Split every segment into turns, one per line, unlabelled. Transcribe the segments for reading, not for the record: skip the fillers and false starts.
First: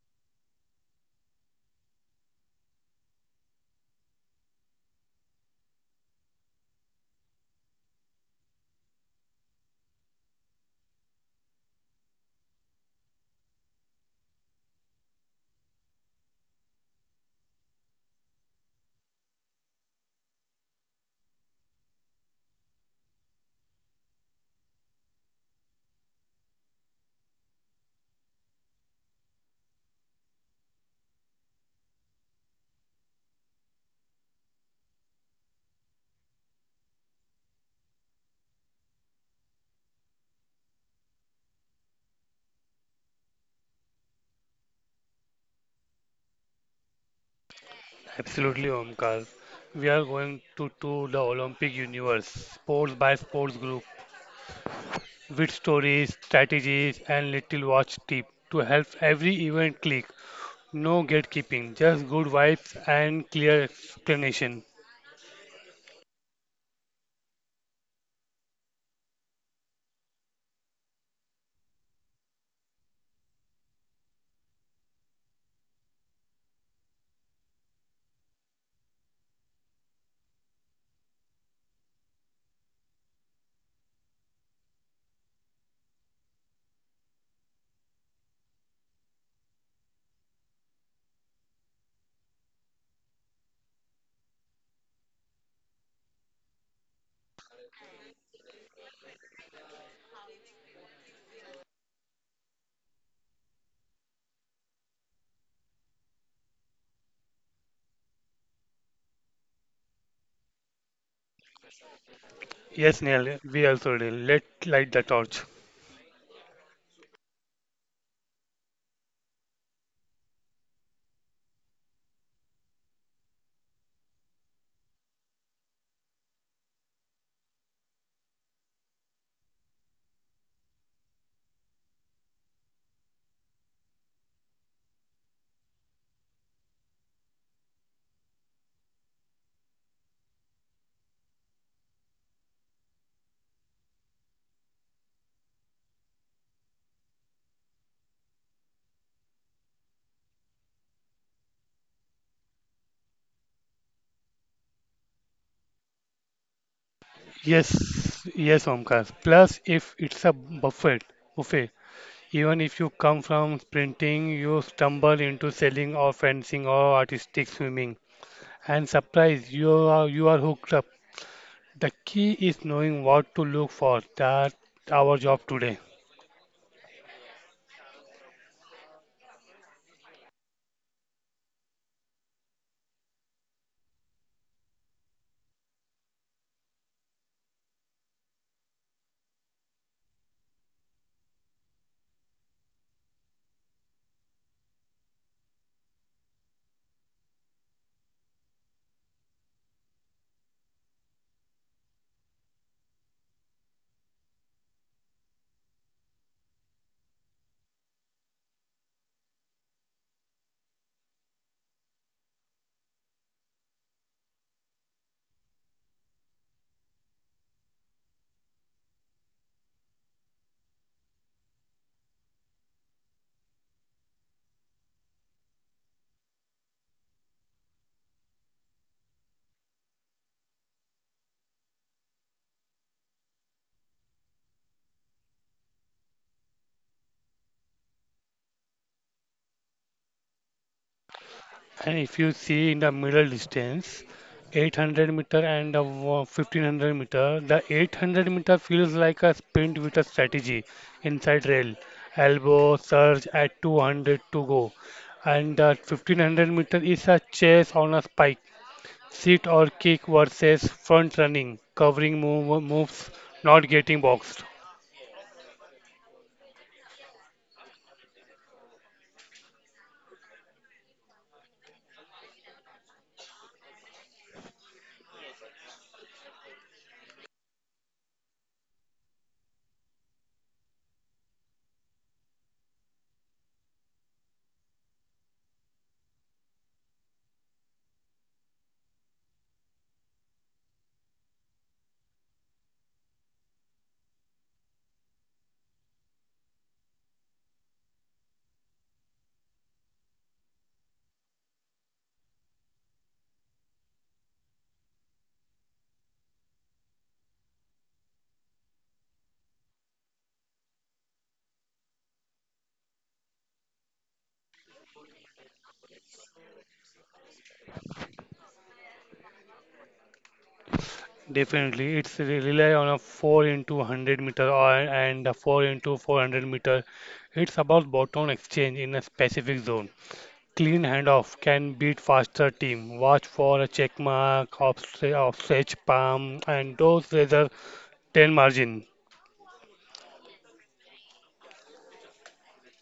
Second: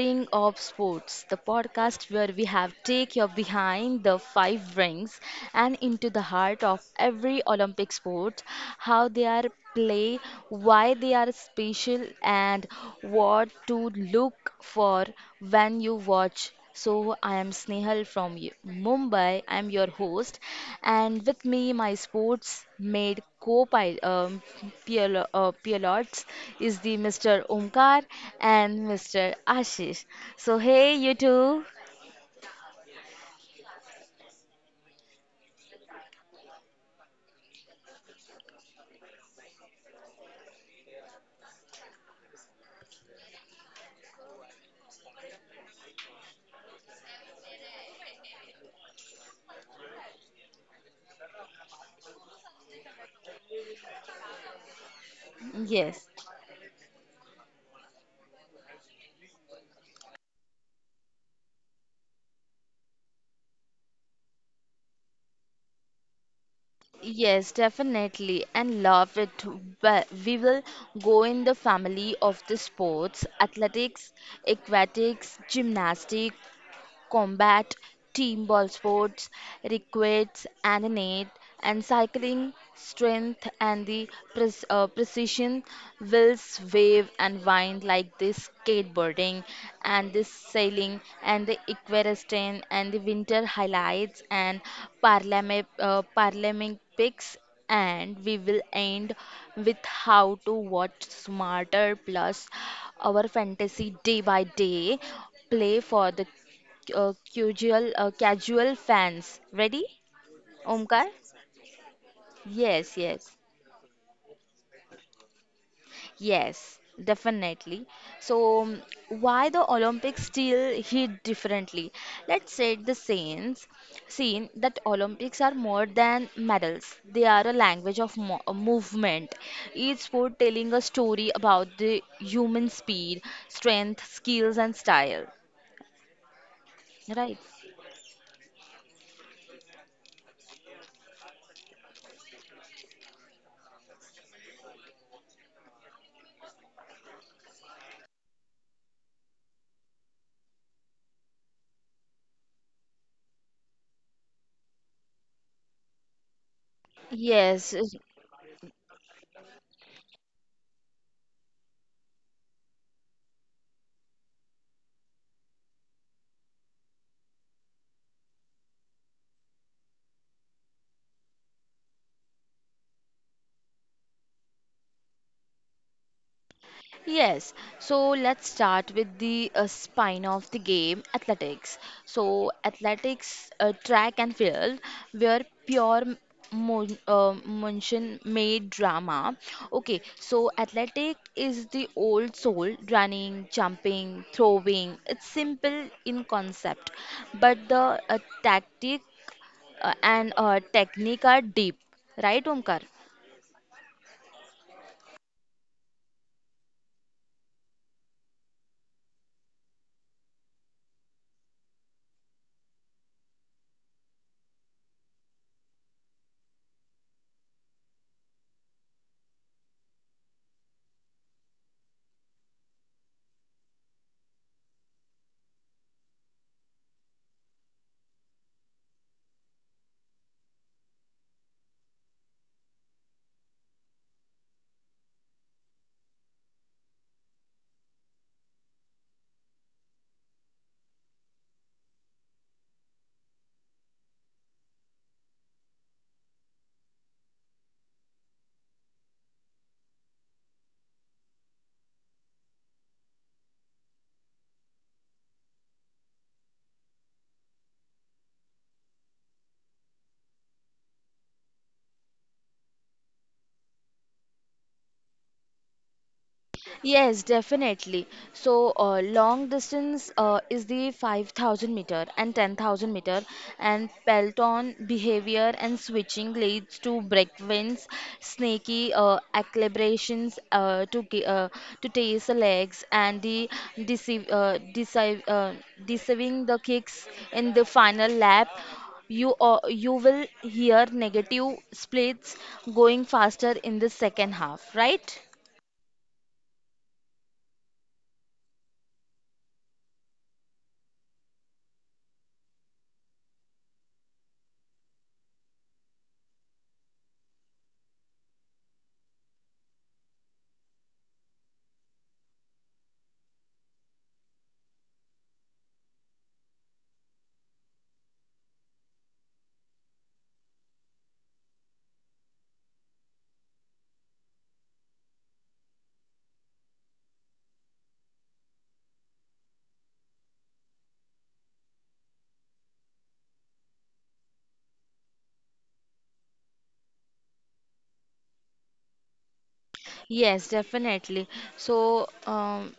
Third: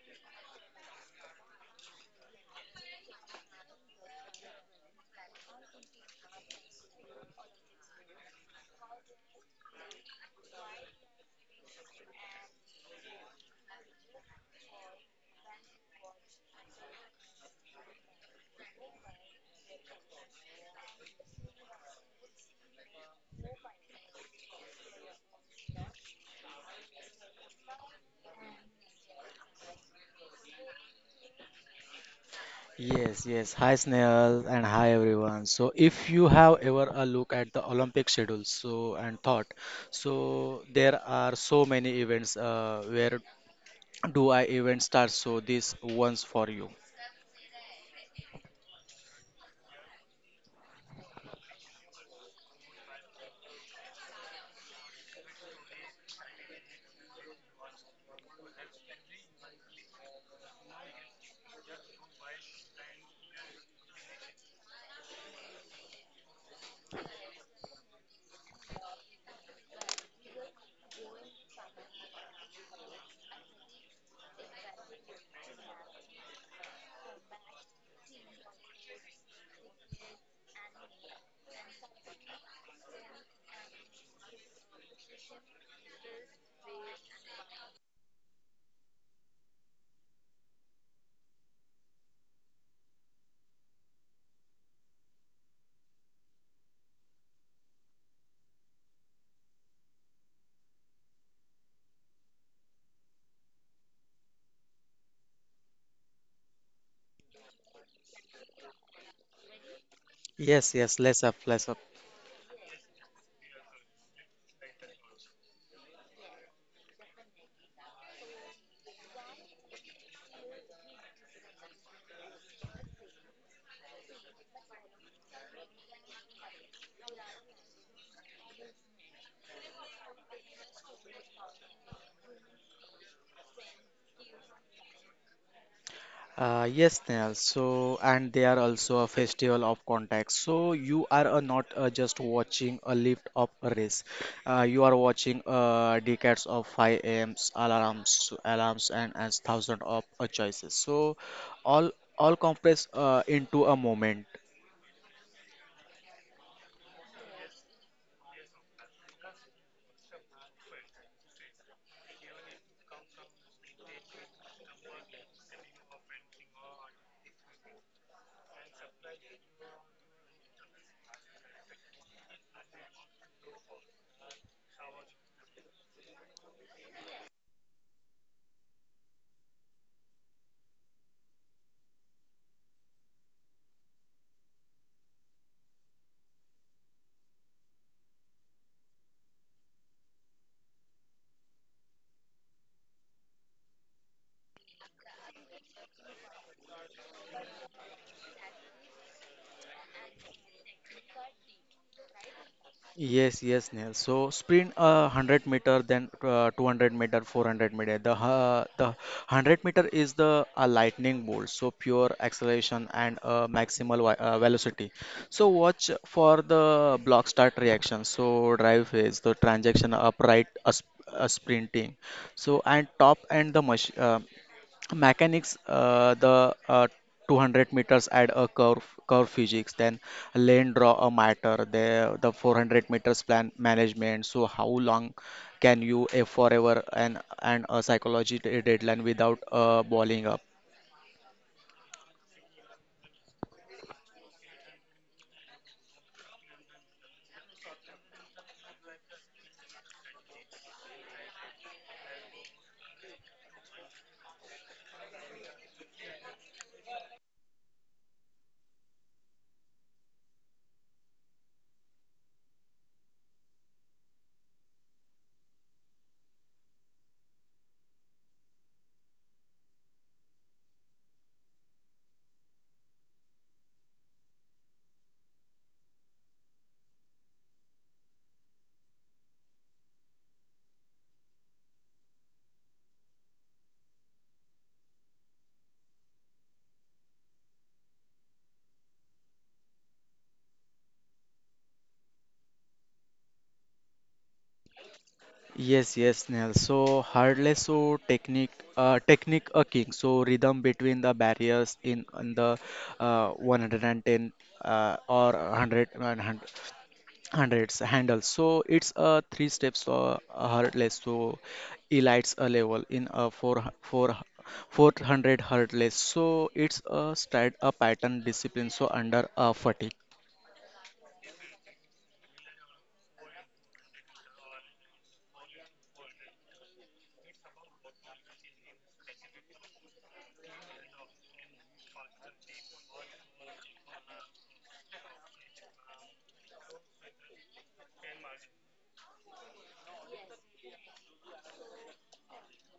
Ring of Sports, the podcast where we have take you behind the five rings and into the heart of every Olympic sport, how they are play, why they are special, and what to look for when you watch. So, I am Snehal from Mumbai. I am your host, and with me, my sports made co-pilot, PL pilots, is the Mr. Omkar and Mr. Ashish. So, hey, you two.
Yes, yes. Hi, Snehal, and hi, everyone. So, if you have ever a look at the Olympic schedule, so and thought, so there are so many events. Where do I even start? So, this one's for you.
Absolutely, Omkar. We are going to tour the Olympic universe, sports by sports group, with
Yes.
stories, strategies, and little watch tip to help every event click. No gatekeeping, just good vibes and clear explanation.
Yes, definitely, and love it. But we will go in the family of the sports: athletics, aquatics, gymnastics, combat, team ball sports, requests and net, and cycling, strength and the precision, wills wave and wind like this skateboarding and this sailing and the equestrian and the winter highlights and parliament paralympics, and we will end with how to watch smarter plus our fantasy day by day play for the casual fans. Ready,
Yes, yes.
Omkar?
Let's up, let's up.
Yes,
Yes,
yes,
Neil, we also did. Let light the torch.
yes, definitely. So, why the Olympics still hit differently? Let's set the scenes. Scene that Olympics are more than medals. They are a language of mo a movement. Each sport telling a story about the human speed, strength, skills, and style.
Yes, Snail.
Right?
So, and they are also a festival of contacts. So, you are not just watching a lift up a race. You are watching decades of 5 a.m.s alarms, and as thousands of choices. So, all all compress into a moment.
Yes.
Yes, yes, Omkar. Plus, if it's a buffet, even if you come from sprinting, you stumble into selling or fencing or artistic swimming. And surprise, you are hooked up. The key is knowing what to look for. That's our job today.
Yes, so let's start with the spine of the game, athletics. So, athletics, track and field, where pure motion made drama. Okay, so athletic is the old soul, running, jumping, throwing. It's simple in concept, but the tactic and technique are deep, right, Omkar?
Yes, yes, Neil. So sprint 100 meter, then 200 meter, 400 meter. The 100 meter is the a lightning bolt, so pure acceleration and maximal velocity. So watch for the block start reaction. So drive phase, the transaction upright, a sprinting. So and top and the machine mechanics the 200 meters add a curve physics, then lane draw a matter, the 400 meters plan management. So how long can you a forever, and a psychology deadline without balling up.
And if you see in the middle distance, 800 meter and the 1500 meter, the 800-meter feels like a sprint with a strategy. Inside rail, elbow surge at 200 to go, and the 1500 meter is a chase on a spike. Sit or kick versus front running, covering moves, not getting boxed.
Yes, definitely. So, long distance is the 5,000 meter and 10,000 meter, and peloton behavior and switching leads to breakdowns, snaky equilibrations to taste the legs and the deceive, uh, deceive, uh, deceiving the kicks in the final lap. You you will hear negative splits going faster in the second half, right?
Yes, yes, Neil. So hardly so technique, technique a king. So rhythm between the barriers, in the 110, or 100, hundreds handle, so it's a three steps heartless. So elites a level in a four hundred heartless, so it's a strat a pattern discipline, so under a fatigue.
Definitely, it's rely on a 4 into 100 meter or and a 4 into 400 meter. It's about bottom exchange in a specific zone. Clean handoff can beat faster team. Watch for a check mark, offset, palm, and those rather 10 margin.
Yes, definitely. So, um,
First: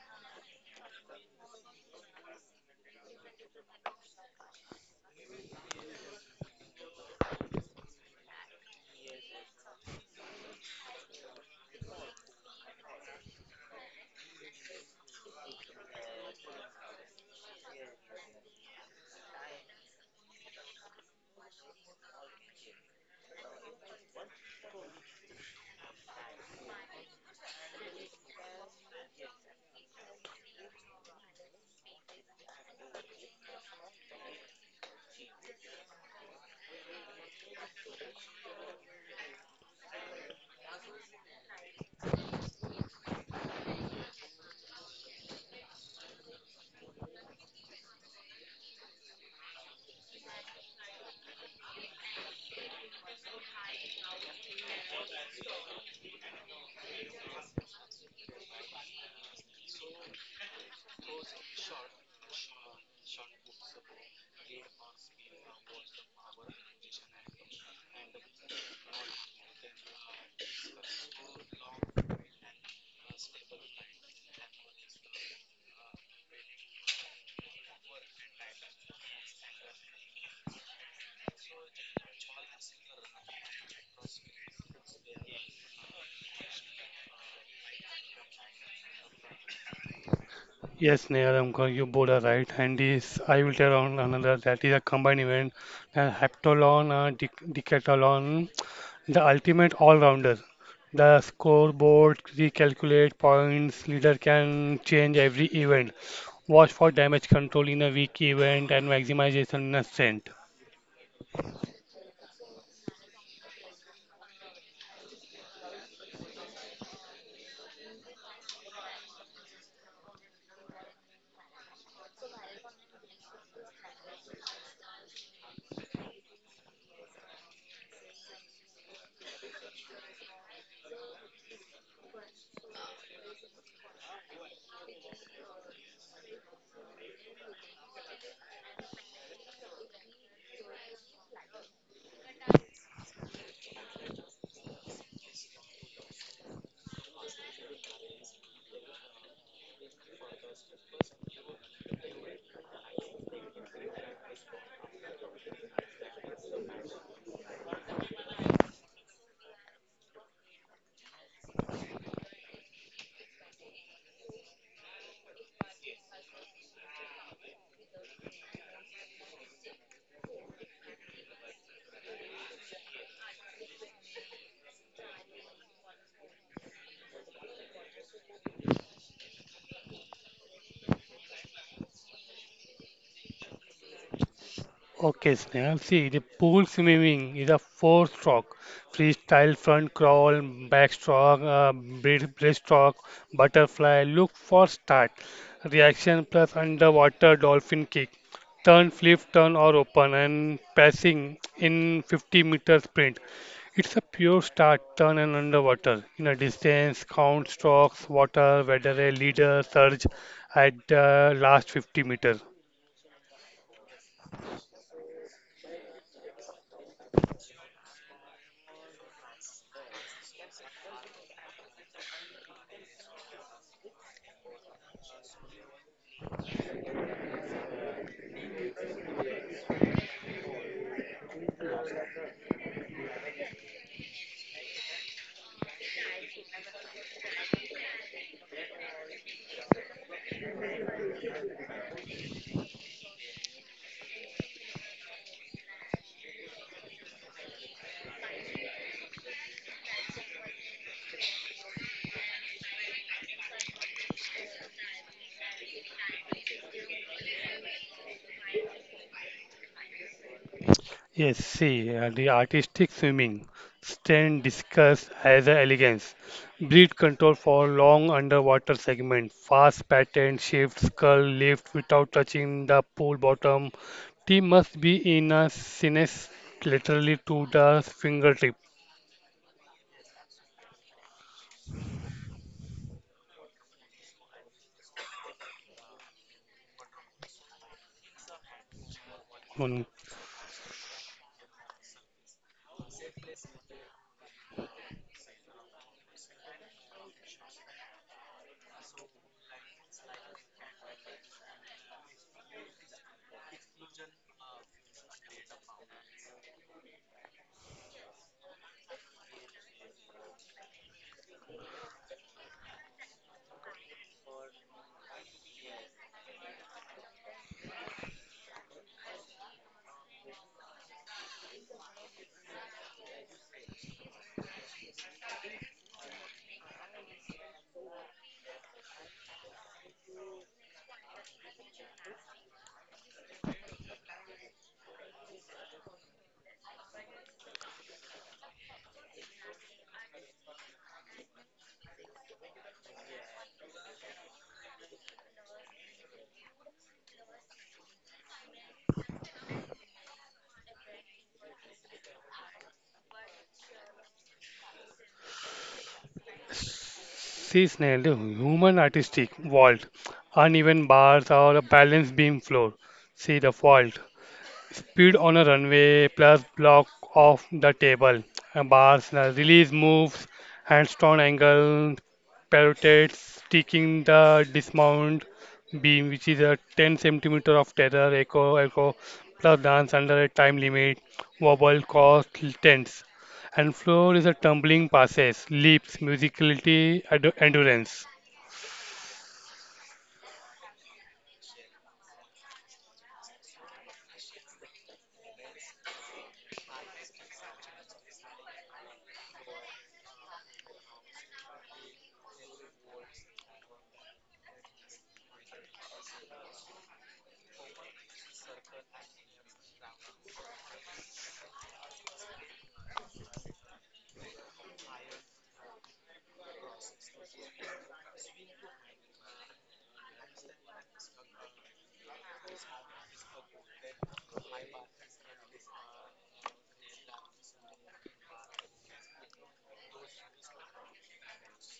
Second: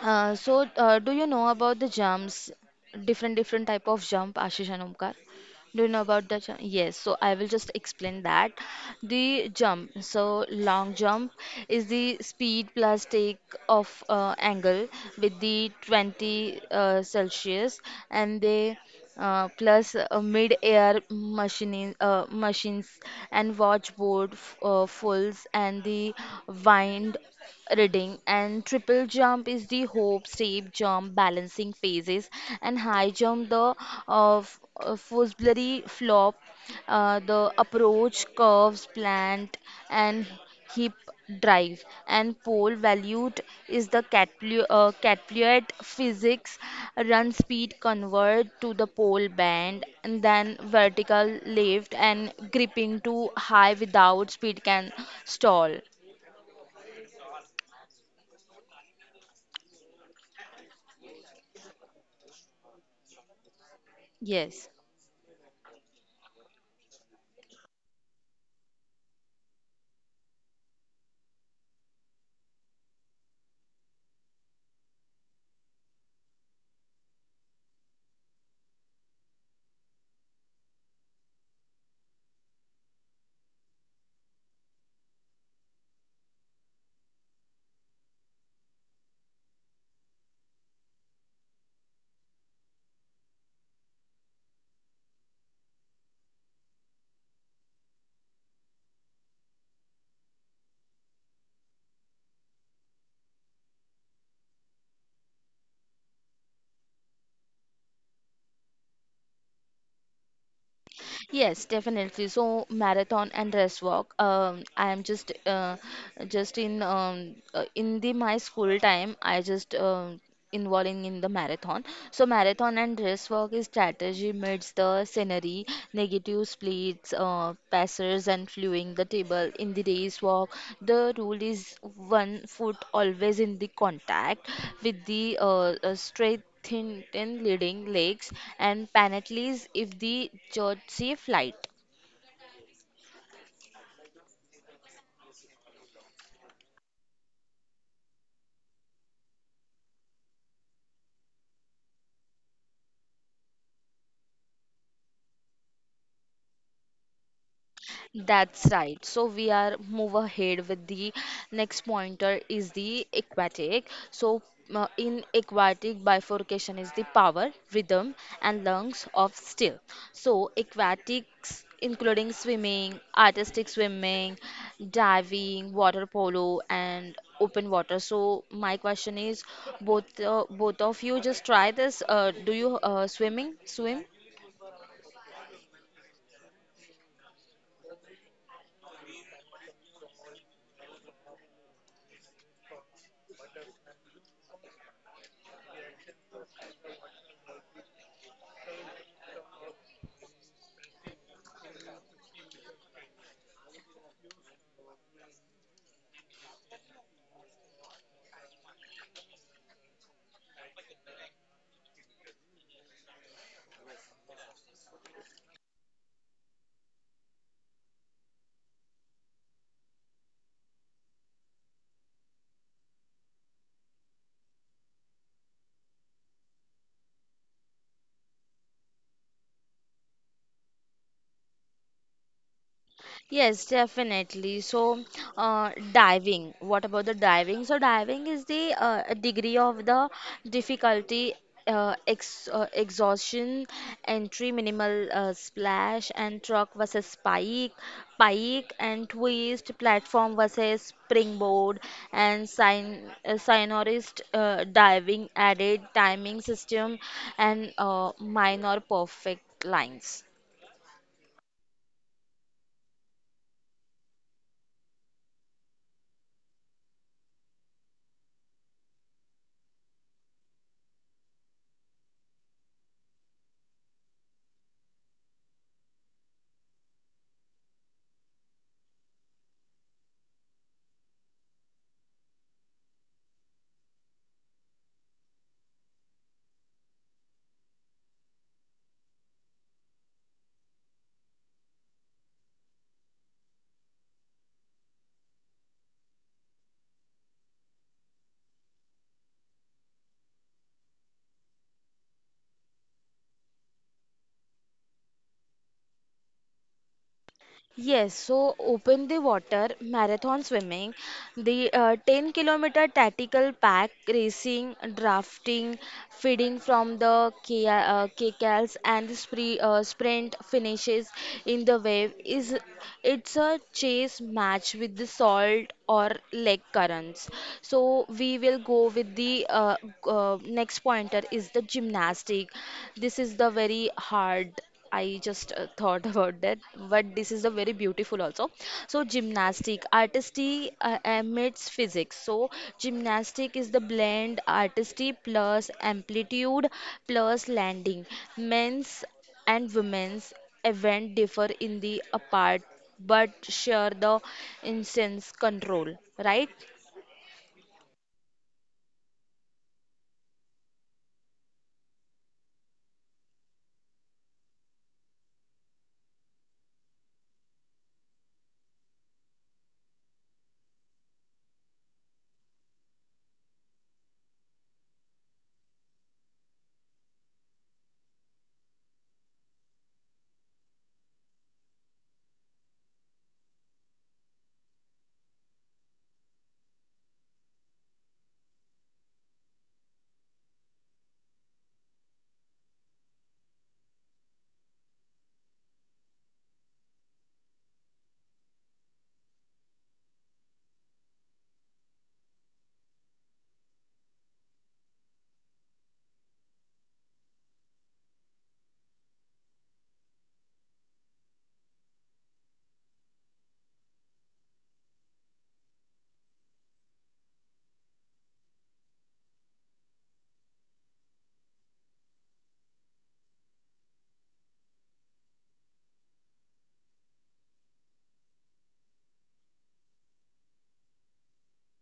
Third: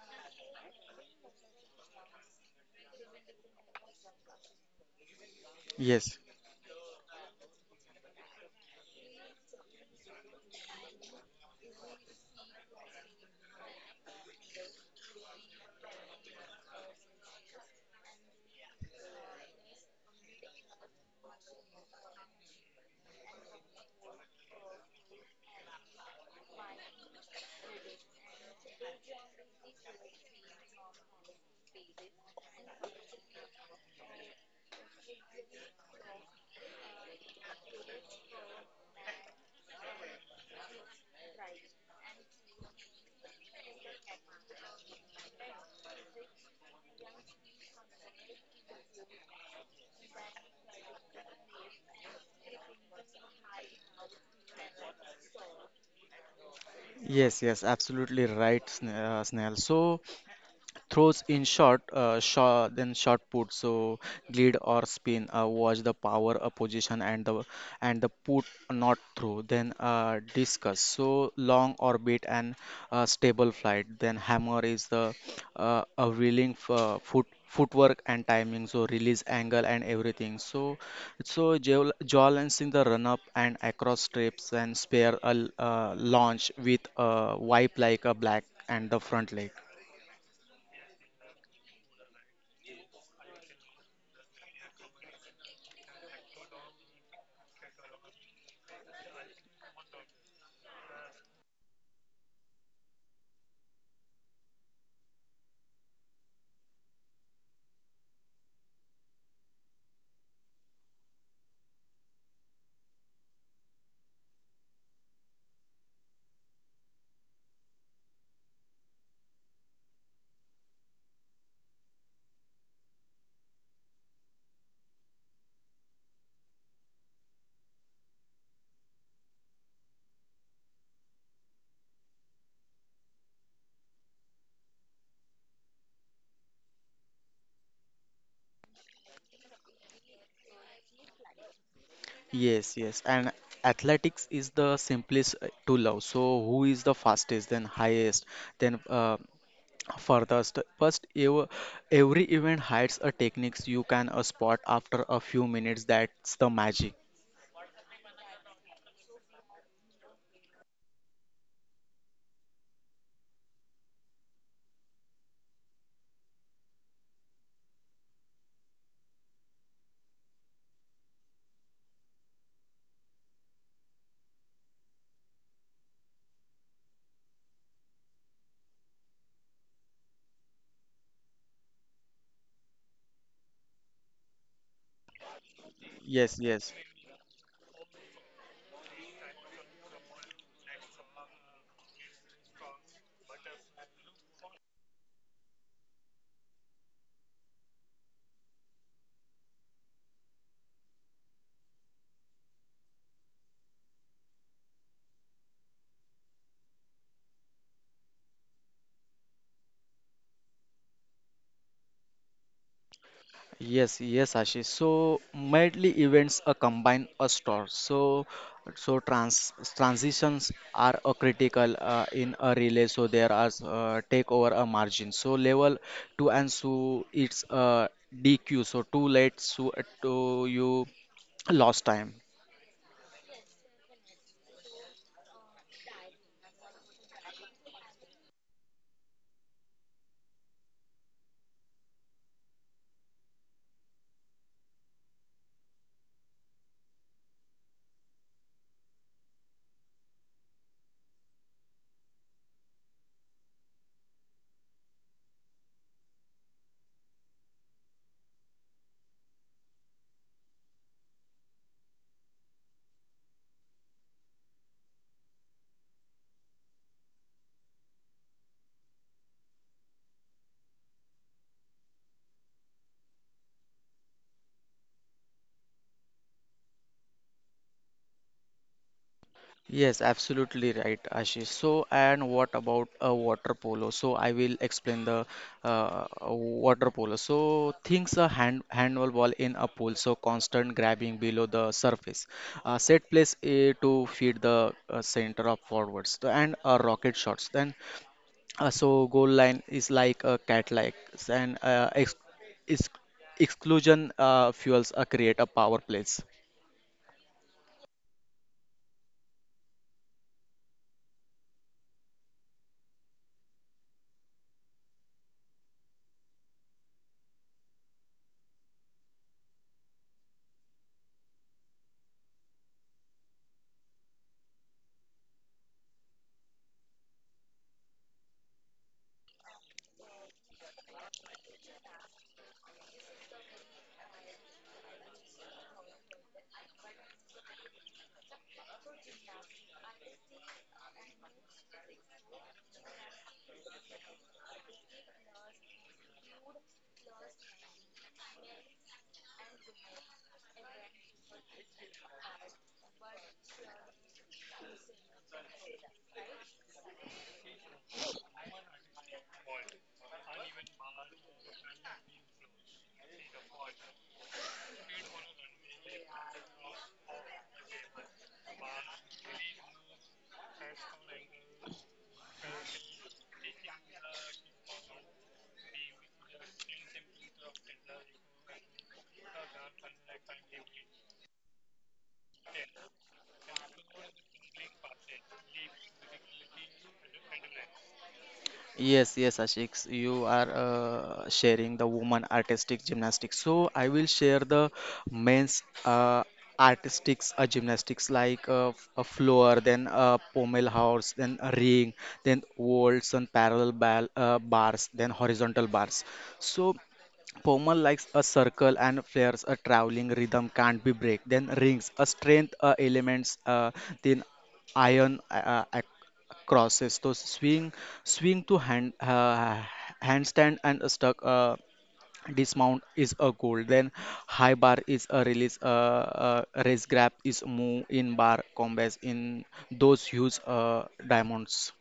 uh, so, uh, do you know about the jumps, different type of jump, Ashish and Omkar? Do you know
Yes,
about the jump? Yes, so I will just explain that. The jump, so long jump is the speed plus take off angle with the 20 Celsius and the plus mid-air machines and watchboard fulls and the wind reading, and triple jump is the hope, steep jump, balancing phases, and high jump the Fosbury flop, the approach curves, plant, and hip drive. And pole valued is the catpluet physics, run speed convert to the pole band, and then vertical lift and gripping to high without speed can stall.
yes, yes, absolutely right, Snehal. So throws in short, shot, then short put. So glide
Yes.
or spin. Watch the power position and the put not through. Then discus. So long orbit and stable flight. Then hammer is the a wheeling footwork and timing. So release angle and everything. So, so jaw lines in the run up and across strips, and spare a launch with a wipe like a black and the front leg.
Yes, Nehal Amkar, you both are right. And this, I will tell on another that is a combined event, a heptathlon, a decathlon, the ultimate all-rounder. The scoreboard recalculate points, leader can change every event, watch for damage control in a weak event and maximization in a strength.
Yes, definitely. So marathon and rest walk. I am just in the my school time. I just involving in the marathon. So marathon and rest walk is strategy meets the scenery, negative splits, passers and fluing the table in the race walk. The rule is one foot always in the contact with the straight thin leading legs and penalties if the Chelsea flight.
Yes, yes. And athletics is the simplest to love. So who is the fastest, then highest, then furthest. First, ev every event hides a techniques you can spot after a few minutes. That's the magic.
That's right. So we are move ahead with the next pointer is the aquatic. So, in aquatic bifurcation is the power, rhythm and lungs of steel. So aquatics including swimming, artistic swimming, diving, water polo and open water. So my question is both of you just try this do you swim?
Okay, Sneha. See, the
Yes,
pool
yes.
swimming is a four-stroke freestyle front crawl, backstroke, breaststroke, butterfly. Look for start reaction plus underwater dolphin kick, turn, flip, turn or open, and passing in 50-meter sprint. It's a pure start, turn and underwater. In a distance, count strokes, water, weather, leader, surge at the last 50 meter.
Yes, yes, Ashish. So medley events a combine a store. So, so transitions are a critical in a relay. So there are take over a margin. So level two, and so it's DQ. So too late. So to you lost time.
Yes, definitely. So, diving. What about the diving? So, diving is the degree of the difficulty, ex exhaustion, entry, minimal splash, and truck versus spike, pike and twist, platform versus springboard, and sign sonorist diving added timing system and minor perfect lines.
Yes, see, the artistic swimming stand discussed as a elegance, breath control for long underwater segment, fast pattern shifts, curl lift without touching the pool bottom. Team must be in a sinus laterally to the fingertip.
Yes, absolutely right, Ashish. So, and what about a water polo? So, I will explain the water polo. So, things a handball ball in a
On
pool. So, constant grabbing below the surface. Set place A to feed the center of forwards. So, and rocket shots. Then so goal line is like a cat like, and ex ex exclusion fuels create a power play.
Yes, so open the water, marathon swimming, the 10-kilometer tactical pack racing, drafting, feeding from the KCALs and the sprint finishes in the wave is it's a chase match with the salt or lake currents. So we will go with the next pointer is the gymnastic. This is the very hard. I just thought about that, but this is a very beautiful also. So gymnastic, artistry amidst physics. So gymnastic is the blend artistry plus amplitude plus landing. Men's and women's event differ in the apart but share the instance control, right?
sea snail, the human artistic vault, uneven bars or a balance beam floor. See the fault. Speed on a runway plus block off the table, bars, release moves, handstand angle, pirouettes, sticking the dismount beam, which is a 10 centimeter of tether, echo, plus dance under a time limit, wobble, cost, tense. And floor is a tumbling passes, leaps, musicality, endurance.
Yes, yes, Ashik, you are sharing the woman artistic gymnastics. So I will share the men's artistics gymnastics, like a floor, then a pommel horse, then a ring, then waltz and parallel bal bars, then horizontal bars. So pommel likes a circle, and flares a traveling rhythm can't be break. Then rings a strength elements. Then iron crosses, so swing to handstand, and a stuck dismount is a goal. Then high bar is a release, raise grab is move in bar combats in those huge diamonds.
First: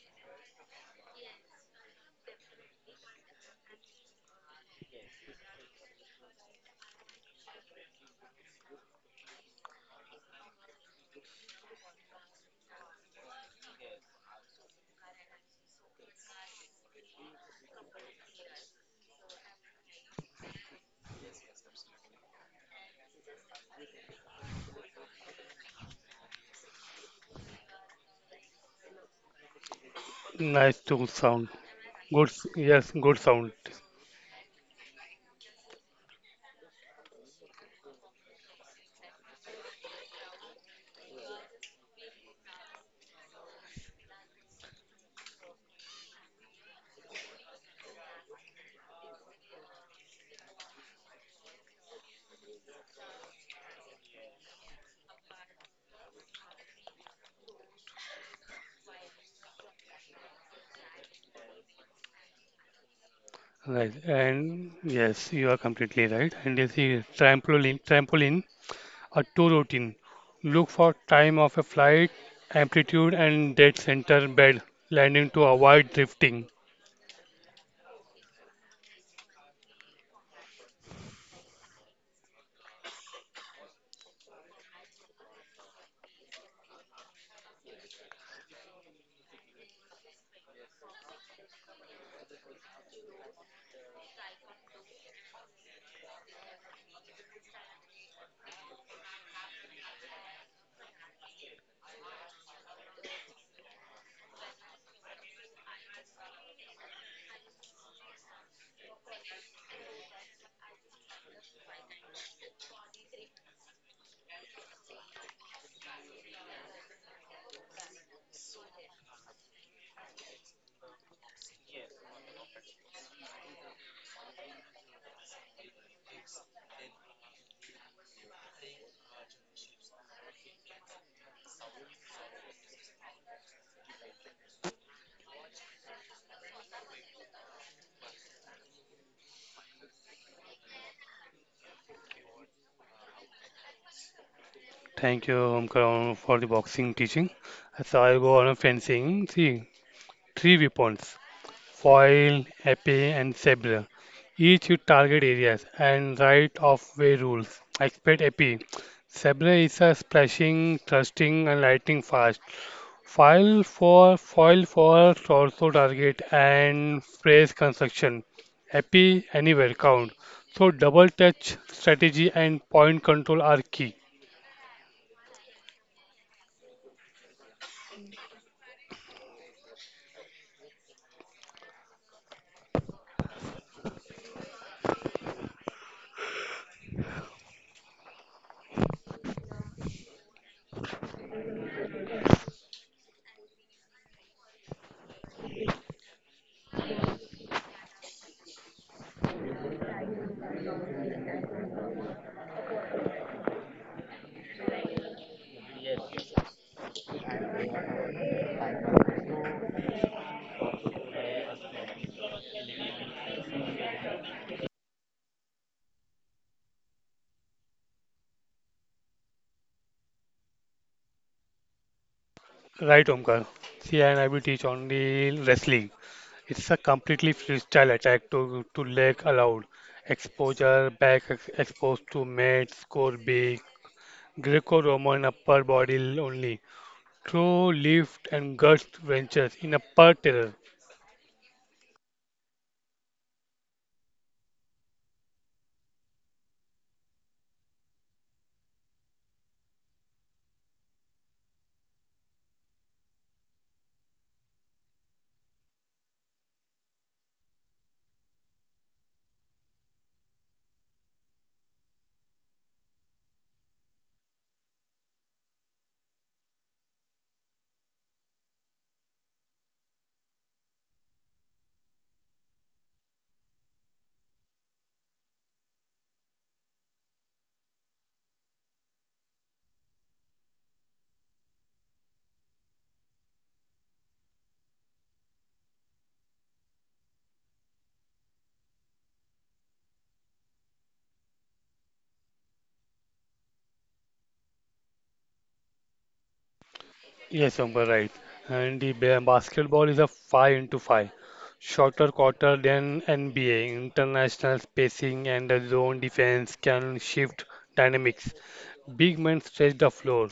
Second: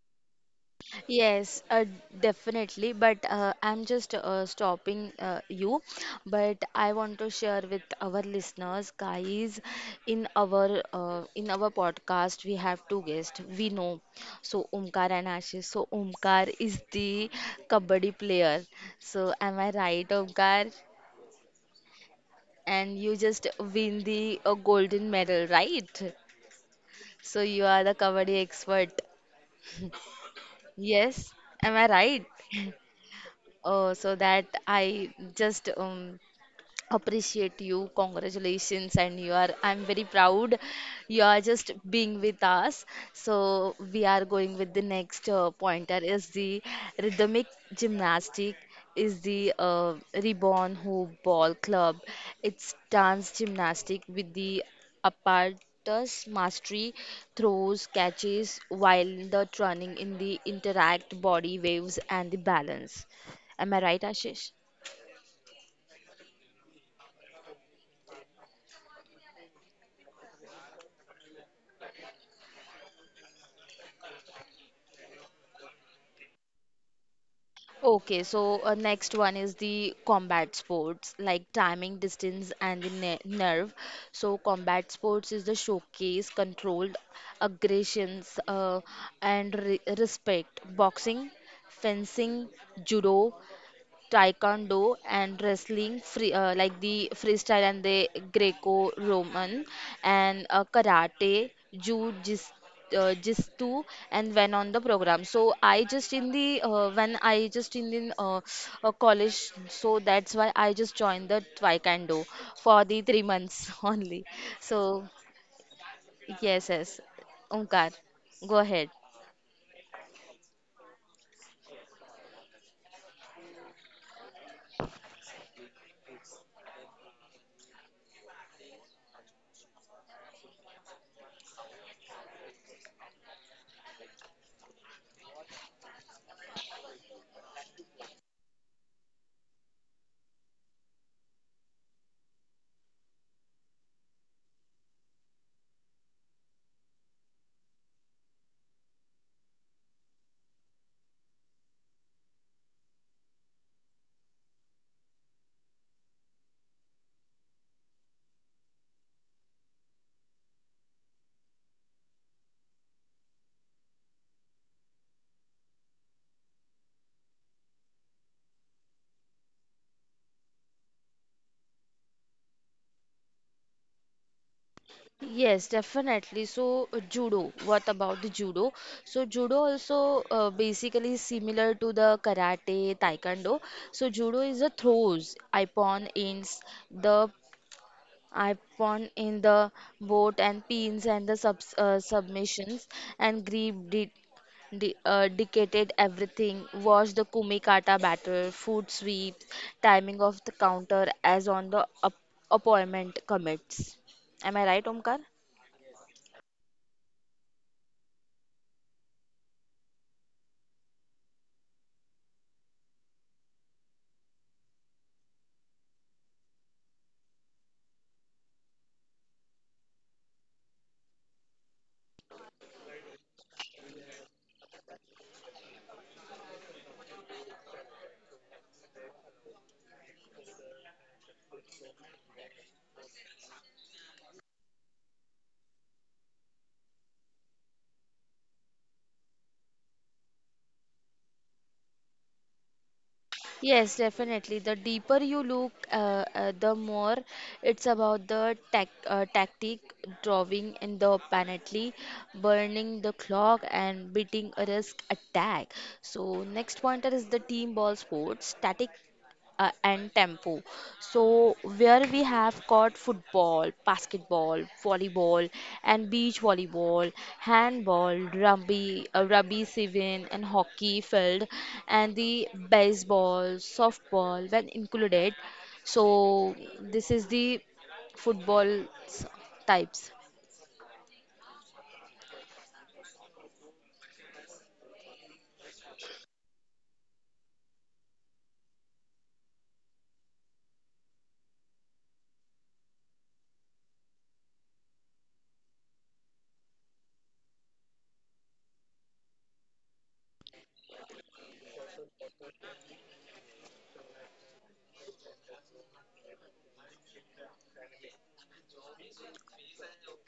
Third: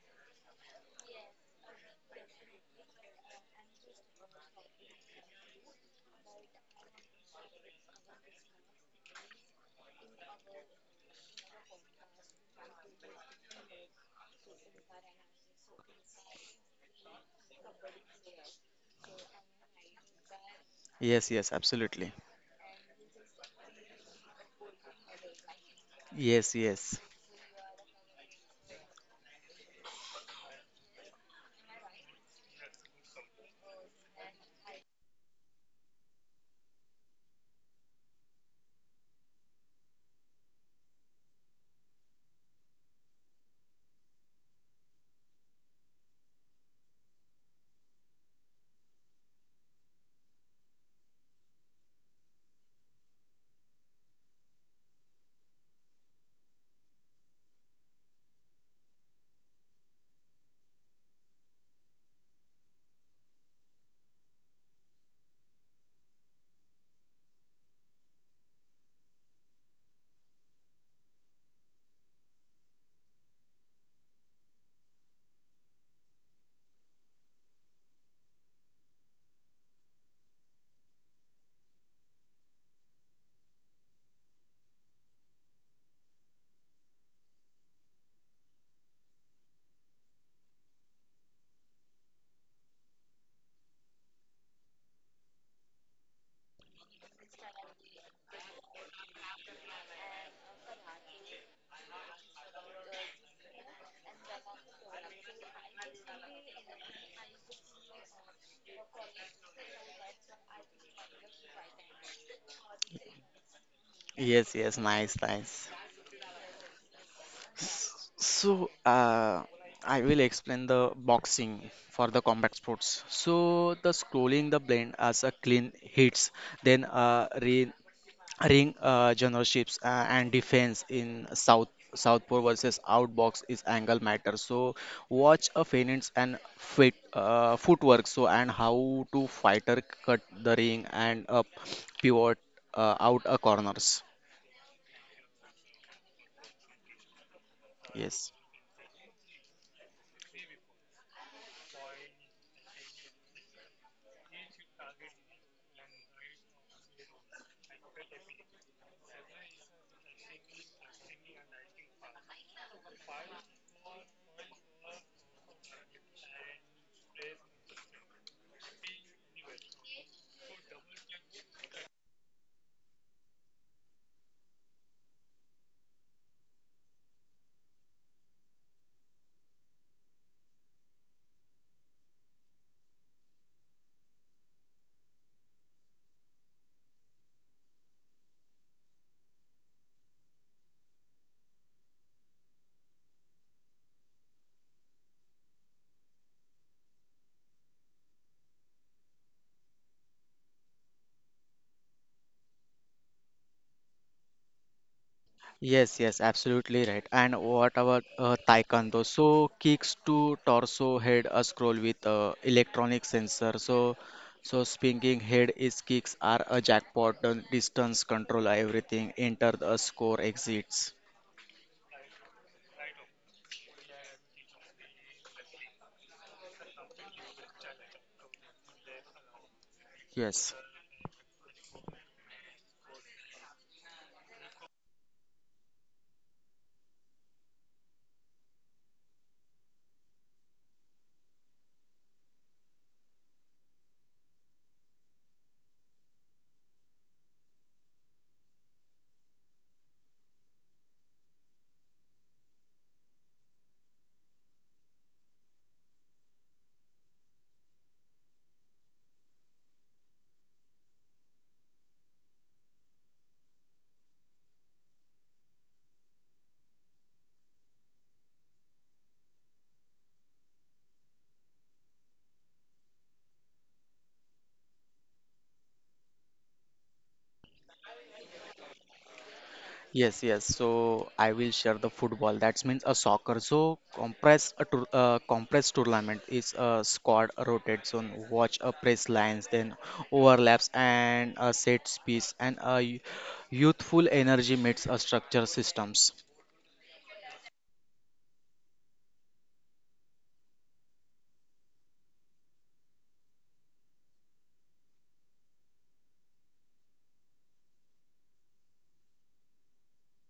Yes, definitely. But I'm just stopping you. But I want to share with our listeners, guys, in our podcast, we have two guests. We know, so Omkar and Ashish. So Omkar is the kabaddi player. So am I right, Omkar?
Yes, yes, absolutely.
And you just win the golden medal, right?
Yes, yes.
So you are the kabaddi expert.
Nice to
Yes,
sound.
am I
Good,
right?
yes, good sound.
So that I just appreciate you, congratulations, and you are, I'm very proud you are just being with us. So we are going with the next pointer is the rhythmic gymnastic, is the reborn hoop ball club. It's dance gymnastic with the apparatus mastery, throws, catches while the turning in the interact body waves and the balance. Am I
Right,
right, Ashish?
and yes, you are completely right. And you see, trampoline, a tour routine. Look for time of a flight, amplitude, and dead center bed landing to avoid drifting.
Okay, so next one is the combat sports, like timing, distance, and the ne nerve. So combat sports is the showcase controlled aggressions and re respect. Boxing, fencing, judo, taekwondo and wrestling free like the freestyle and the Greco-Roman, and karate, jiu-jitsu jiu-jitsu, and when on the program. So I just in the when I just in the college, so that's why I just joined the taekwondo for the 3 months only,
Yes, yes,
so
nice, nice.
yes, yes,
S-
Omkar, go
So,
ahead.
uh, I will explain the boxing for the combat sports. So, the scrolling the blend as a clean hits, then ring, generalships and defense in Southpaw versus outbox is angle matter. So, watch a feints and fit footwork. So, and how to fighter cut the ring and up pivot out a corners.
Thank you, Omkar, for the boxing teaching. So I'll
Yes.
go on a fencing. See, three weapons: foil, epee, and sabre. Each with target areas and right of way rules. Expect epee. Sabre is a splashing, thrusting, and lightning fast. File for foil forks also target and phrase construction, happy anywhere count. So double touch strategy and point control are key.
Yes, definitely. So, judo, what about the judo? So, judo also basically is similar to the karate, taekwondo. So, judo is the throws, ippon ends, the ippon in the boat and pins and the submissions and grip de de dictated everything. Watch the kumikata battle, foot sweeps, timing of the counter as on the op opponent commits. Am I right, Omkar?
Yes, yes, absolutely right. And what about taekwondo? So kicks to torso, head, a scroll with electronic sensor. So, so spinning head is kicks are a jackpot, distance control, everything. Enter the score, exits.
Right, Omkar. See, and I will teach only wrestling. It's a completely freestyle attack to leg allowed.
Yes.
Exposure, back exposed to mat, score big. Greco-Roman upper body only. Throw lift and gut wrenches in upper terror.
Yes, definitely. The deeper you look, the more it's about the tactic, drawing in the penalty, burning the clock, and beating a risk attack. So next pointer is the team ball sports. Static and tempo. So, where we have got football, basketball, volleyball, and beach volleyball, handball, rugby, sevens, and hockey field, and the baseball, softball, when included. So, this is the football s- types.
Yes, yes. So I will share the football. That means a soccer. So compress a tour, compressed tournament is a squad rotates on watch a press lines, then overlaps and a set piece, and a youthful energy meets a structure systems.
Yes, Amber, right. And the basketball is a 5 into 5, shorter quarter than NBA. International spacing and the zone defense can shift dynamics. Big men stretch the floor.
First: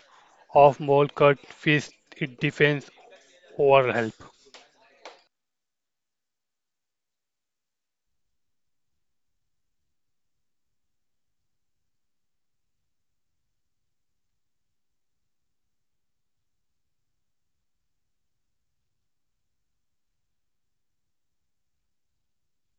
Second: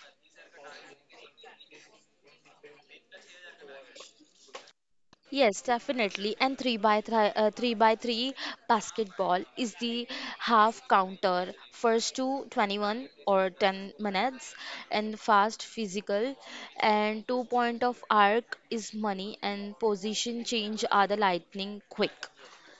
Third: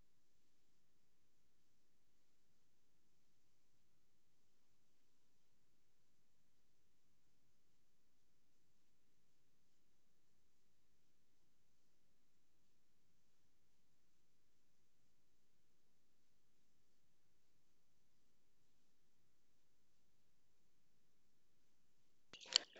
Off ball cut fist, it defense over help.
Yes, definitely. And 3 by 3 basketball is the half counter. First to 21 or 10 minutes and fast physical and 2 point of arc is money and position change are the lightning quick.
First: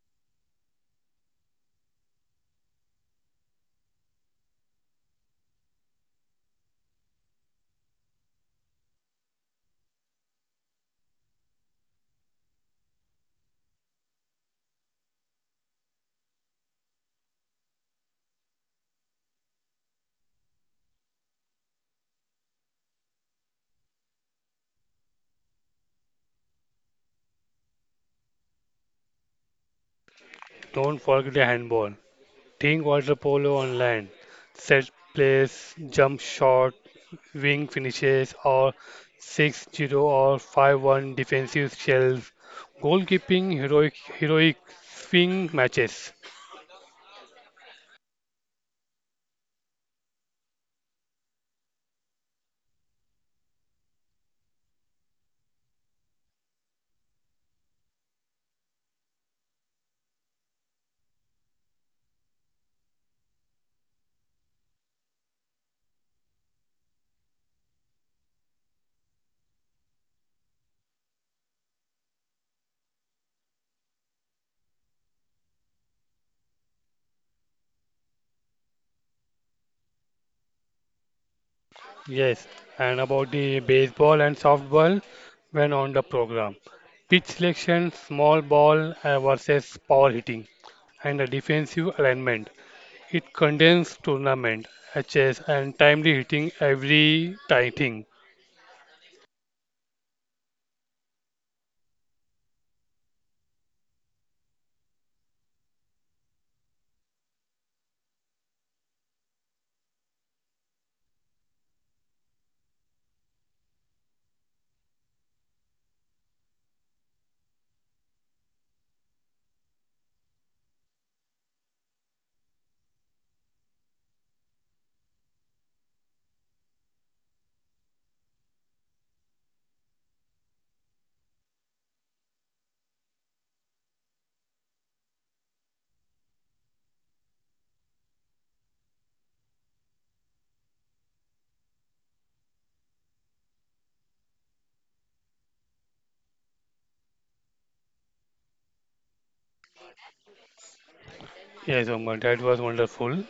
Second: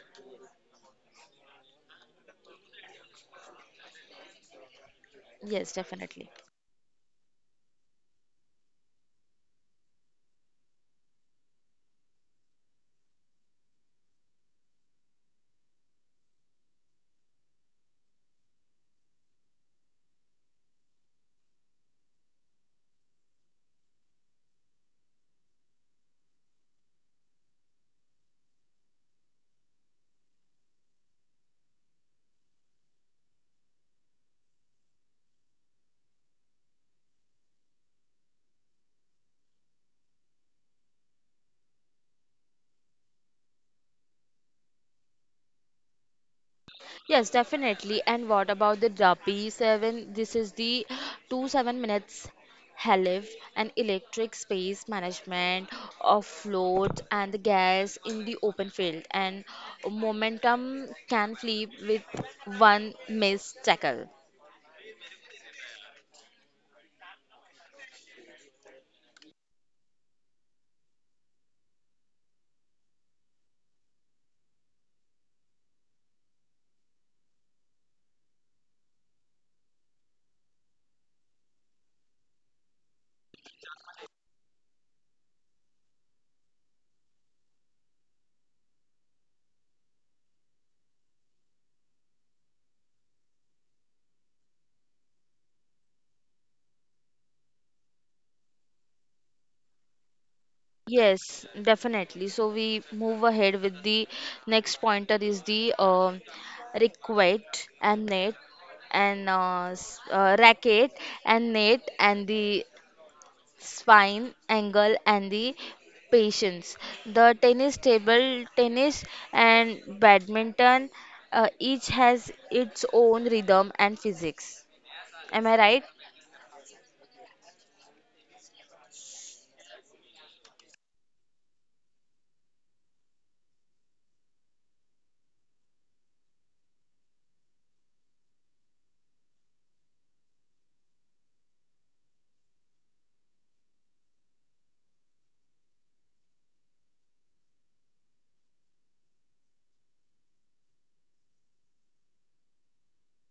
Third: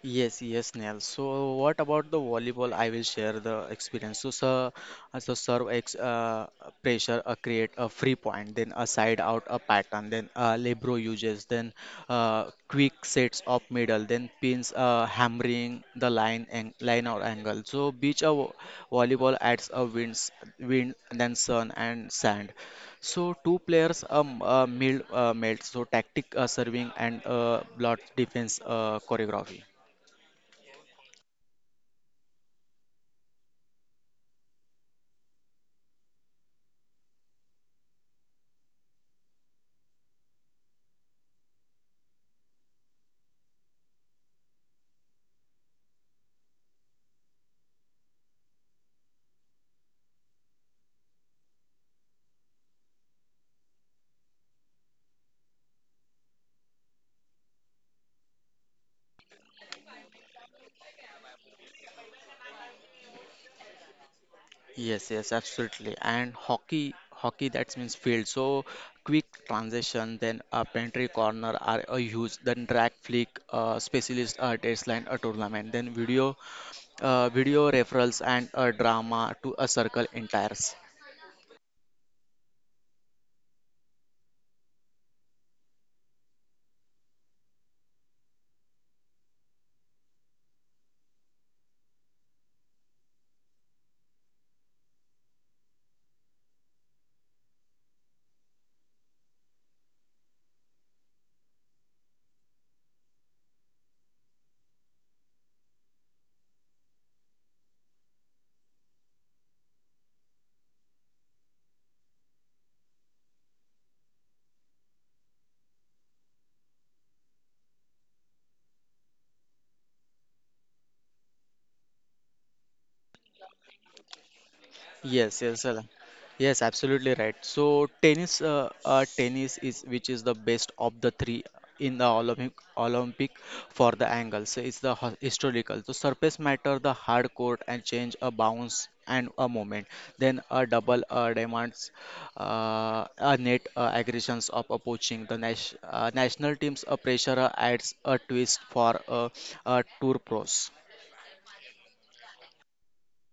Yes, yes, Neil. So, what about the volleyball? I will share the experience. So, sir, so serve
Yes, definitely.
pressure, create a free point, then a side out, a pattern, then libero uses, then quick sets of middle, then pins, hammering the line and line or angle. So, beach a volleyball adds a wind, then sun and sand. So two players meld, so tactic serving and block defense choreography.
Don't forget the handball. Playing water polo on land, set plays, jump shot, wing finishes, or 6-0 or 5-1 defensive shells, goalkeeping heroic swing matches.
Yes, definitely. And what about the Drapi 7? This is the 2 7 minutes HELIF and electric space management of float and the gas in the open field. And momentum can flip with one missed tackle.
Yes, yes, absolutely. And hockey, that means field. So quick transition, then a pantry corner are a huge, then drag flick, specialist line a tournament, then video referrals and a drama to a circle entires.
Yes, and about the baseball and softball when on the program. Pitch selection, small ball versus power hitting, and the defensive alignment. It contains tournament, HS, and timely hitting every time.
Yes, definitely. So we move ahead with the next pointer is the requite and net and racket and net and the spine, angle, and the patience. The tennis table tennis and badminton each has its own rhythm and physics.
Yes,
Am I
yes,
right?
Alan. Yes, absolutely right. So tennis, tennis is which is the best of the three in the Olympic for the angles. It's the historical. The surface matter, the hard court, and change a bounce and a moment. Then a double demands a net aggressions of approaching the national teams. A pressure adds a twist for tour pros.
Yes, Omar, that was wonderful.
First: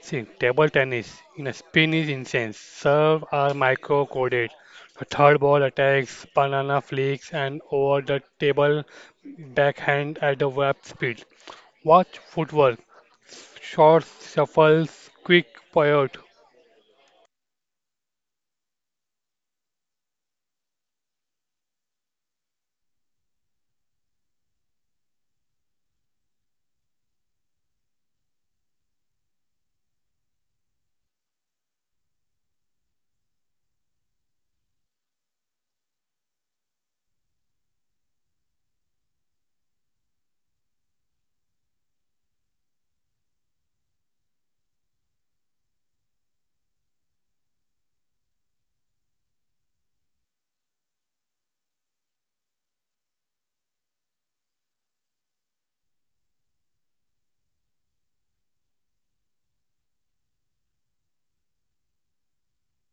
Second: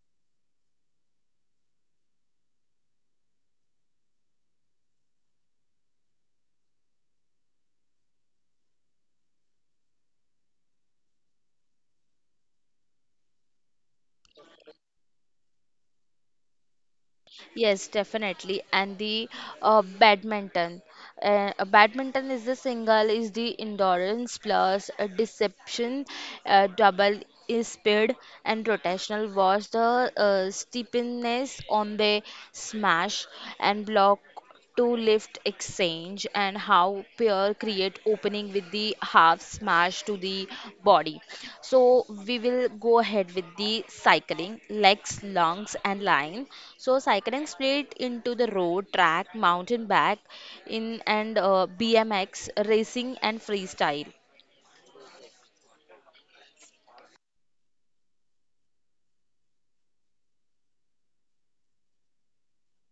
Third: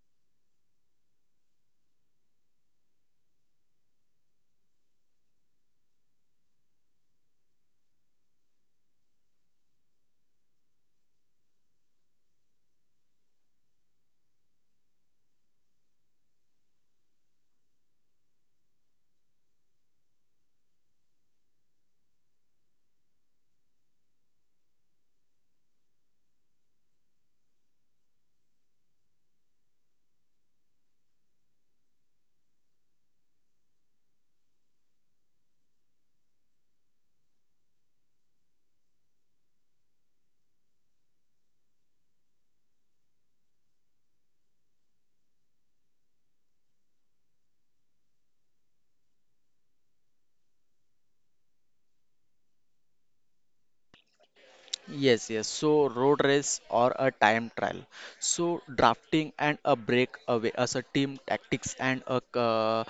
See, table tennis in a Spanish instance, serve are micro-coded. The third ball attacks banana flicks and over the table backhand at the web speed. Watch footwork, short shuffles, quick pivot.
Yes, definitely. And the badminton. Badminton is the single, is the endurance plus deception, double is speed and rotational was the steepness on the smash and block to lift exchange and how pair create opening with the half smash to the body, so we will go ahead with the cycling legs lungs and line. So cycling split into the road track mountain bike in and bmx racing and freestyle.
Yes, yes. So road race or a time trial. So drafting and a breakaway as a team tactics, and a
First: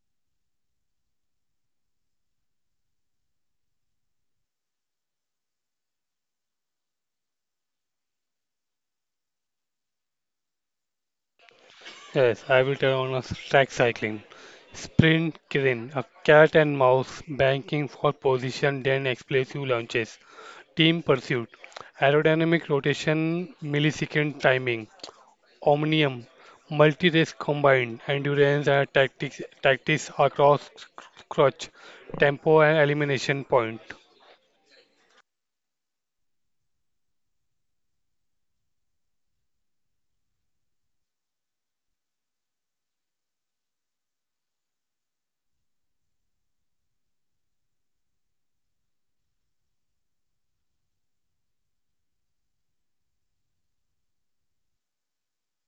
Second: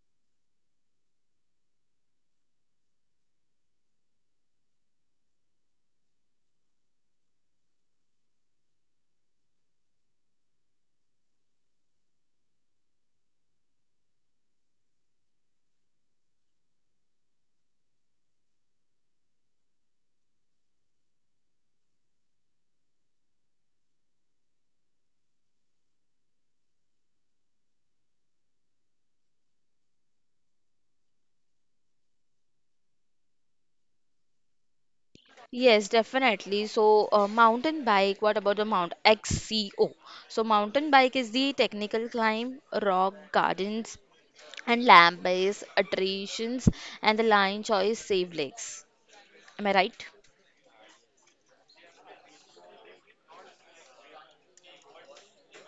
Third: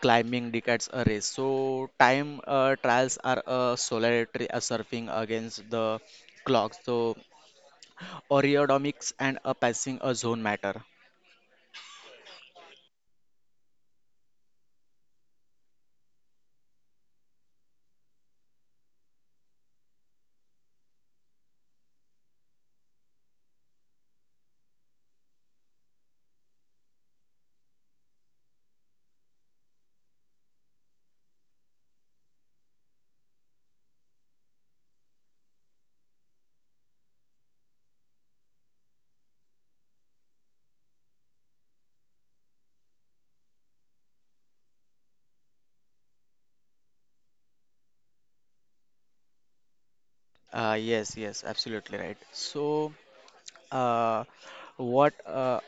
climbing decades a race. So time trials are a solitary a surfing against the clock. So aerodynamics and a passing a zone matter.
Yes, I will tell on a track cycling. Sprint killing, a cat and mouse banking for position, then explosive launches. Team Pursuit, Aerodynamic Rotation, Millisecond Timing, Omnium, Multi-Race Combined, Endurance and Tactics, Tactics Across Crutch, Tempo and Elimination Point.
Yes, definitely. So, mountain bike, what about the Mount XCO? So, mountain bike is the technical climb, rock gardens, and land-based attractions and the line choice save legs. Am I right?
Yes, yes, absolutely right. So. Uh, what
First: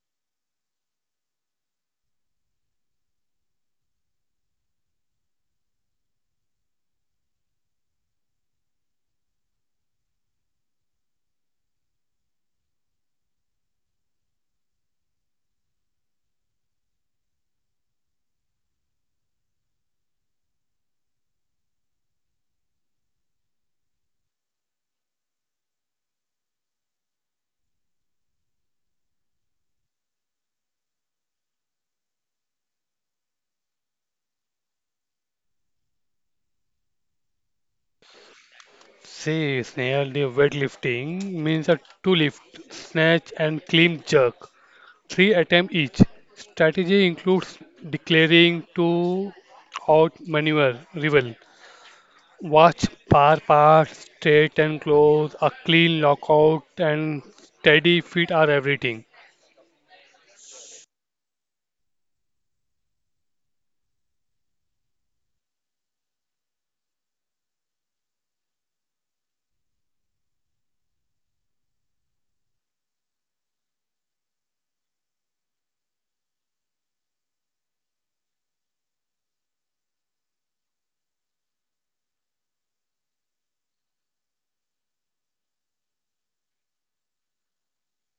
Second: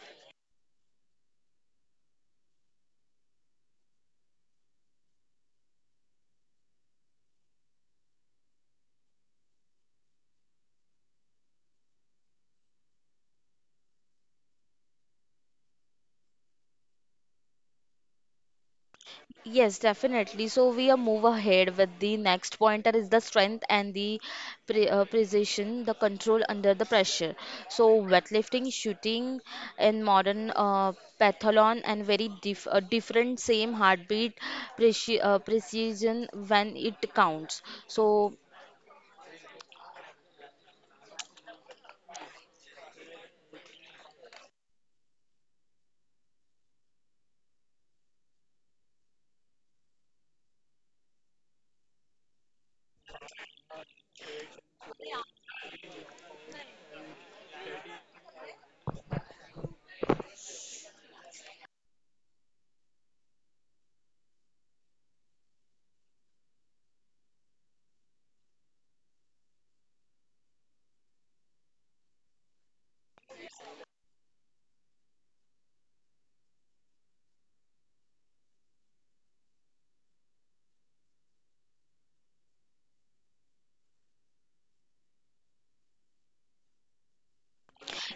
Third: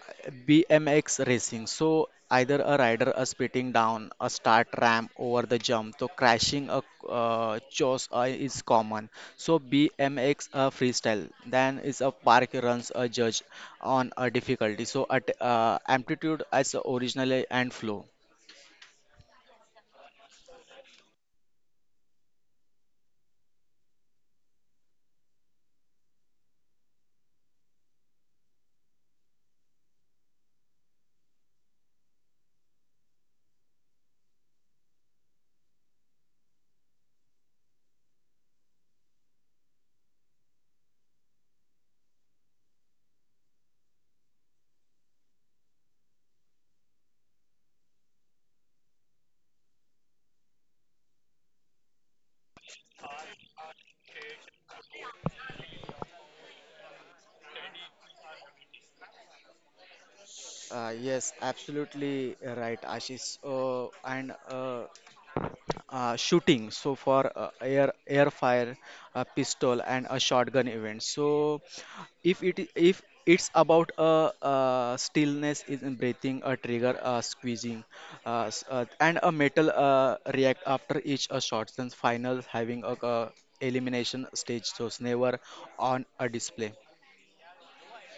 BMX racing. So either a rider a spitting down a start ramp over the jump, so crashing a chose is common. So BMX freestyle, then is a park runs a judge on a difficulty. So at amplitude as originally and flow.
Yes, definitely. So we are move ahead with the next pointer is the strength and the precision, the control under the pressure. So weightlifting, shooting, and modern pathlon and very different same heartbeat precision when it counts. So,
Say, snail dive weightlifting means a 2 lift, snatch and clean jerk, 3 attempt each. Strategy includes declaring to outmaneuver rival. Watch bar parts, straight and close, a clean lockout, and steady feet are everything.
Yes, absolutely right, Ashish. And shooting, so for air fire a pistol and a shotgun event. So if if it's about a, stillness is in breathing a trigger a squeezing, and a metal react after each a shot, since final having a, elimination stage, so it's never on a display.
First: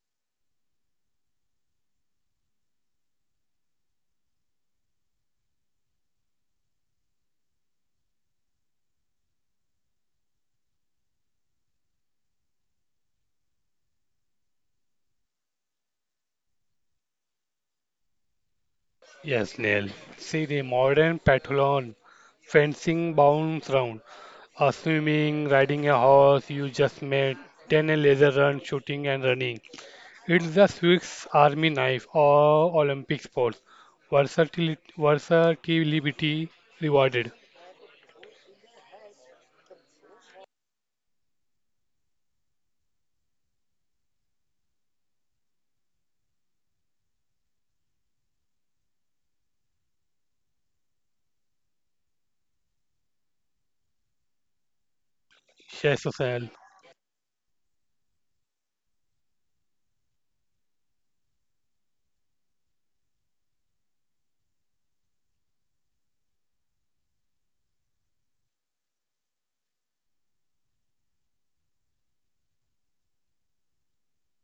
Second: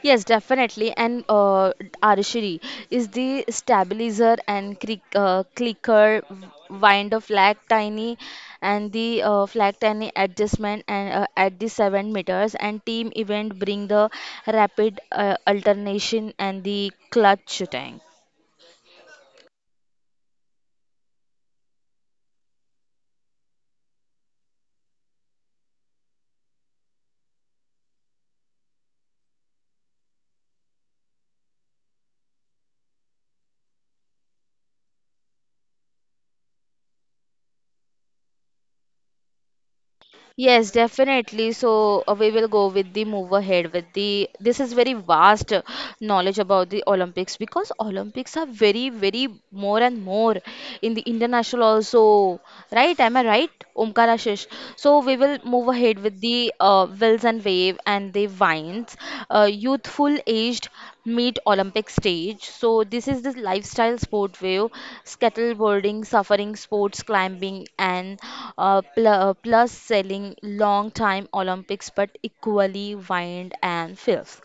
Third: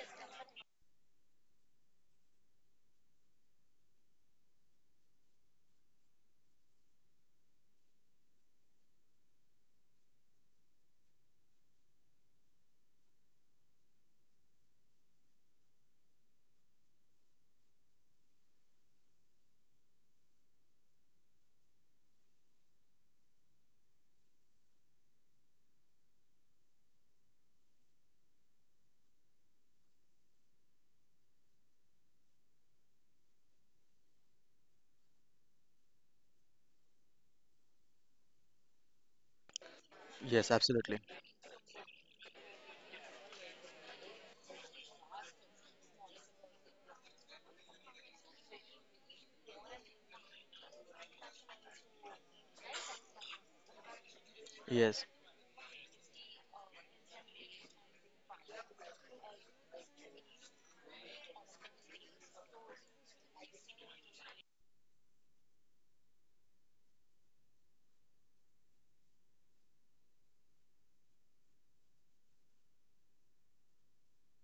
yes, definitely. And Arishiri is the stabilizer and clicker wind of flag tiny and the flag tiny adjustment and at the 7 meters and team event bring the rapid alternation and the clutch tank.
Yes, Neil. See the modern pathlon, fencing bounce round, a swimming, riding a horse, you just made, then a laser run, shooting and running. It's the Swiss Army knife or Olympic sports. Versatility rewarded.
Yes,
Yes,
absolutely.
definitely. So we will go with the move ahead with the. This is very vast knowledge about the Olympics because Olympics are very, very more and more in the international also, right? Am I right, Omkar Ashish? So
Yes.
we will move ahead
Yes,
with
Susanne.
the wills and wave and the vines, youthful aged meet Olympic stage. So this is the lifestyle sport wave, skateboarding, suffering sports, climbing, and plus selling long time Olympics, but equally wind and filth.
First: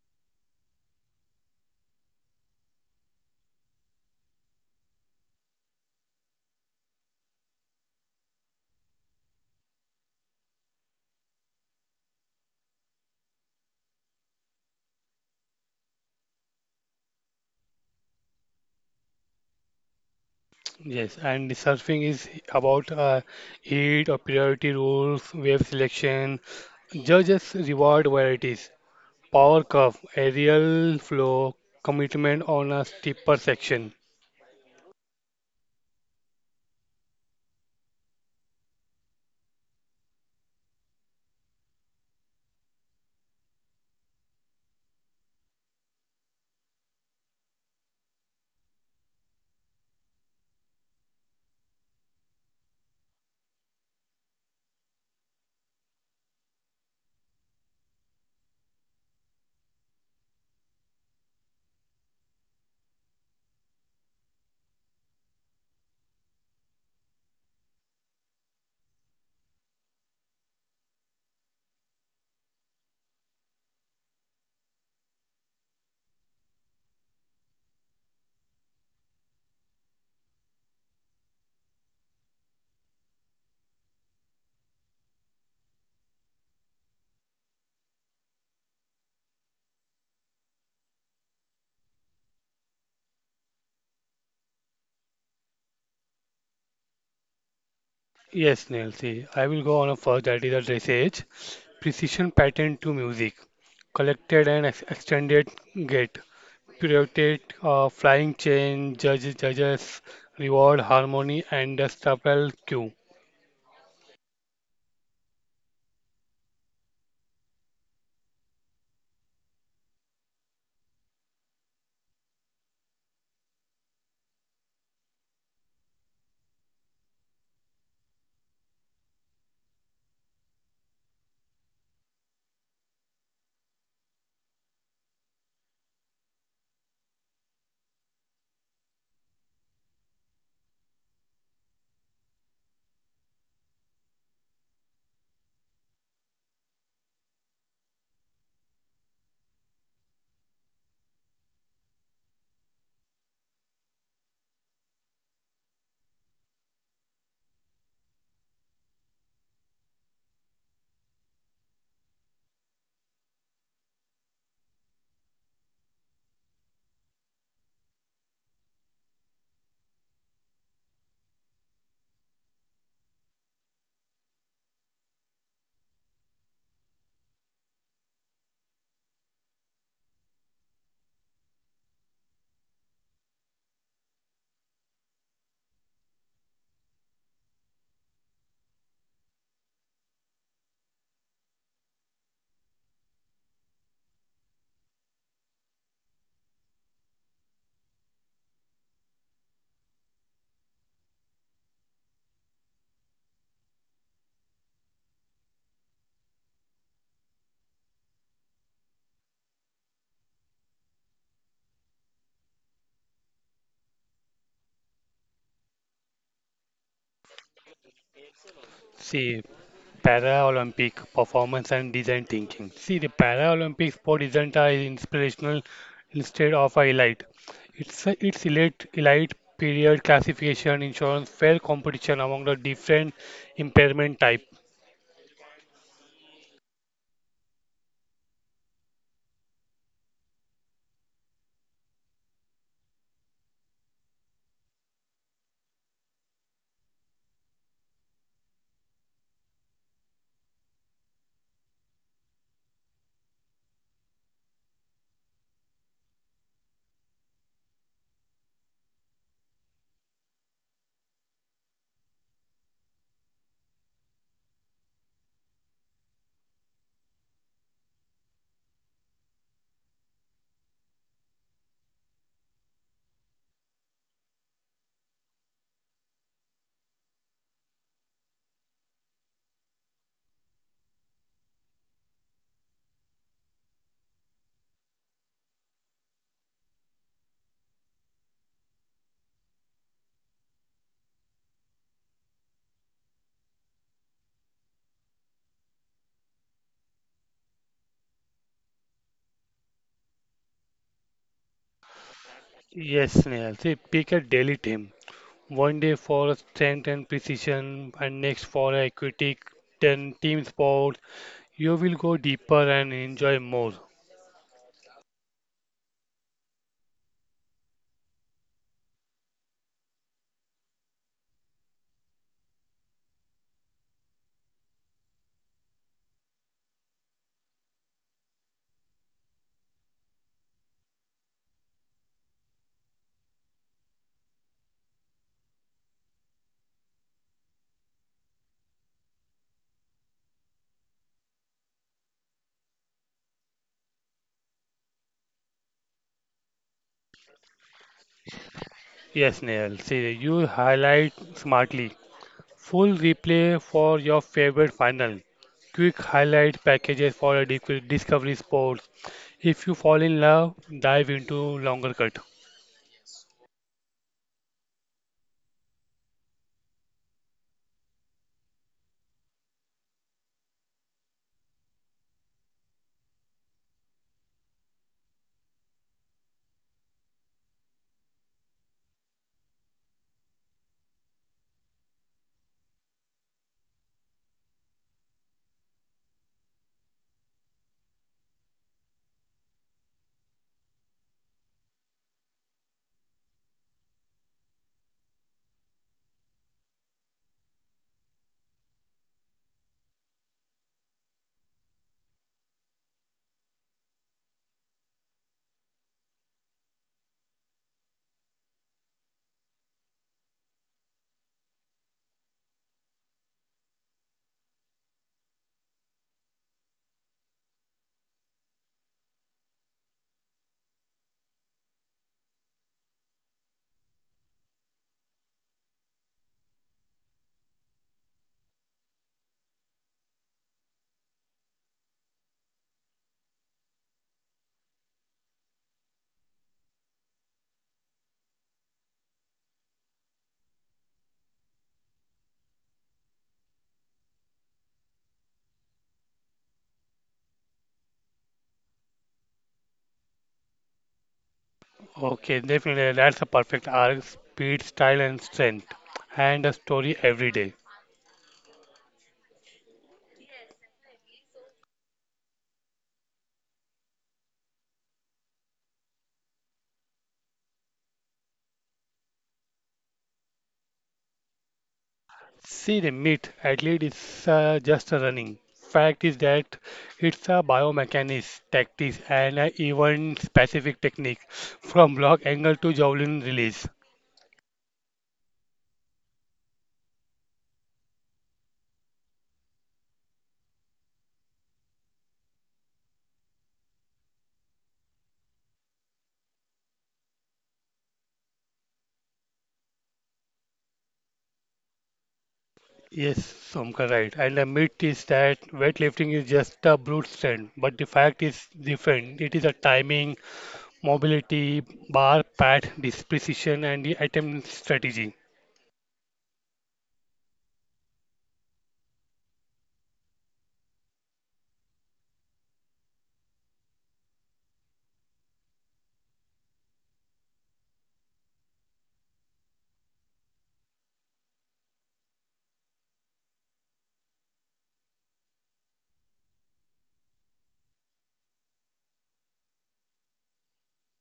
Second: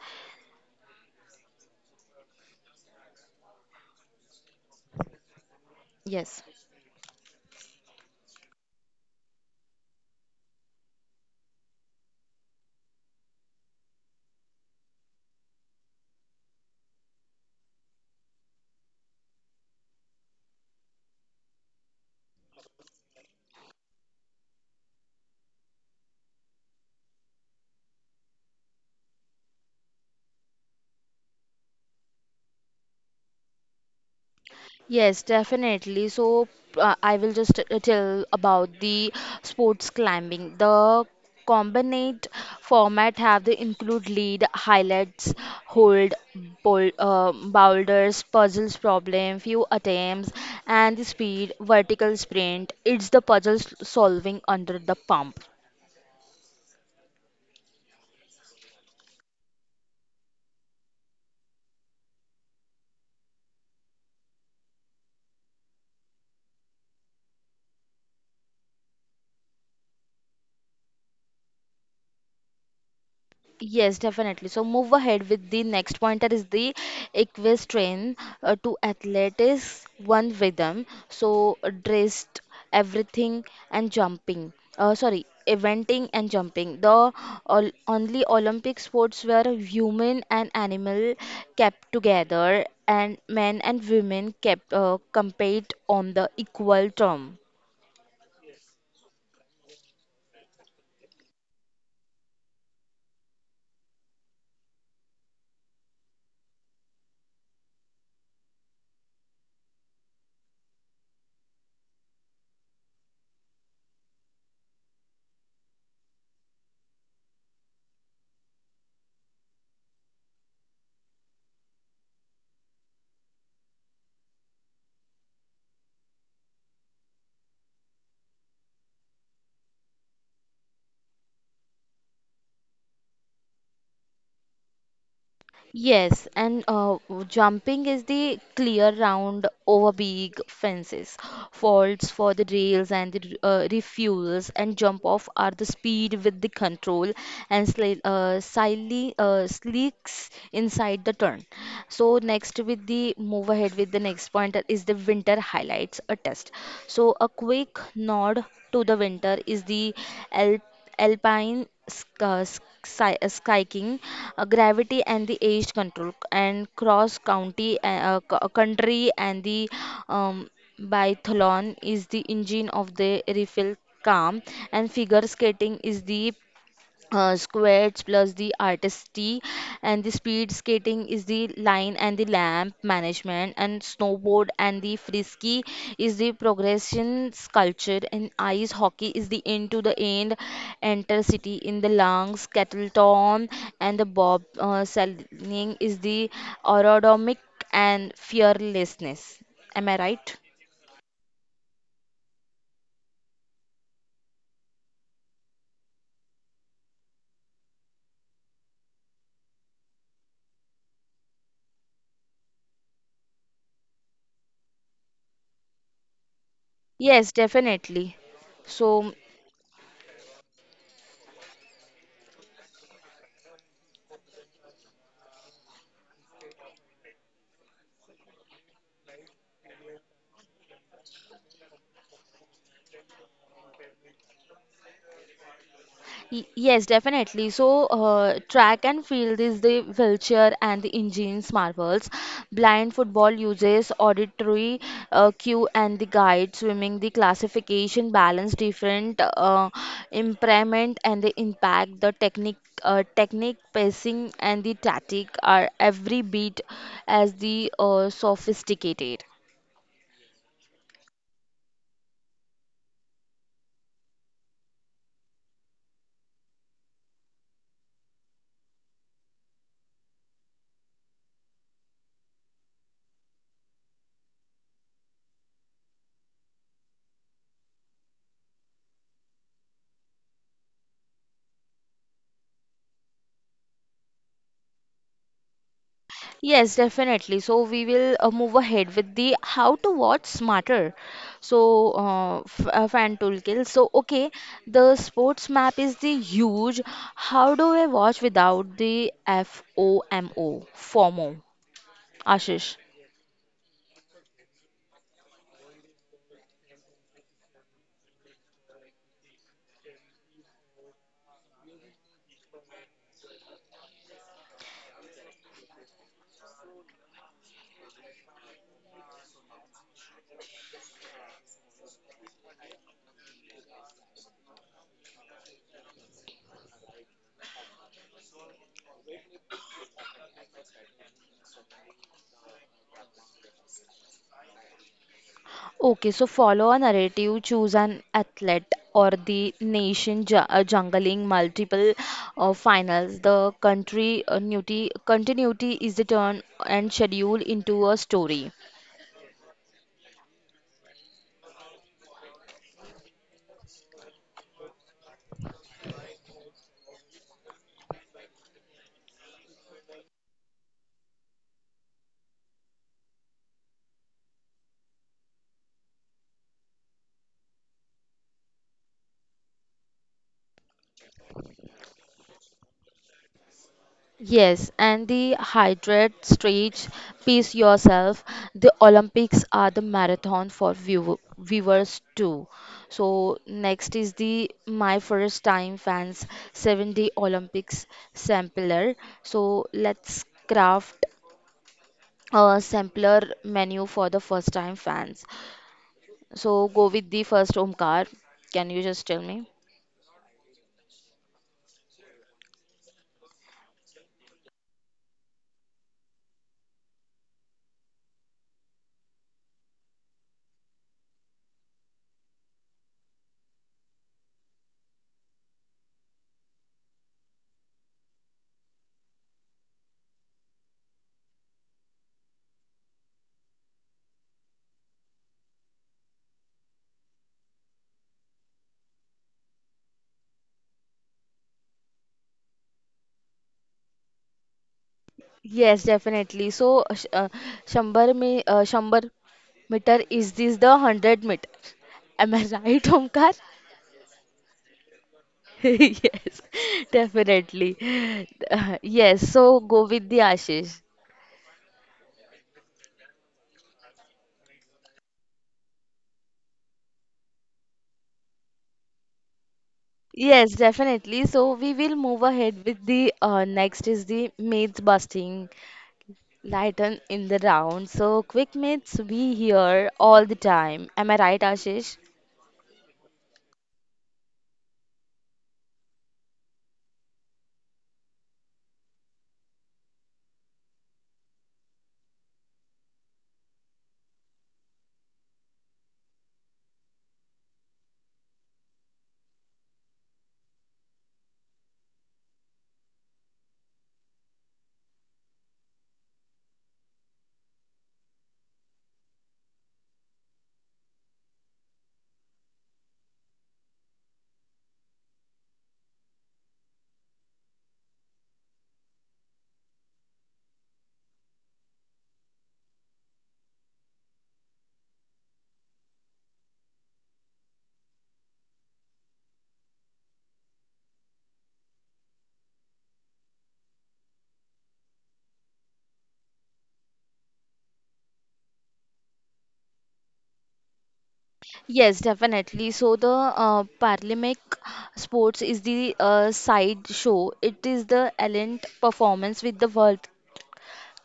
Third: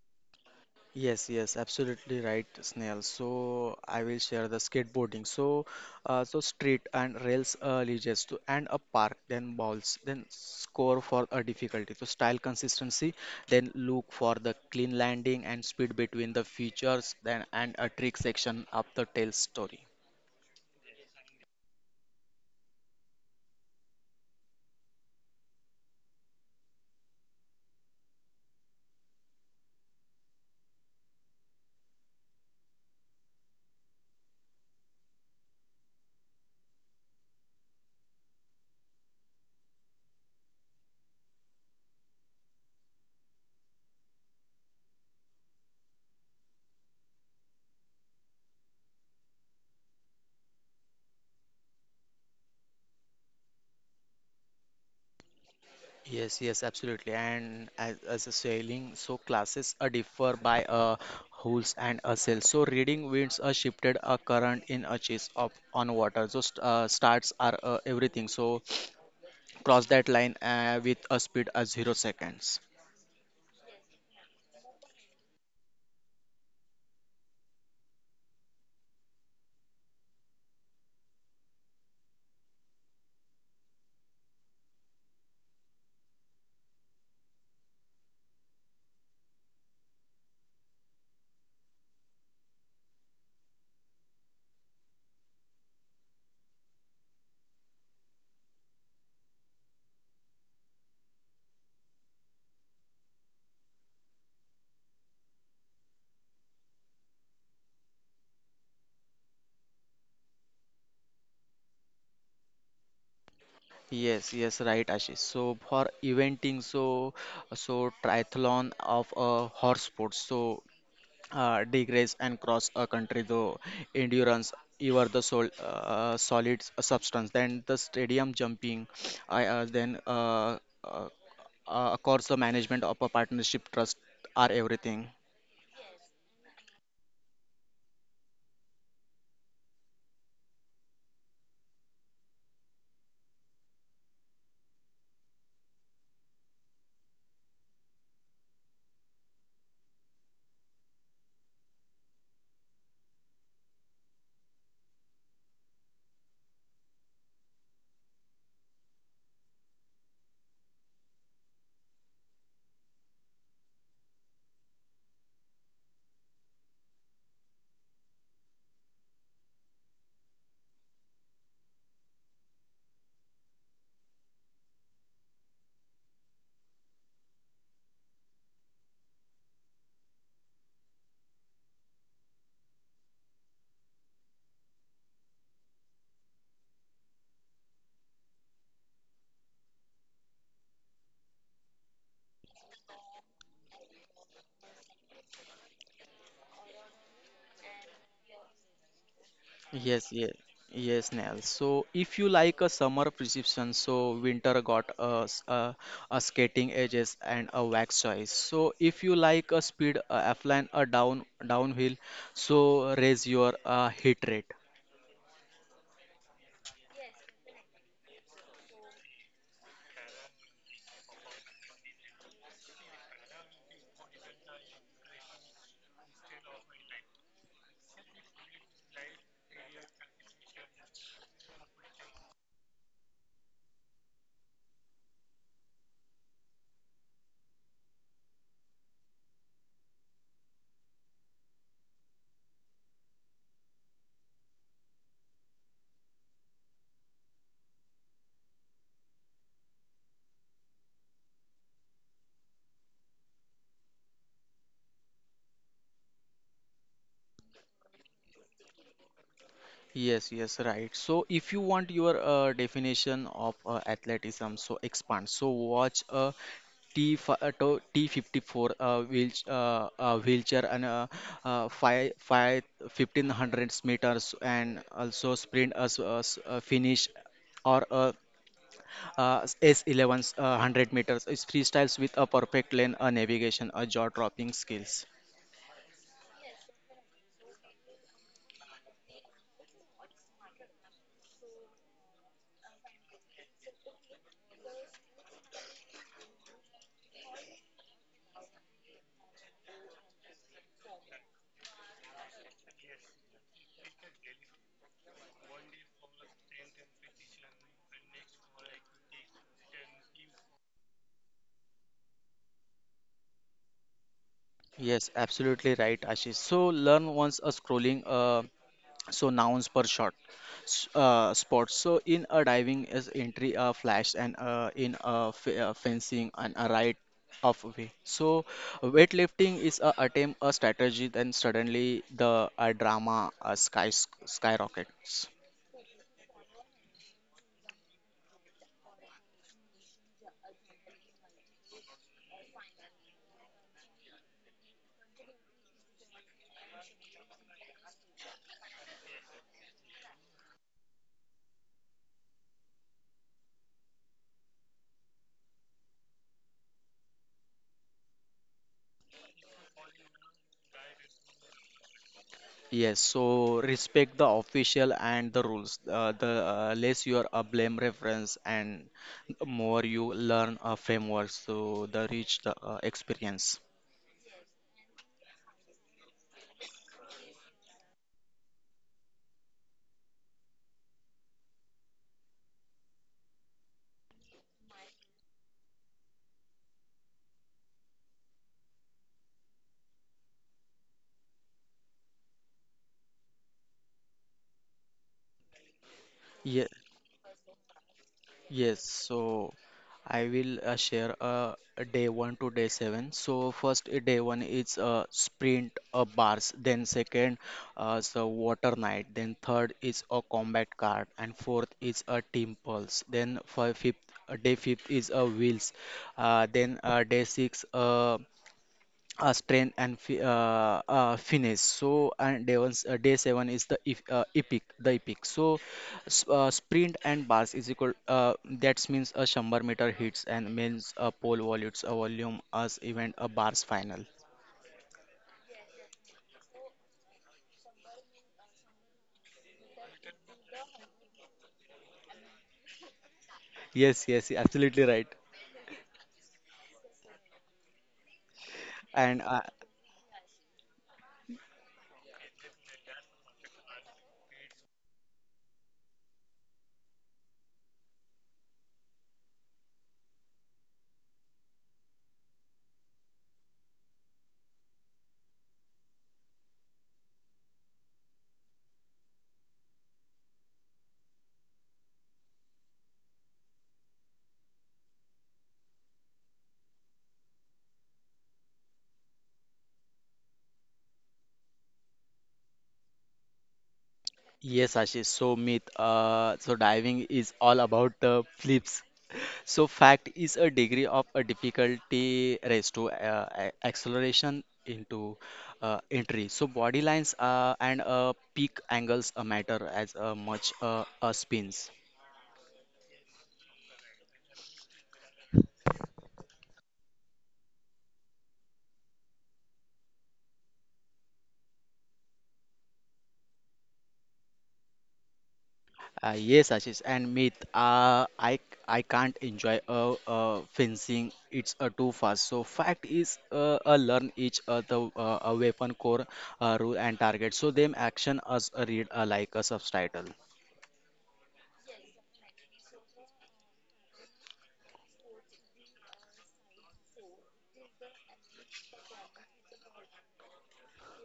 Yes, yes, absolutely right, Snail. So I will share the skateboarding. So, so
Yes.
street and rails leads to and a park, then balls, then score for a difficulty. So style consistency, then look for the clean landing and speed between the features, then and a trick section of the tale story.
Yes, and surfing is about heat or priority rules, wave selection, judges reward varieties, power curve, aerial flow, commitment on a steeper section.
Yes, definitely. So I will just tell about the sports climbing. The combined format have the include lead, highlights, hold, bol boulders, puzzles problem, few attempts, and the speed, vertical sprint. It's the solving under the pump.
Yes, yes, absolutely. And as a sailing, so classes are differ by a holes and a sail. So reading winds are shifted a current in a chase of on water. So st starts are everything. So cross that line with a speed of 0 seconds.
Yes, definitely. So move ahead with the next pointer is the equestrian to athletics, one rhythm. So dressed, everything and jumping. Sorry, eventing and jumping. The only Olympic sports where human and animal kept together and men and women kept compete on the equal term.
Yes, Nancy, I will go on a first that is a dressage, precision pattern to music, collected and ex extended gate, pirouetted flying chain, judges, reward harmony and the staple cue.
Yes, yes, right, Ashish. So for eventing, so, so triathlon of horse sports. So degrees and cross a country, though endurance you are the solid substance, then the stadium jumping, then uh, of course the management of a partnership trust are everything.
Yes, and jumping is the clear round over big fences. Faults for the rails and the refuels and jump off are the speed with the control and slightly slicks inside the turn. So next with the move ahead with the next point is the winter highlights a test. So a quick nod to the winter is the alpine sk- uh, skiing, gravity and the age control, and cross county country and the um, biathlon is the engine of the refill calm, and figure skating is the squares plus the artistry and the speed skating is the line and the lamp management and snowboard and the frisky is the progression sculpture and ice hockey is the end to the end enter city in the lungs kettle tom and the bob sailing is the aerodynamic and fearlessness. Am I
Yes, yes.
right?
Yes, Nell. So if you like a summer prescription, so winter got a, a skating edges and a wax choice. So if you like a speed, a offline, a downhill, so raise your hit rate.
Yes, definitely. So
See, Paralympic performance and design thinking. See, the Paralympic sport isn't a inspirational instead of a elite. It's elite period classification insurance fair competition among the different impairment type.
Yes, definitely. So, track and field is the wheelchair and the engines marvels. Blind football uses auditory cue and the guide. Swimming, the classification balance different impairment and the impact. The technique, pacing, and the tactic are every bit as the sophisticated.
Yes, yes, right. So if you want your definition of athleticism, so expand. So watch a T54 wheelchair, and 1500 meters, and also sprint as finish, or S11 100 meters is freestyles with a perfect lane, a navigation, a jaw dropping skills.
Yes, definitely. So we will move ahead with the how to watch smarter. So f fan toolkit. So okay, the sports map is the huge. How do I watch without the FOMO? FOMO, Ashish.
Yes, Snehal. See, pick a daily team. One day for strength and precision, and next for equity, then team sport. You will go deeper and enjoy more.
Yes, absolutely right, Ashish. So learn once a scrolling. So nouns per shot sports. So in a diving is entry a flash, and in a fencing and a right of way. So weightlifting is a attempt a strategy, then suddenly the a drama a skyrockets.
Okay, so follow a narrative, choose an athlete or the nation ju jungling multiple finals. The country newty, continuity is the turn and schedule into a story.
Yes, Snehal. See, you highlight smartly. Full replay for your favorite final. Quick highlight packages for a Discovery Sports. If you fall in love, dive into longer cut.
Yes, so respect the official and the rules. The less you are a blame reference and more you learn a framework, so the reach the experience.
Yes, and the hydrate, stretch, pace yourself. The Olympics are the marathon for viewers too. So next is the my first time fans 7-Day Day Olympics sampler. So let's craft a sampler menu for the first time fans. So go with the first Omkar. Can
Yes,
you just tell me?
so I will share a day 1 to day 7. So first day 1 is sprint bars, then second so water night, then third is a combat card, and fourth is a team pulse. Then fifth day fifth is a wheels, then day 6. Spain and Finnish. So day seven is the if, epic, the epic. So sprint and bars is equal. That means a 100-meter hits and means a pole volutes a volume as event a bars final.
Yes, definitely. So, Shambar meter is this the 100 meter? Am I right, Omkar?
Yes, yes, absolutely right.
Yes, definitely.
And
Yes, so go with the Ashish.
Okay, definitely that's a perfect arc, speed, style, and strength, and a story every day.
Yes, definitely. So we will move ahead with the next is the myth busting lighten in the round. So quick myths we hear all the time. Am I right, Ashish?
See the myth, at least it's just a running. Fact is that it's a biomechanics tactics and an event specific technique from block angle to javelin release.
yes, Ashish. So myth, so diving is all about flips. So fact is a degree of a difficulty raised to acceleration into entry. So body lines and peak angles matter as much spins.
Yes, Somka, right. And the myth is that weightlifting is just a brute strength, but the fact is different. It is a timing, mobility, bar, pad, precision, and the item strategy.
Yes, Ashish, and Meet, I can't enjoy fencing. It's too fast. So fact is, learn each the weapon core rule and target. So them action as a read like a subtitle.
Yes, definitely. So the Paralympic sports is the side show. It is the elite performance with the world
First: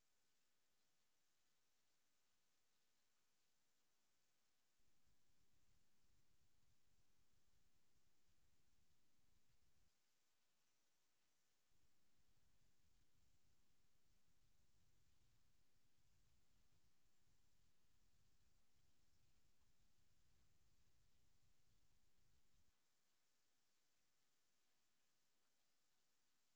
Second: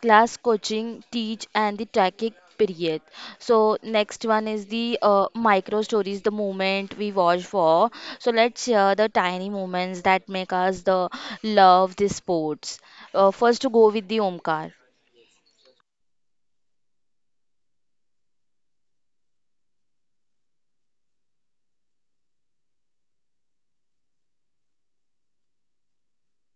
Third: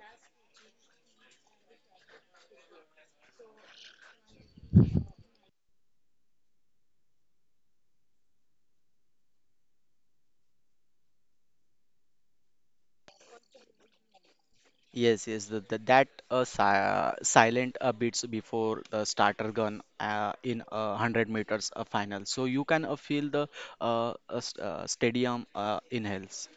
class coaching, teach, and the tracking period. So next one is the micro stories, the moment we watch for. So let's share the tiny moments that make us the love the sports. First to go with the Omkar.
Yes, yes, that si silent beats before the starter gun in 100 meters final. So you can feel the uh, stadium inhales.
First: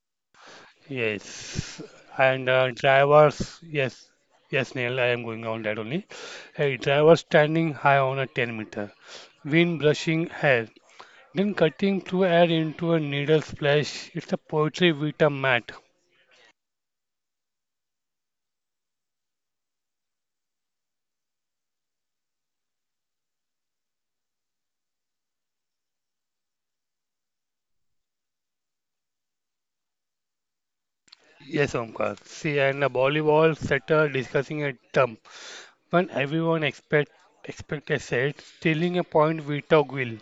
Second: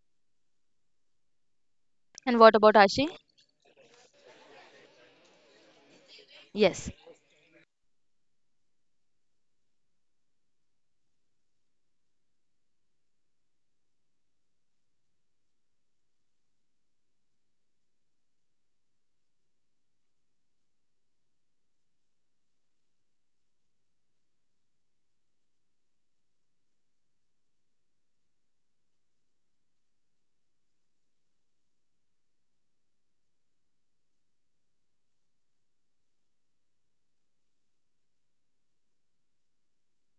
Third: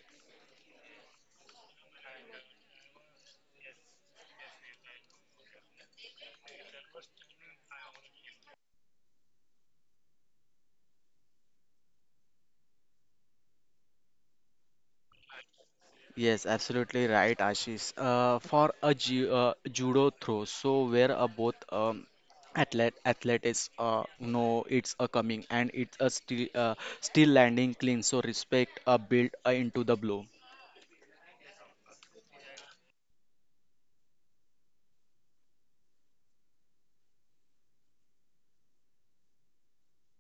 Yes,
And
and
what about Ashi?
drivers. Yes, yes, Neil, I am going on that only. Hey,
Yes.
driver standing high on a 10-meter, wind brushing hair, then cutting through air into a needle splash. It's a poetry with a mat.
Yes, absolutely right, Ashish. For a ju judo throw, so where a both athletes know it's a coming, and it's a still landing clean, so respect built into the blow.
Yes, Omkar. See, and a volleyball setter discussing a dump. When everyone expect a set, stealing a point without will.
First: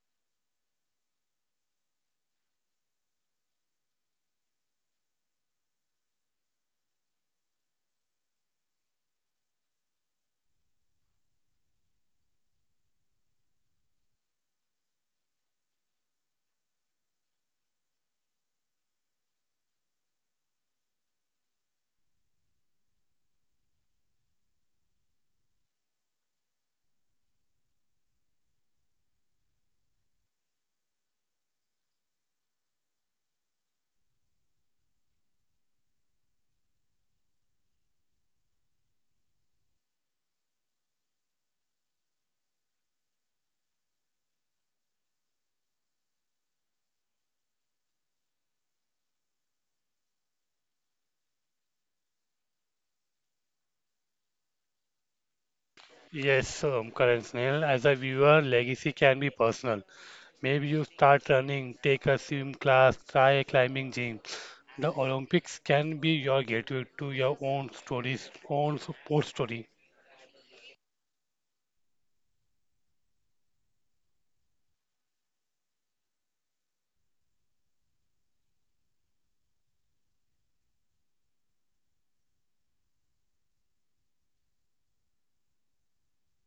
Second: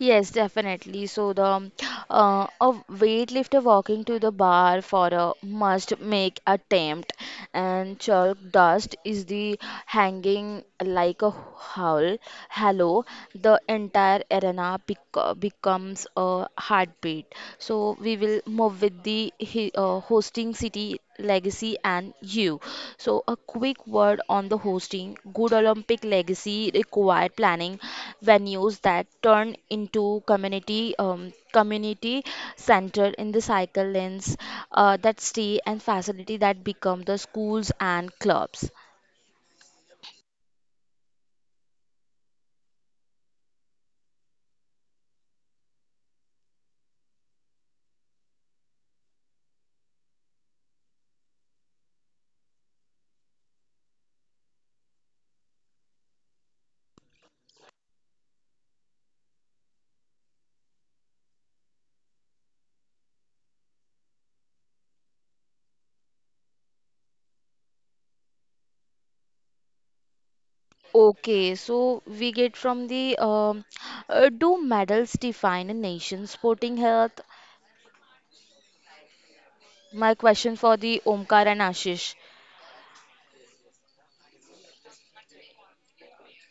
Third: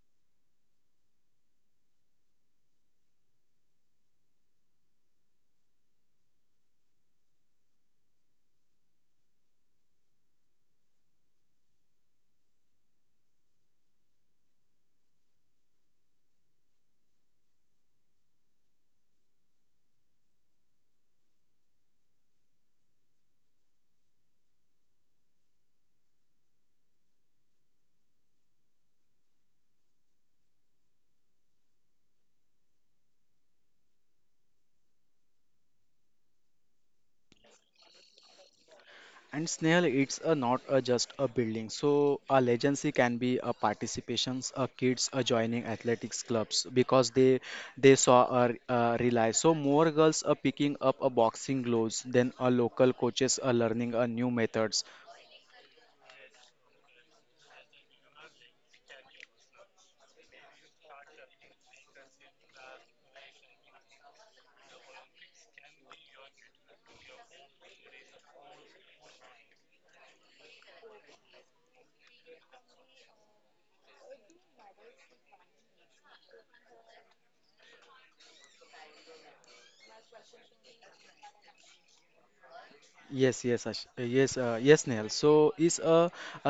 Yes, definitely. So the a weightlifter walking to the bar for a must make attempt, and chalk dust is the hanging like a howl. Hello, the entire arena becomes a heartbeat. So we will move with the hosting city legacy and you, so a quick word on the hosting good Olympic legacy required planning venues that turn into community center in the cycle lanes that stay and facility that become the schools and clubs.
And Snail, it's a not a just a building. So a legacy can be a participations, a kids are joining athletics clubs because they saw a, rely. So more girls are picking up a boxing gloves than a local coaches are learning a new methods.
Yes, Omkar and Snail. As a viewer, legacy can be personal. Maybe you start running, take a swim class, try a climbing gym. The Olympics can be your gateway to your own stories, own sports story.
Okay, so we get from the do medals define a nation's sporting health? My question for the Omkar and Ashish.
Yes, yes, yes, Nehal. So, is a,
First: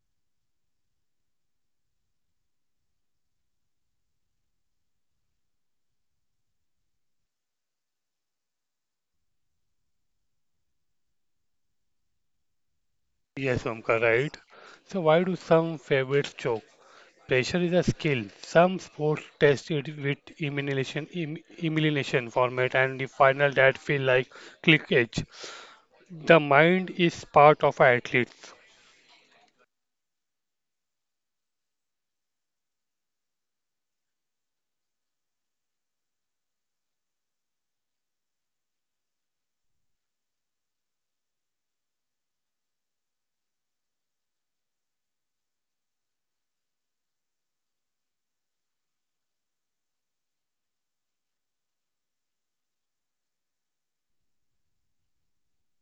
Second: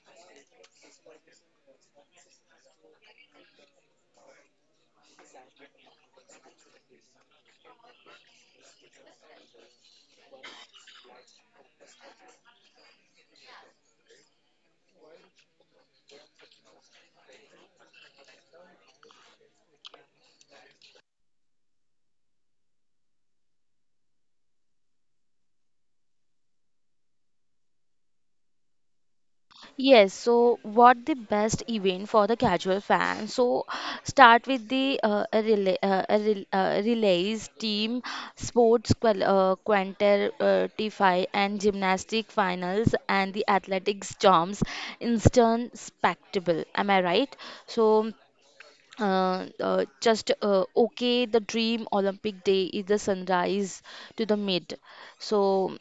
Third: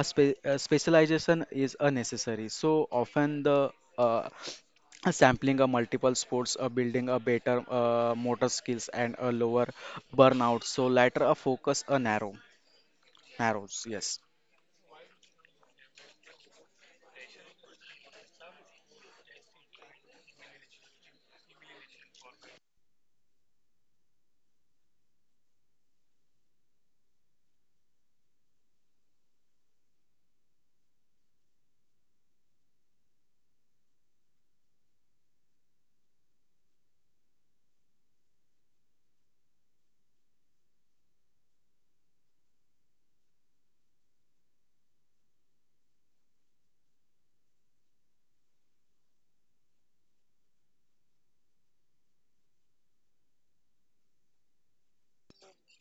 specialization is a necessary. So often the uh, sampling a multiple sports, a building a better motor skills and a lower burnout. So latter a focus a
Yes,
narrows.
Omkar,
Yes.
right. So why do some favorites choke? Pressure is a skill. Some sports test it with elimination format and the final that feel like click edge. The mind is part of athletes.
Yes, so what the best event for the casual fan? So start with the a relay, a rel- relays, team sports quantify and gymnastic finals and the athletics jumps instant spectacle. Am I right? So just okay, the dream Olympic day is the sunrise to the mid. So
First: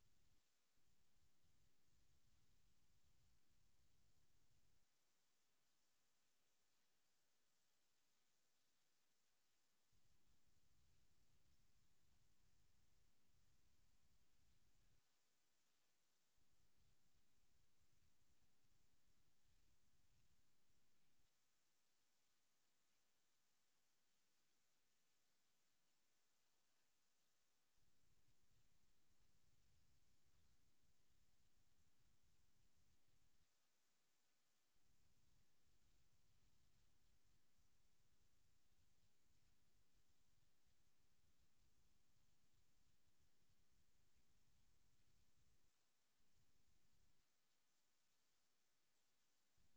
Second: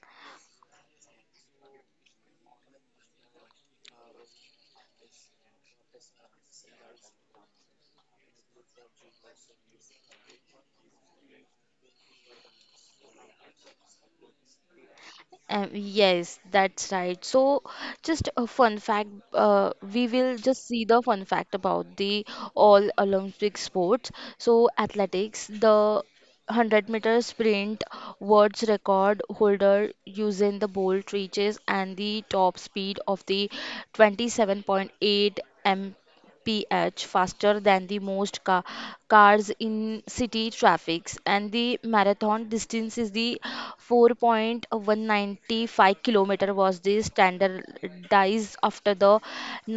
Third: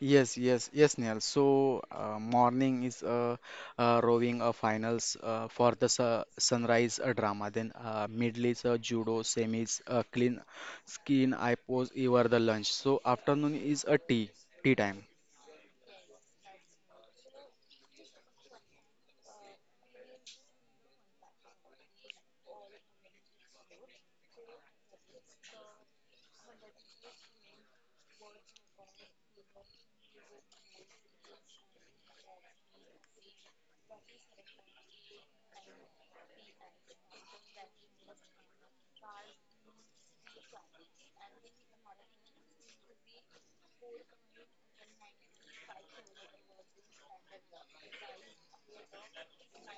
Yes, yes, yes, Nehal. So, morning is rowing a finals for the su sunrise drama. Then middle is judo, semis, clean skin, I pose, you are the lunch. So afternoon is a tea time.
uh, yes, that's right. So, just a fun fact, we will just see the fun fact about the all Olympic sports. So, athletics, the 100-meter sprint world's record holder Usain the Bolt reaches and the top speed of the 27.8 ph faster than the most cars in city traffics and the marathon distance is the 4.195 kilometer was the standardized after the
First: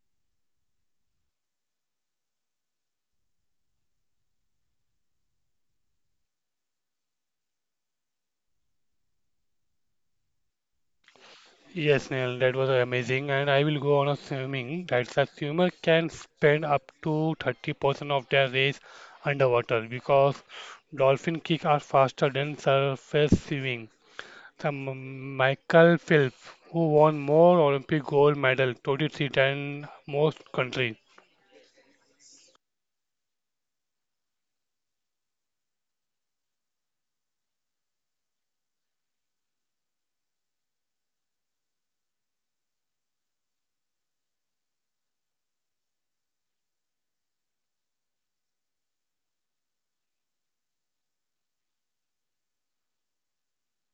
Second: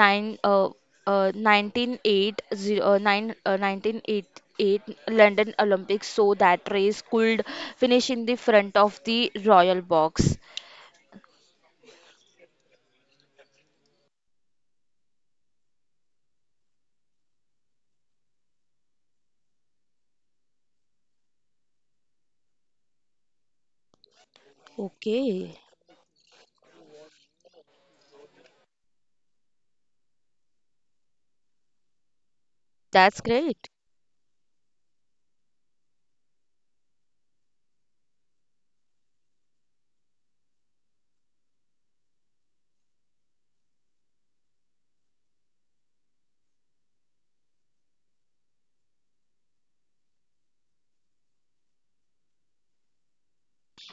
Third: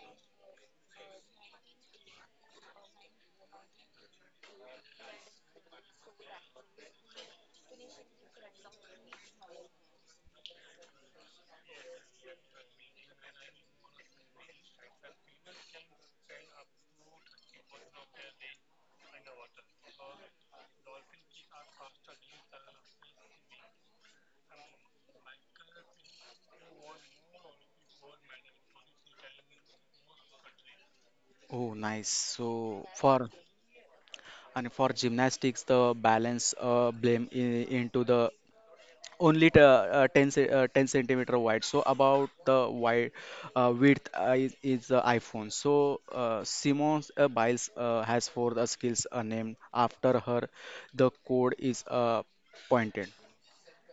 9 uh, uh, 1980 uh, 9 uh, 1988 London Olympics so that race could finish in the front of the royal box.
Yes, Neil, that was amazing. And I will go on a swimming. That's a swimmer can spend up to 30% of their race underwater because dolphin kicks are faster than surface swimming. The
Okay,
Michael Phelps, who won more Olympic gold medal 23 than most countries.
Oh, nice. So
that's great.
for gymnastics, the balance blame I into the 10 10 centimeter wide, so about the wide width is the iPhone. So Simons Biles has for the skills named after her the code is pointed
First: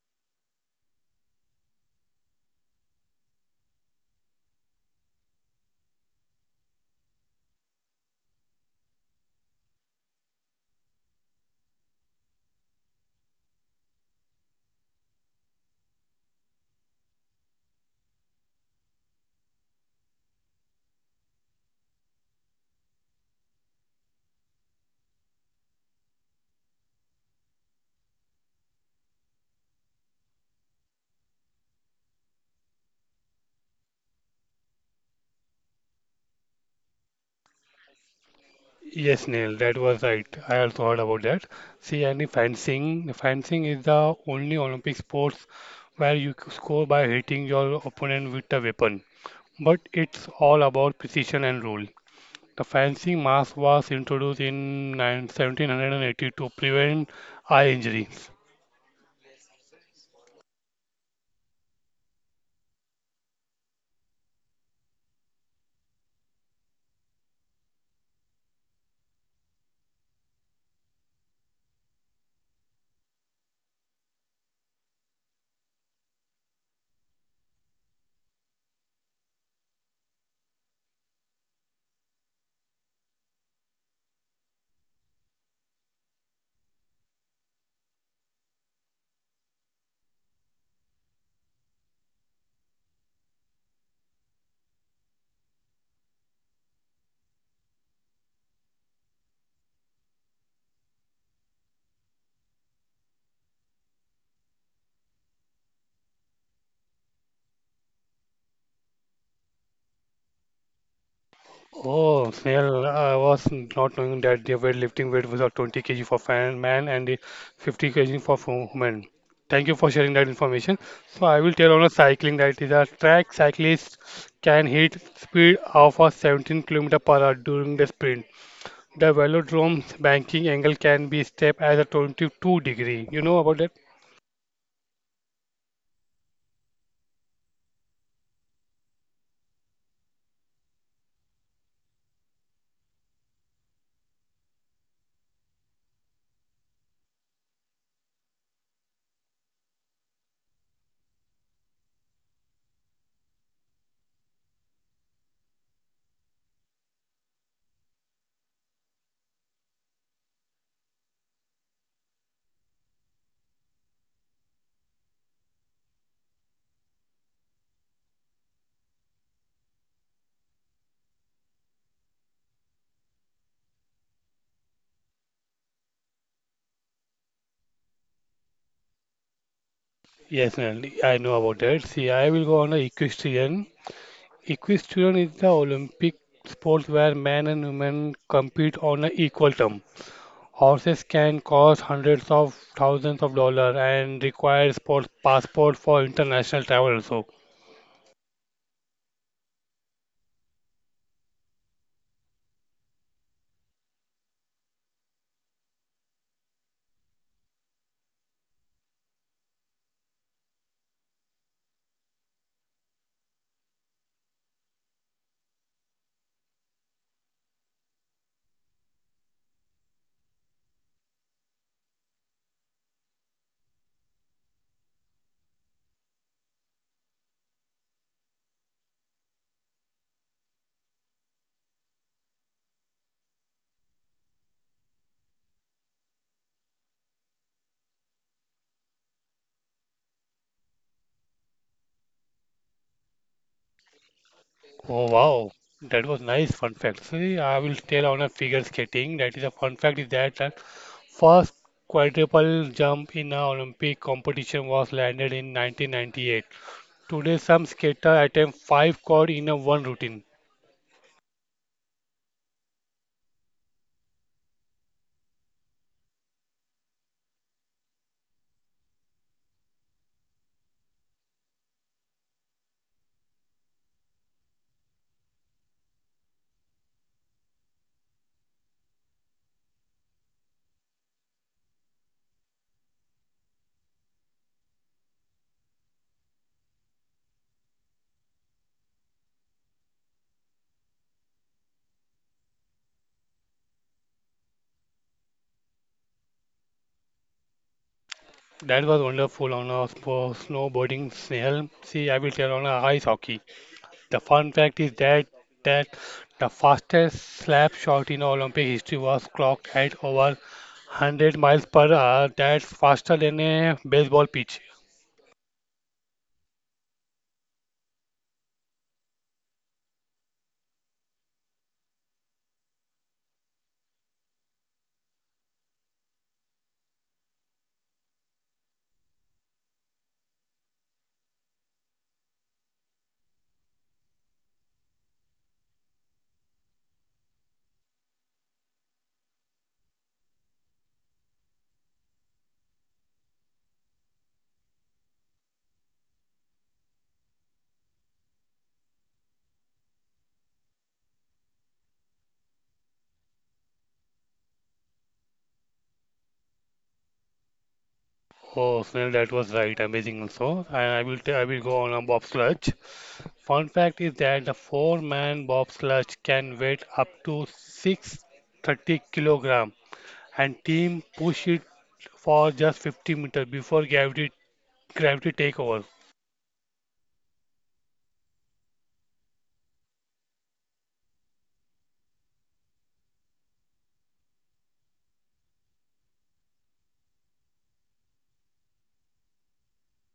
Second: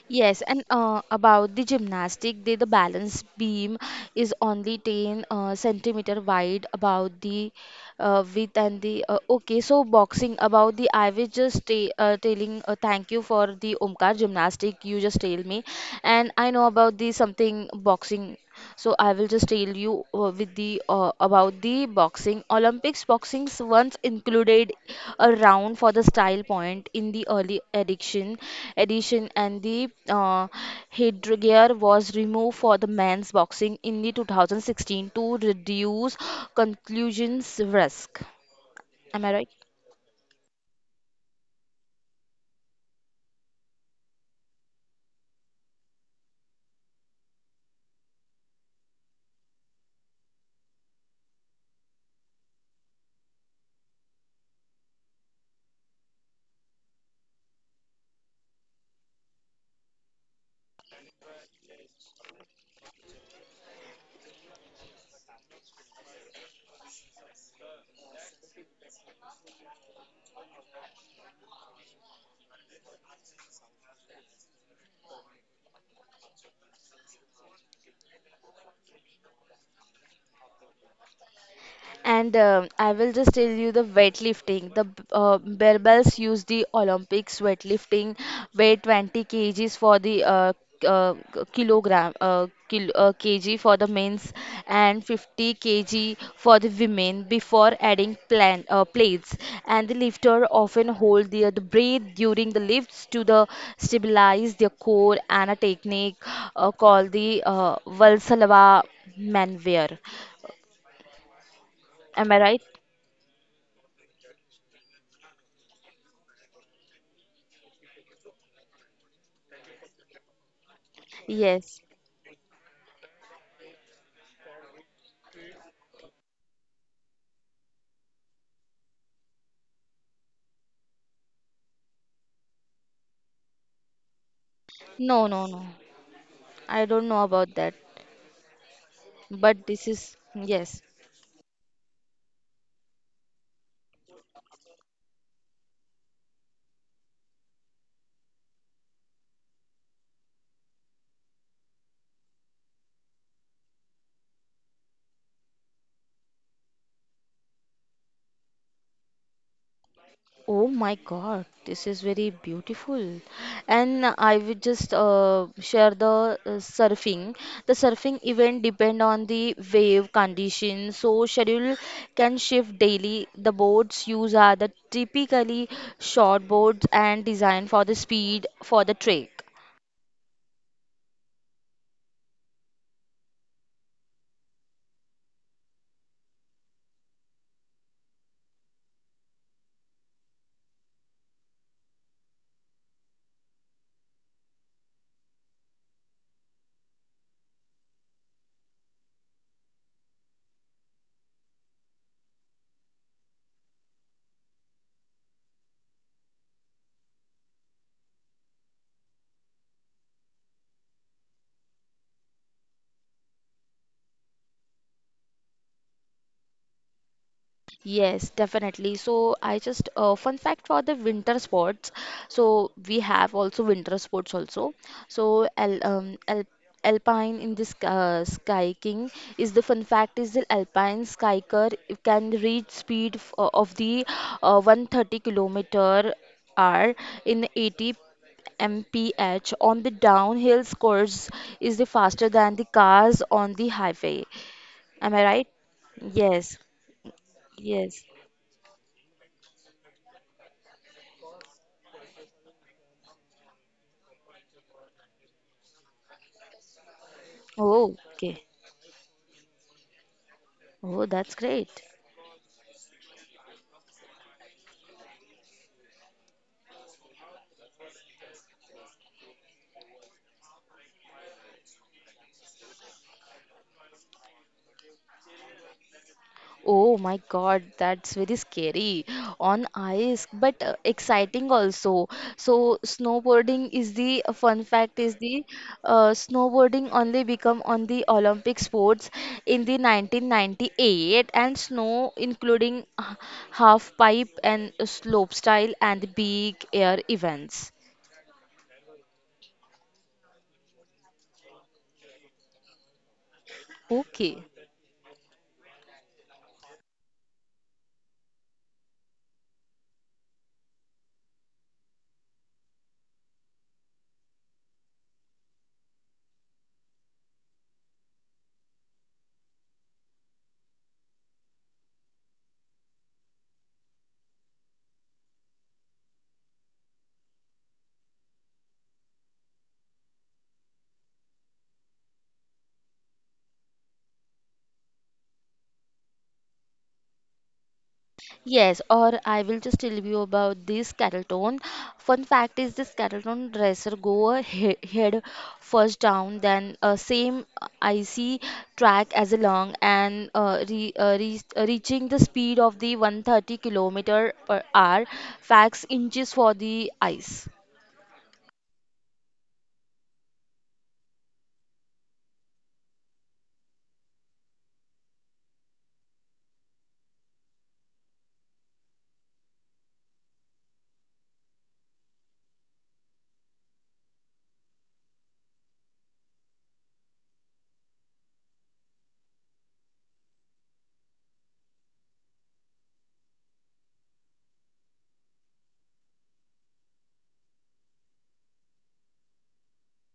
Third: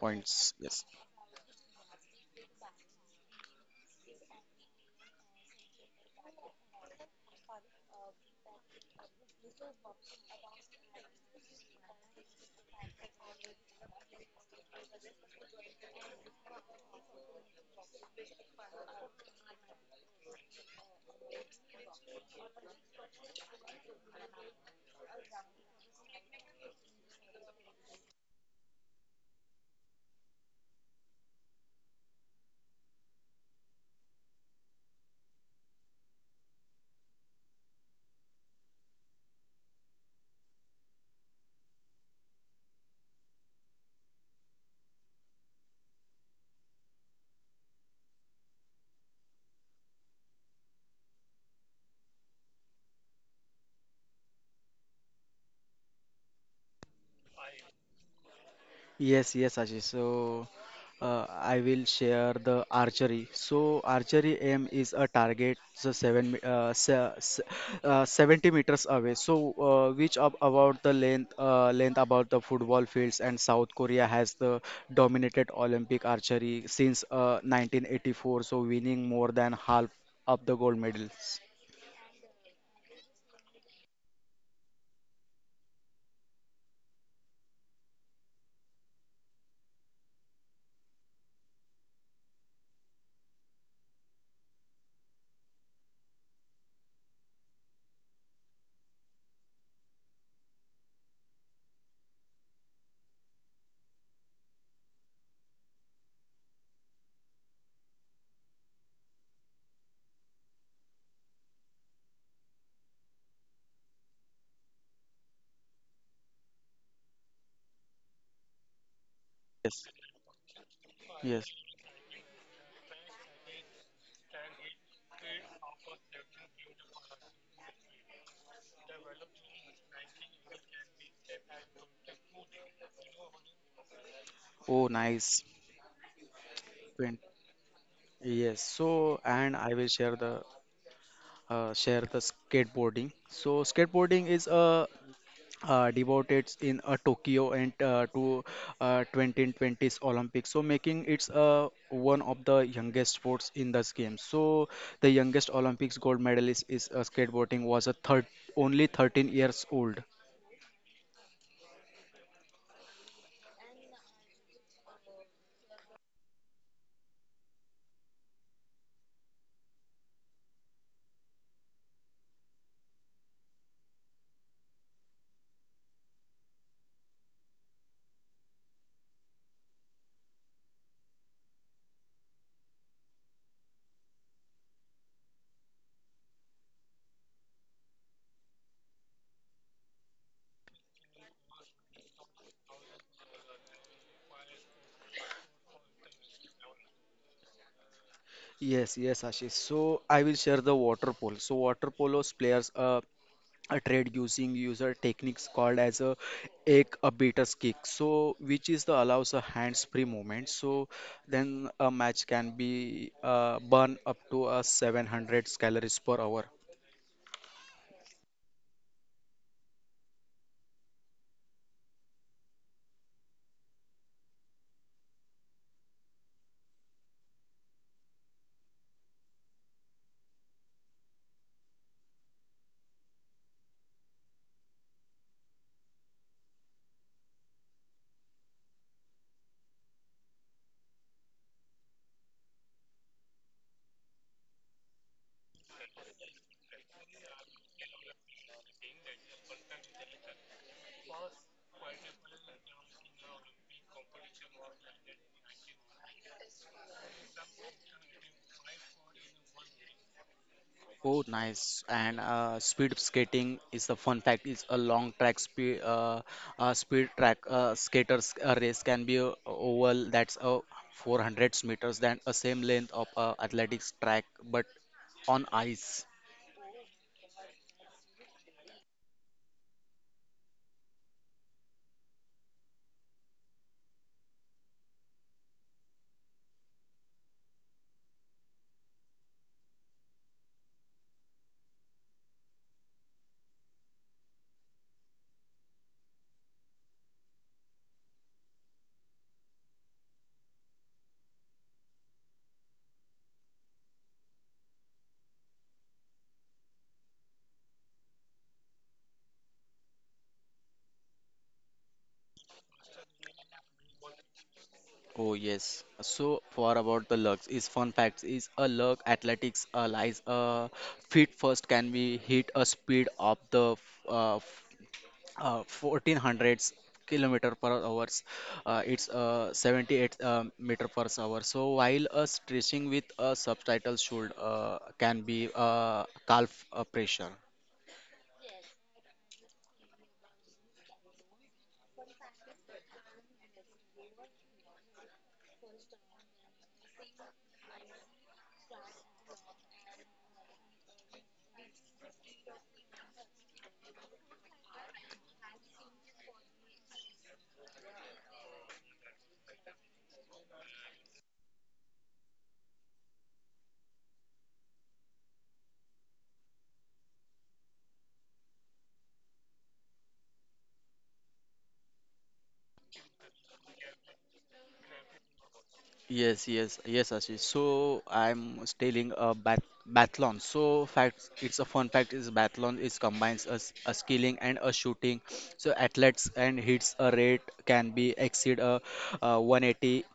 points,
Yes, and
yes.
about the gymnastic, the balance beam is only 10 centimeter wide about the width and the okay. So boxing about the I was just telling thank you for the Omkar gymnastic you just tell me, and I know about the something boxing. So I will just tell you with the about the boxing Olympics Boxings once included a round for the style point in the edition and the headgear was removed for the men's boxing in the 2016 to reduce conclusions risk.
Yes,
Am I right?
Neil, that was right. I also heard about that. See, any fencing, the fencing is the only Olympic sports where you score by hitting your opponent with a weapon. But it's all about precision and rule. The fencing mask was introduced in 9 1782 to prevent eye injuries.
Yes, yes, Ashish. So, I will share the archery. So, archery aim is a target so seven me- se se- 70 meters away. So, which ab about the length about the football fields, and South Korea has the dominated Olympic archery since 1984. So, winning more than half of the gold medals.
And um, I will just tell you the weightlifting. The barbells use the Olympics weightlifting, weigh 20 kgs for the k- k- kilogram kil kg for the men's and 50 kg for the women before adding plan plates. And the lifter often hold their the breath during the lifts to the stabilize their core and a technique called the Valsalva maneuver. Am
Oh,
I right?
well, I was not knowing that the weightlifting weight was of 20 kg for fan, man and the 50 kg for woman. Thank you
Yes,
for sharing that information. So I
yes.
will tell
Yes.
on a cycling that is a track cyclist can hit speed of a 17 km per hour during the sprint. The velodrome's banking angle can be steep as a 22 degree. You know about that?
Oh,
No,
nice.
no, no. I don't
Win.
know about that.
Yes. So, and
But
I
this
will
is, yes.
share the skateboarding. So skateboarding is a devoted in Tokyo and to 2020s Olympics. So making it's one of the youngest sports in this game. So the youngest Olympics gold medalist is skateboarding was a third only 13 years old.
Oh my God, this is very beautiful. And I will just share the surfing. The surfing event depend on the wave condition, so schedule can shift daily. The boats used are the typically short boards and designed for the speed for the trek.
Yes, Nalini, I know about that. See, I will go on a equestrian. Equestrian is the Olympic sport where men and women compete on an equal term. Horses can cost hundreds of thousands of dollars and require sports passport for international travel also.
Yes, yes, Ashish. So I will share the water polo. So water polo's players a trade using user techniques called as a ek a beater's kick so which is the allows a hands free movement, so then a match can be burn up to a 700 calories per hour.
Yes, definitely. So I just fun fact for the winter sports. So we have also winter sports also. So al al alpine in this skiing is the fun fact is the alpine skier can reach speed f of the 130-kilometer hour in 80 mph on the downhill course is the faster than the cars on the highway.
Oh
Am I right?
wow, that was nice
Yes.
fun fact. See, I will
Yes.
tell on a figure skating. That is a fun fact is that the first quadruple jump in a Olympic competition was landed in 1998. Today, some
Oh,
skater
okay.
attempt five quad in a one routine.
Oh,
Oh,
that's great.
nice, and speed skating is the fun fact is a long track speed speed track skaters race can be a oval that's a 400 meters than a same length of athletics track, but on ice.
Oh my God, that's very scary on ice, but exciting also. So snowboarding is the a fun fact is the snowboarding only become on the Olympic sports in the 1998 and snow including half pipe and slope style and big air events.
That was wonderful on a snowboarding, Snail. See, I will tell on a ice hockey. The
Okay.
fun fact is that the fastest slap shot in Olympic history was clocked at over 100 miles per hour. That's faster than a baseball pitch.
Oh, yes. So for about the lugs is fun facts is a lug athletics lies feet first can be hit a speed of the uh, f- 1400s kilometer per hours, it's 78 meter per hour, so while a stretching with a subtitle should can be calf pressure.
Yes, or I will just tell you about this Carrollton. Fun fact is this Carrollton dresser go a head first down, then same icy track as along and reaching the speed of the 130 kilometer per hour, facts inches for the ice.
Oh, Snail, that was right. Amazing also. And I will go on a bobsledge. Fun fact is that the four-man bobsledge can weigh up to 630 kilogram, and team push it for just 50 meter before gravity take over.
Yes, yes, yes, Ashish. So I'm was telling a bathlon. So fact, it's a fun fact is bathlon is combines a, a skilling and a shooting. So athletes and hits a rate can be exceed a, 180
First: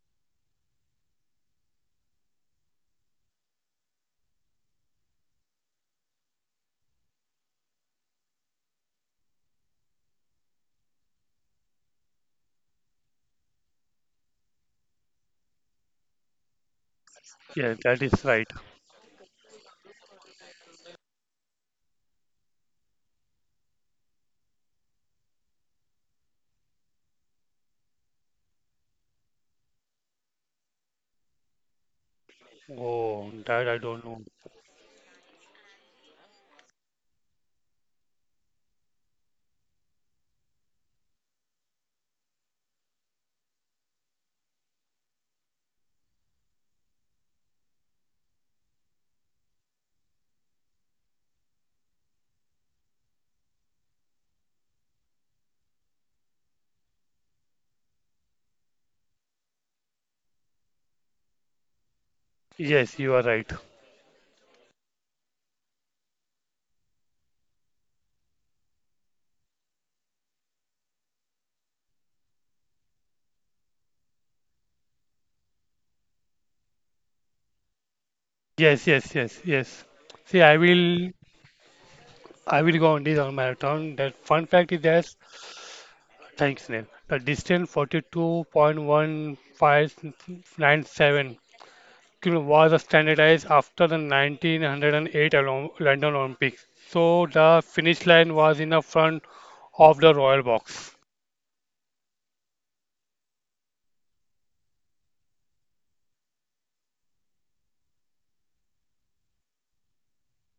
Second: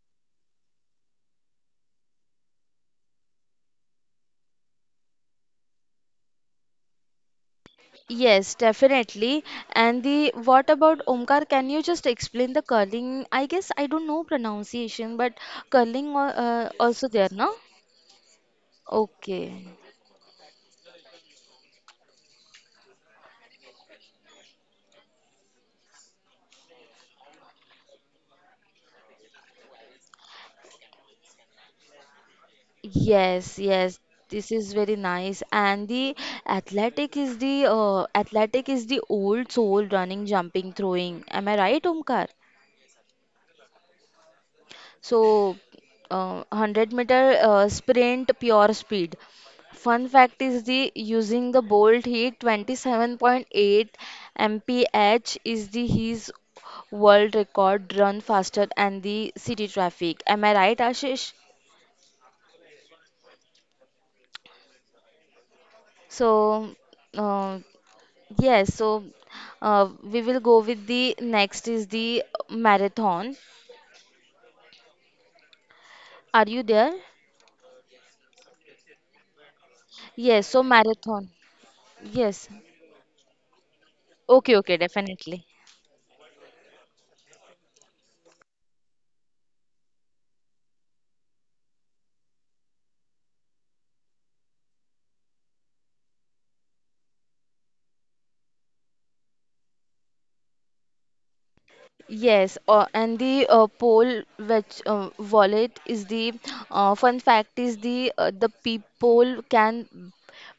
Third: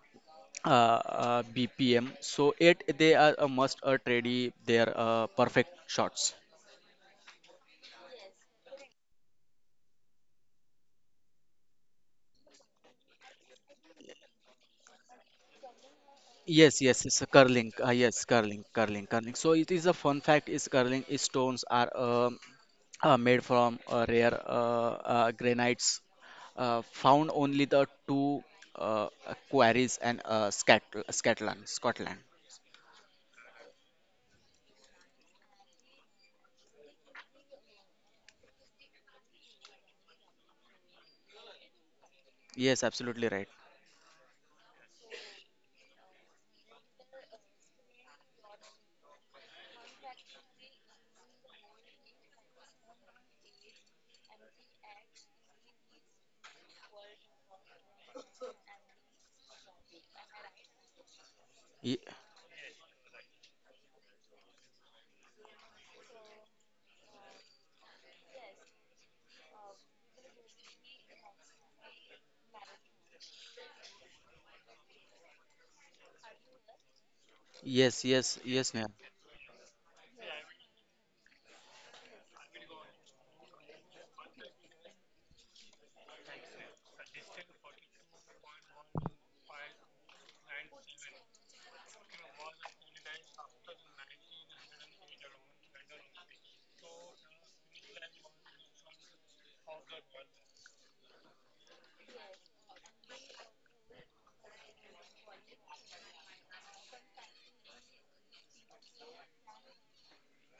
BPM. So it they are a must a ready their perfect shots.
Yes, definitely. And the what about Omkar? Can you just explain the curling? I guess I don't know pronunciation, but curling
Yes, yes,
also
it's a
there, no?
curling.
Yes, that is
Yes,
right.
curling, curling, curling. So
Okay.
it is a fun fact is curling is stones are made from rare granites found only the two quarries and Scotland.
Oh,
Yes,
that I
yes.
don't know.
This is very nice. And the athletic is the old soul running, jumping, throwing. Am I right, Omkar?
Yes, absolutely right.
So, 100 meter sprint, pure speed. Fun fact is the using the Bolt heat 27.8 mph is the his world record run faster and the city traffic. Am I right, Ashish?
Ye-
Yes, you are right.
So, uh, yes, so we will go with the next is the marathon. Are you there?
yes, yes, yes,
Yes,
Neha.
yes, yes, yes. See,
Yes, so marathon. Yes.
I will go on this on marathon. That fun
Okay,
fact
okay,
is that
definitely.
thanks, Neil. The distance 42.1597 was standardized after the 1908 London Olympics. So the finish line was in the front of the royal box.
Yes, and the poll which wallet is the fun fact is the people can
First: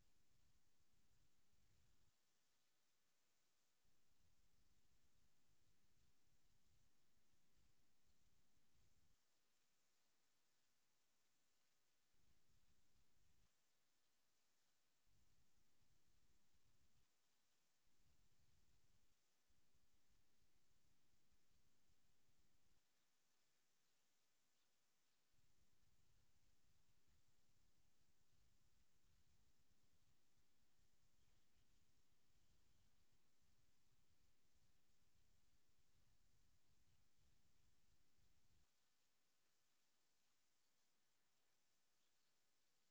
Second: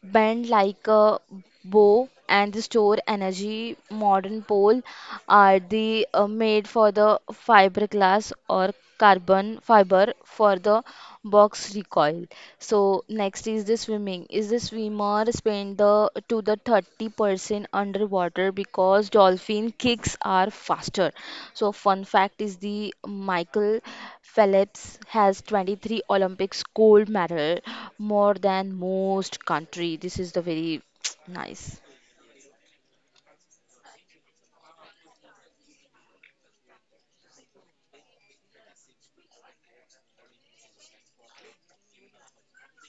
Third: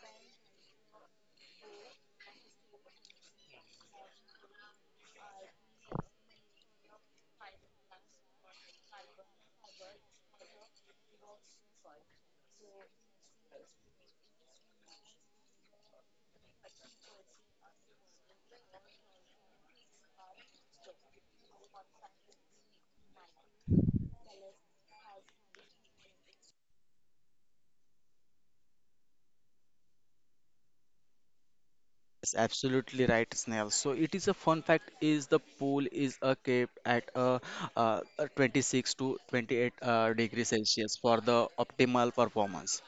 bend like a bow and the store energy. Modern pole are the made for the fiberglass or carbon fiber for the box recoil. So next is the swimming. Is the swimmer spend the to the 30% underwater because dolphin kicks are faster. So fun fact is the Michael Phelps has 23 Olympics gold medal more than most country. This is the very nice.
Yes, absolutely right, Snail. So it is a fun fact is the pool is kept at 26 to 28 degrees Celsius for the optimal performance.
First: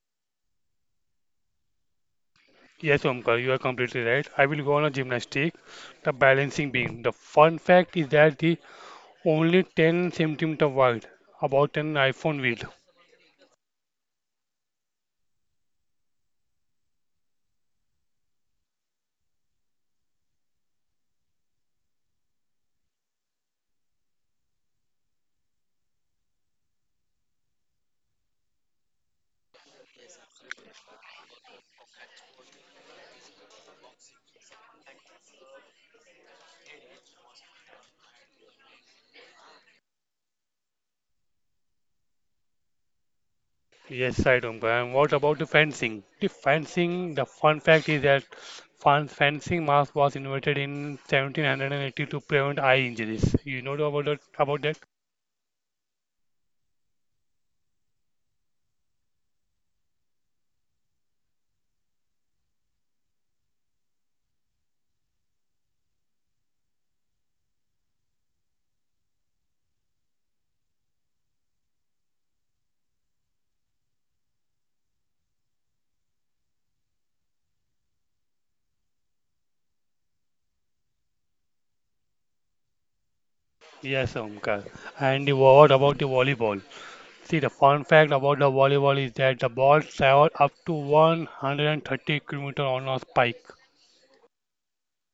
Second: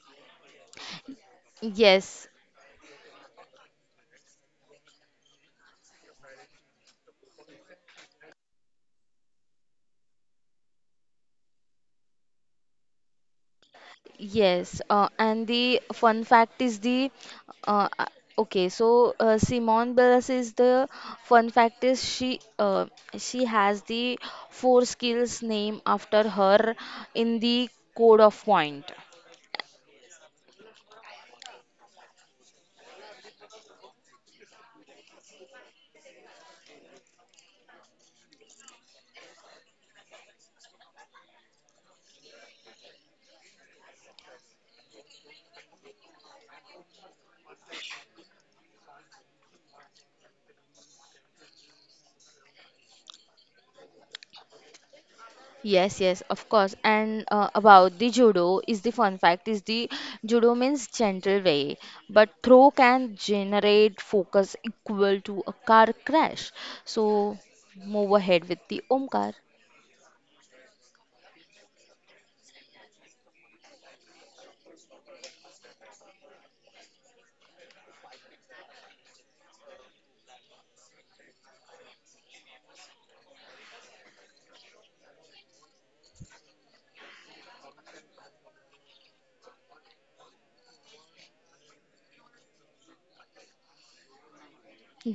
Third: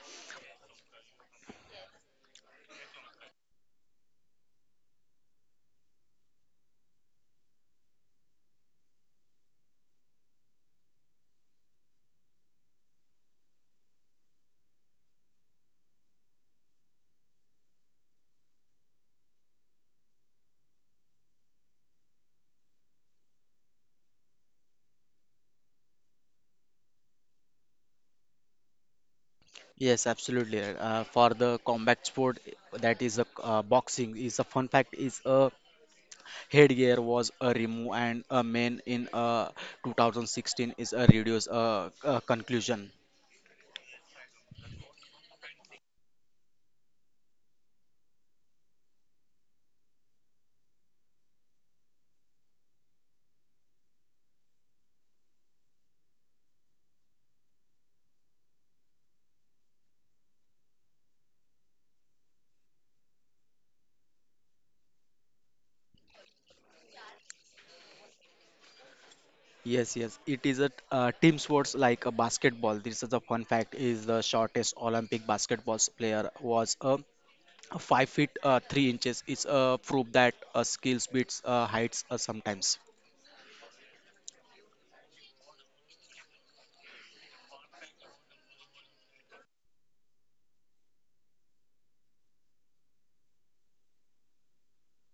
Yes.
Yes, Omkar, you are completely right. I will go on a gymnastic, the balancing beam. The fun fact is that the only 10 centimeter wide, about an iPhone wheel.
Yes, and the fun fact is the uh, uh, okay. So Simone Biles is the fun fact is she has the four skills name after her in the code of point.
Yes, absolutely right. For the combat sport, that is a boxing is a fun fact is a headgear was a remove and a main in 2016 is a reduce conclusion.
Yes, right, Omkar. And what about the fencing? The fencing, the fun fact is that fan fencing mask was invented in 1780 to prevent eye injuries. You know about that? About that?
Yes, yes, of course. And about the judo is the fun fact is the judo means gentle way, but throw can generate focus equal to a car crash. So move ahead with the Omkar.
Yes, yes. It is a team sports like a basketball. This is a fun fact. Is the shortest Olympic basketball player was a 5 feet 3 inches. It's a proof that skills beats heights sometimes.
Yes, Omkar. What about the volleyball? See, the fun fact about the volleyball is that the ball travel up to 130 km on a spike.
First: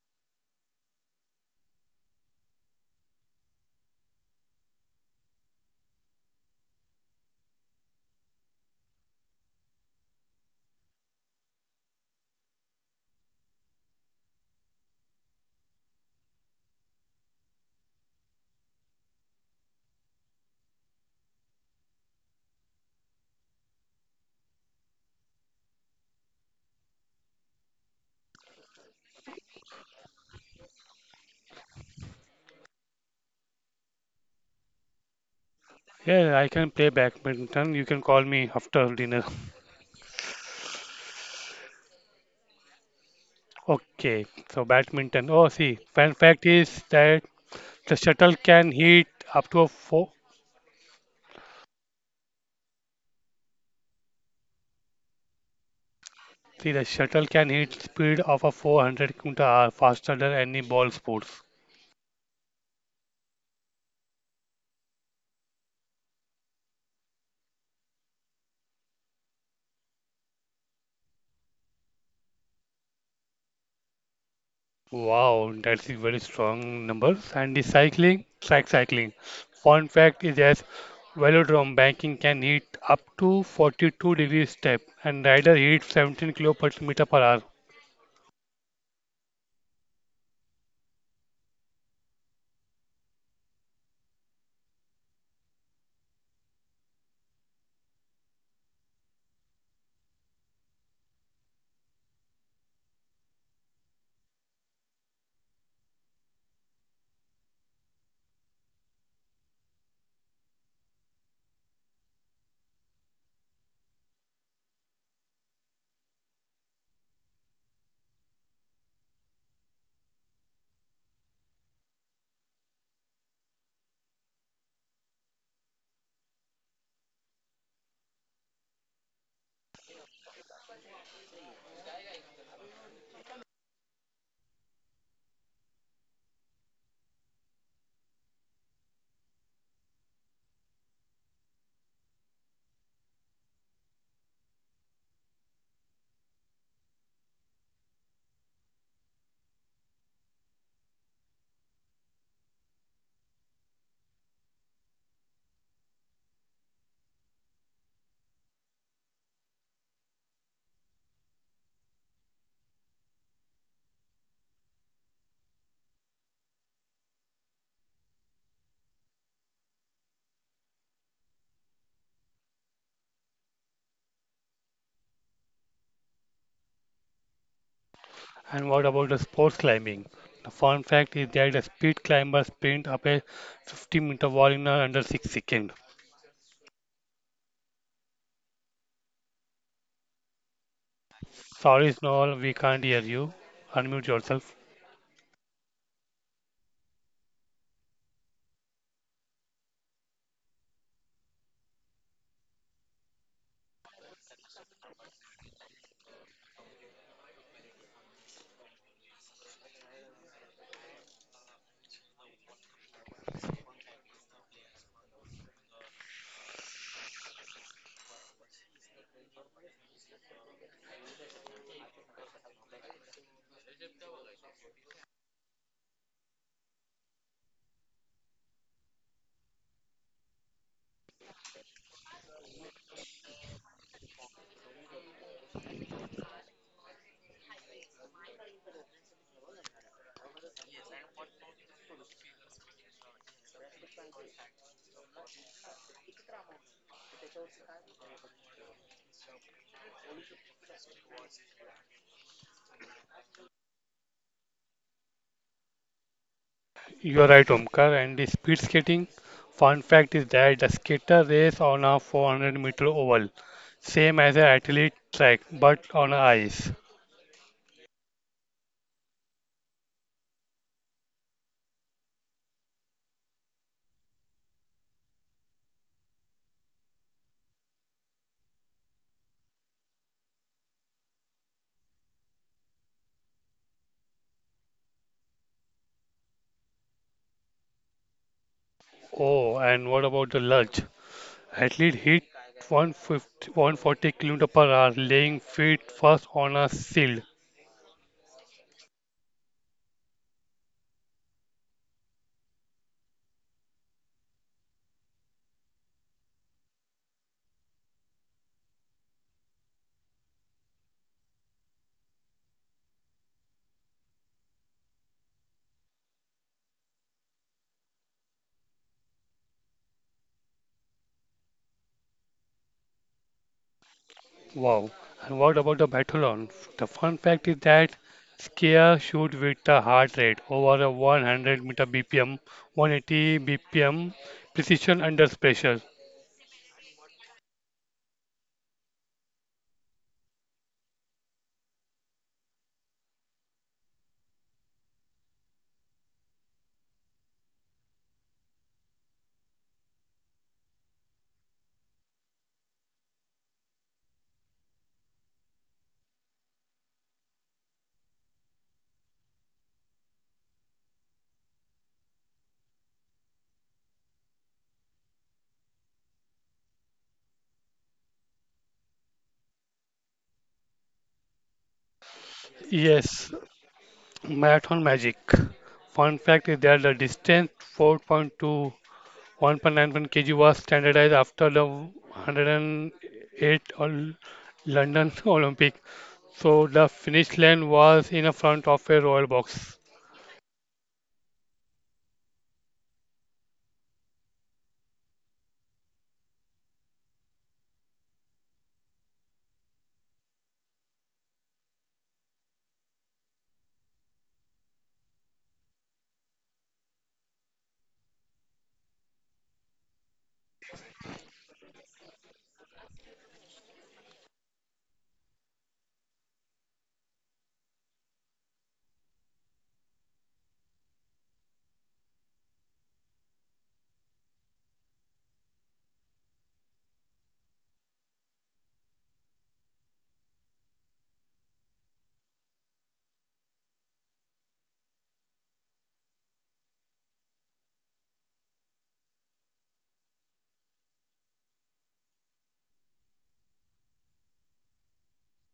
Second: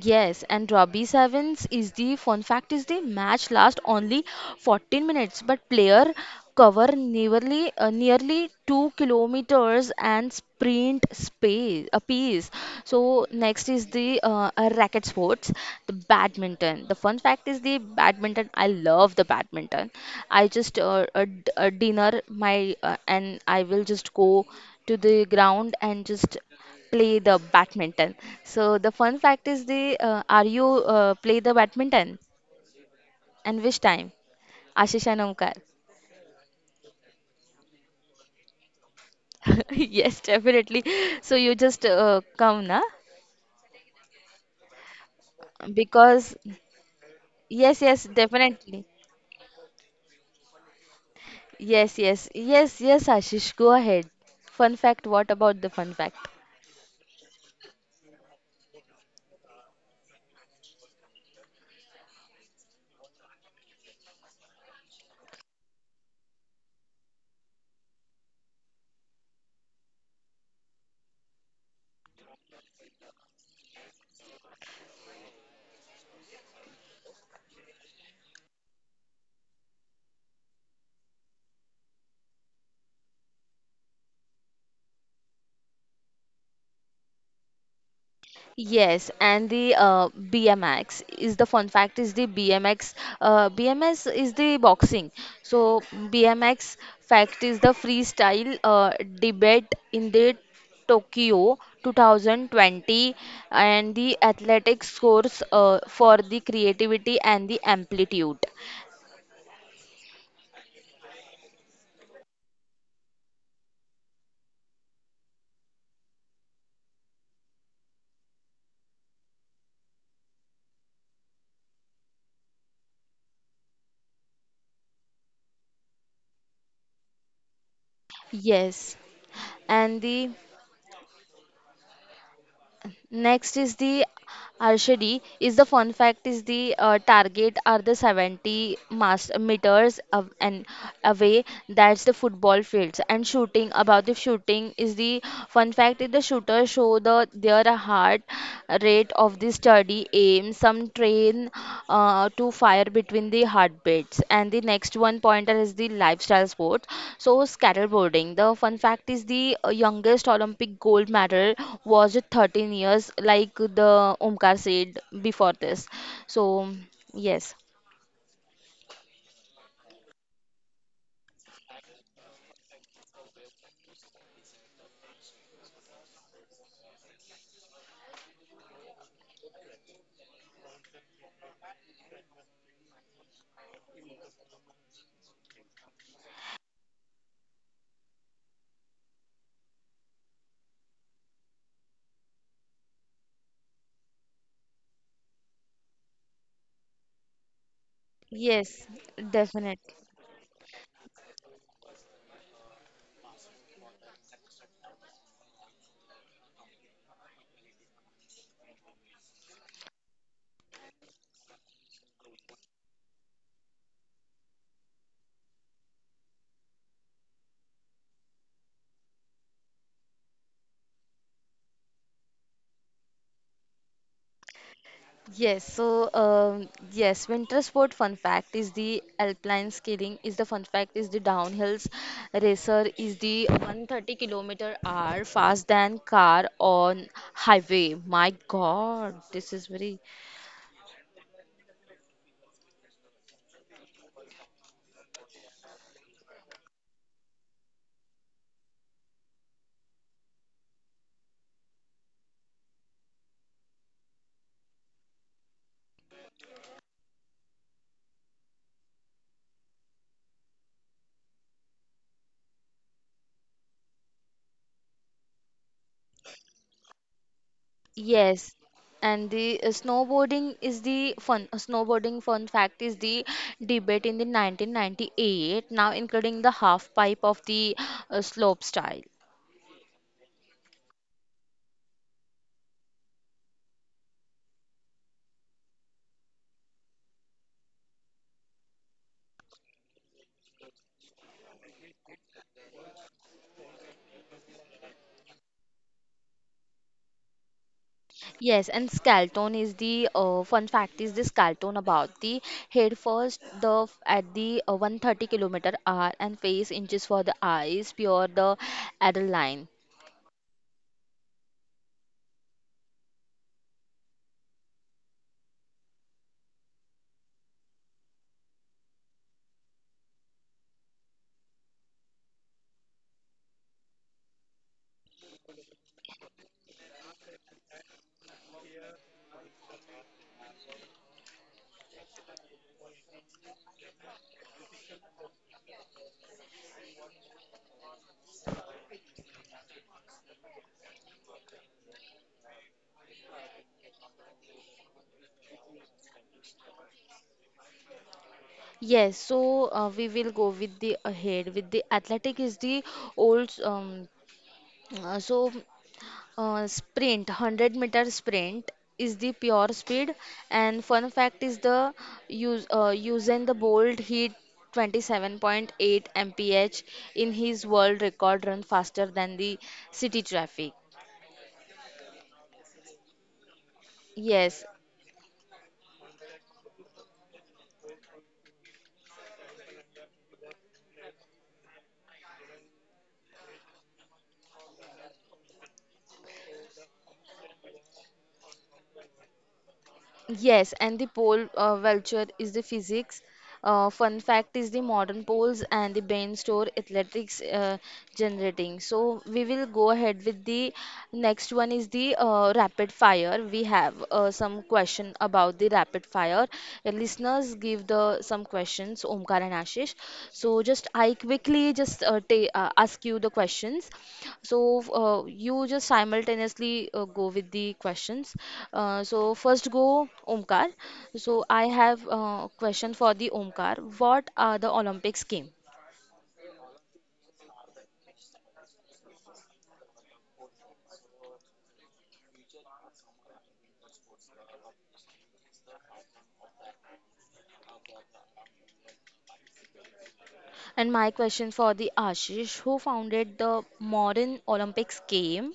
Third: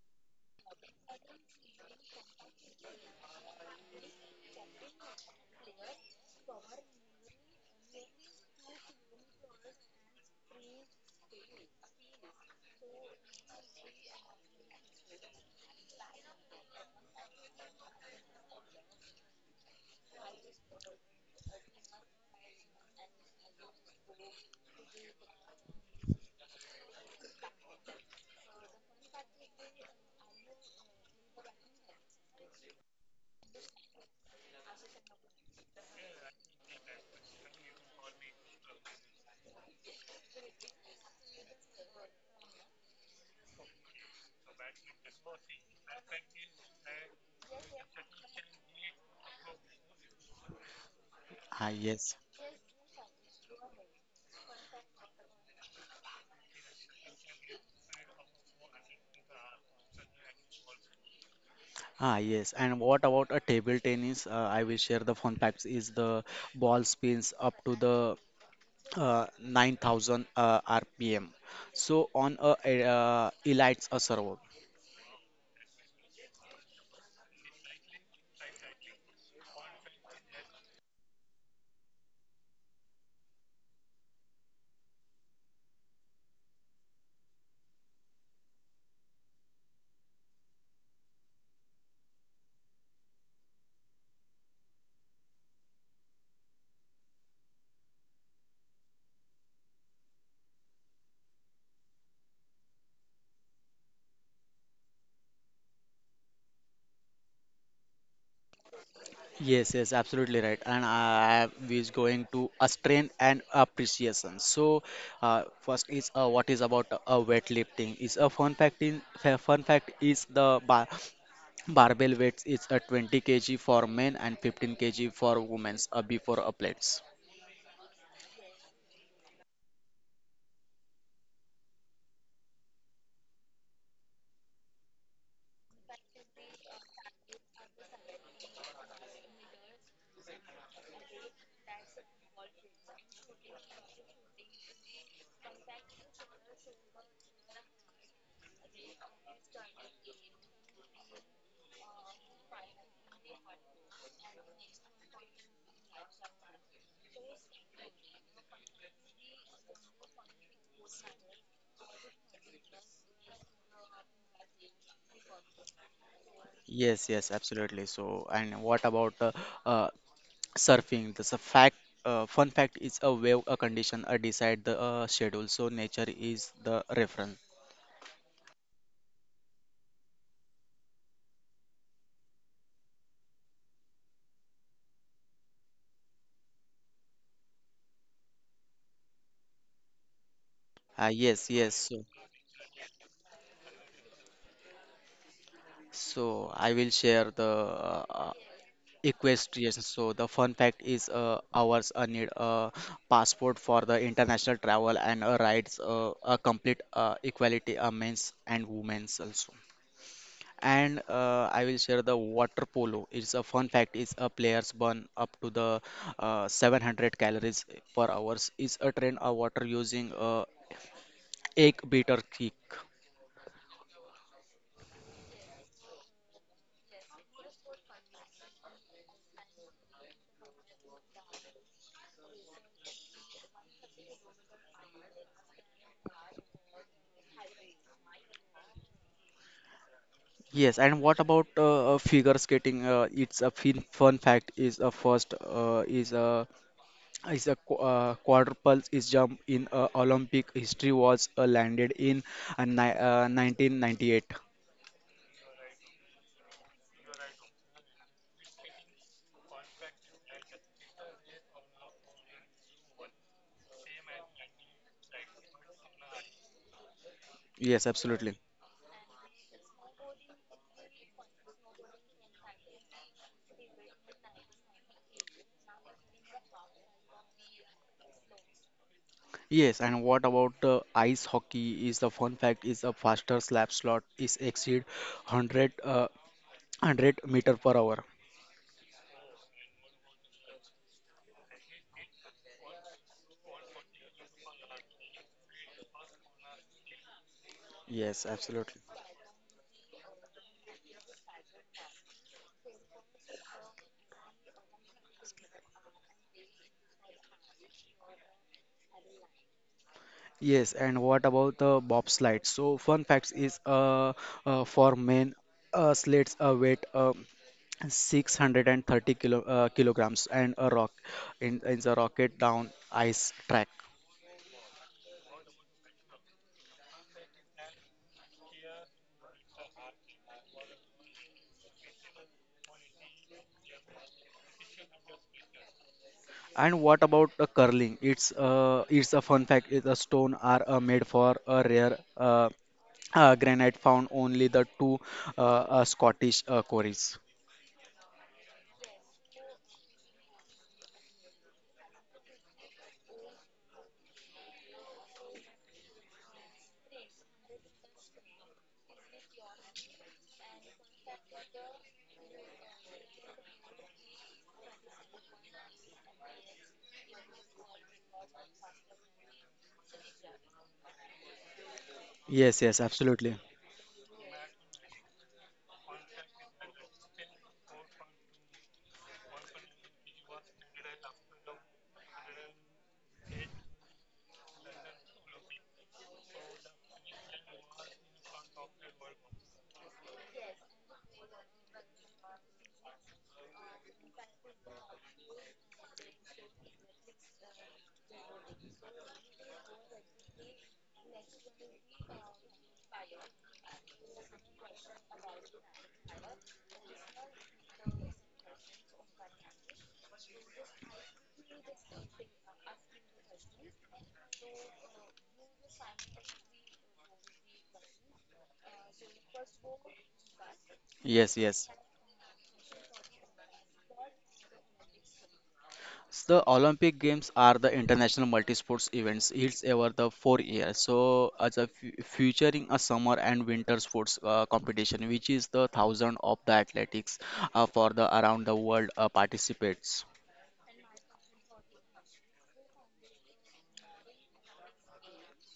Yes, and Robbie Sevens is the fun fact is the match last only 14 minutes, but player cover nearly 2 kilometers and sprint space a piece. So next is the racket sports, the badminton. The fun fact is the badminton. I love the badminton. I just dinner my and I will just go to the ground and just play the badminton. So the fun fact is the are you play the badminton and which time? Ashish and Omkar.
Yeah, I can play badminton. You can call me after dinner.
Yes, definitely. So you just come na
Okay, so badminton. Oh, see, fun
because
fact is that
yes,
the
yes,
shuttle can
definitely.
hit up to a four.
Ah,
Yes,
yes.
yes, yes, yes, Ashish. Go ahead. Fun fact. What about the fun fact?
See, the shuttle can hit speed of a 400 km/h faster than any ball sports.
Ah, yes. And what about a table tennis? I will share the fun facts. Is the ball spins up to the 9,000 RPM. So on a elites a server.
Wow, that's a very strong numbers. And the cycling, track cycling. Fun fact is that velodrome banking can heat up to 42 degrees step and rider heat 17 kilo per meter per hour.
Yes, and the BMX is the fun fact is the BMX BMS is the boxing. So BMX fact is the freestyle debate in the Tokyo 2020 and the athletic scores for the creativity and the amplitude.
Yes, yes, absolutely right. And I is going to a strain and appreciation. So, first is what is about weightlifting? Is a fun fact in fun fact is the barbell weights is a 20 kg for men and 15 kg for women before a plates.
Yes, and the next is the archery. Is the fun fact is the target are the 70 meters of, and away. That's the football fields. And shooting, about the shooting is the fun fact is the shooter show the their heart rate of this study aim some train to fire between the heartbeats. And the next one pointer is the lifestyle sport, so skateboarding. The fun fact is the youngest olympic gold medal was 13 years, like the Omkar said before this. So
Yes, yes,
yes,
absolutely. So, and what about uh, surfing? That's a fact. Fun fact is a wave a condition decide the schedule. So nature is the reference.
And what about the sports climbing? The fun fact is that the speed climber sprint up a 50-meter wall in under 6 seconds.
Yes, yes.
Sorry, Snowball, we can't hear you. Unmute yourself.
So I will share the uh,
yes,
equestrian.
definitely.
So the fun fact is ours need a passport for the international travel, and rights a complete equality men's and women's also. And I will share the water polo. It's a fun fact is a players burn up to the 700 calories per hours. Is a train a water using a egg beater kick.
Yes, so yes, winter sport fun fact is the alpine skiing is the fun fact is the downhills racer is the 130-kilometer hour fast than car on highway. My God, this is very
Yes, and what about figure skating? It's a fin fun fact is a first is a quadruple is jump in Olympic history was landed in ni 1998.
You are right, Omkar. And the speed skating, fun fact is that the skater race on a 400-meter oval, same as an athlete track, but on ice.
Yes, absolutely.
yes. And the snowboarding fun fact is the debate in the 1998, now including the half pipe of the slope style.
Yes, and what about ice hockey? Is the fun fact is a faster slap slot is exceed 100 100 meter per hour.
Oh, and what about the luge? Athlete hit 150, 140 km per hour, laying feet first on a shield.
Yes,
Yes,
absolutely.
and Scalton is the fun fact is the Scalton about the head first at the 130-kilometer hour and face inches for the eyes pure the line.
Yes, and what about the bobsled? So, fun facts is for men, slates weight 630 kilograms and a rock in the rocket down ice track.
Wow. And what about the battlon? The fun fact is that skier shoot with a heart rate over a 100 meter BPM, 180 BPM, precision under pressure.
And what about the curling? It's a fun fact. Is a stone are made for a rare granite found only the two uh, Scottish quarries.
Yes, so we will go with the ahead with the athletic is the old uh, so sprint, 100-meter sprint is the pure speed. And fun fact is the use Usain the Bolt hit 27.8 mph in his world record run faster than the city traffic.
Yes, yes,
Yes,
absolutely.
Yes,
marathon magic. Fun fact is that the distance 4.2 1.91 kg was standardized after the 108 London Olympic. So the finish line was in a front of a royal box.
yes, and the pole vulture is the physics. Fun fact is the modern poles and the brain store athletics generating. So we will go ahead with the next one is the rapid fire. We have some question about the rapid fire. Listeners give the some questions, Omkar and Ashish. So just I quickly just ask you the questions. So you just simultaneously go with the questions. So first go Omkar.
Yes,
So
yes.
I have question for the Omkar. What are the Olympics game?
The Olympic Games are the international multi-sports events. It's over the 4 years. So, as a featuring a summer and winter sports competition, which is the thousand of the athletics for the around the world participates.
And my question for the Ashish, who founded the modern Olympics game?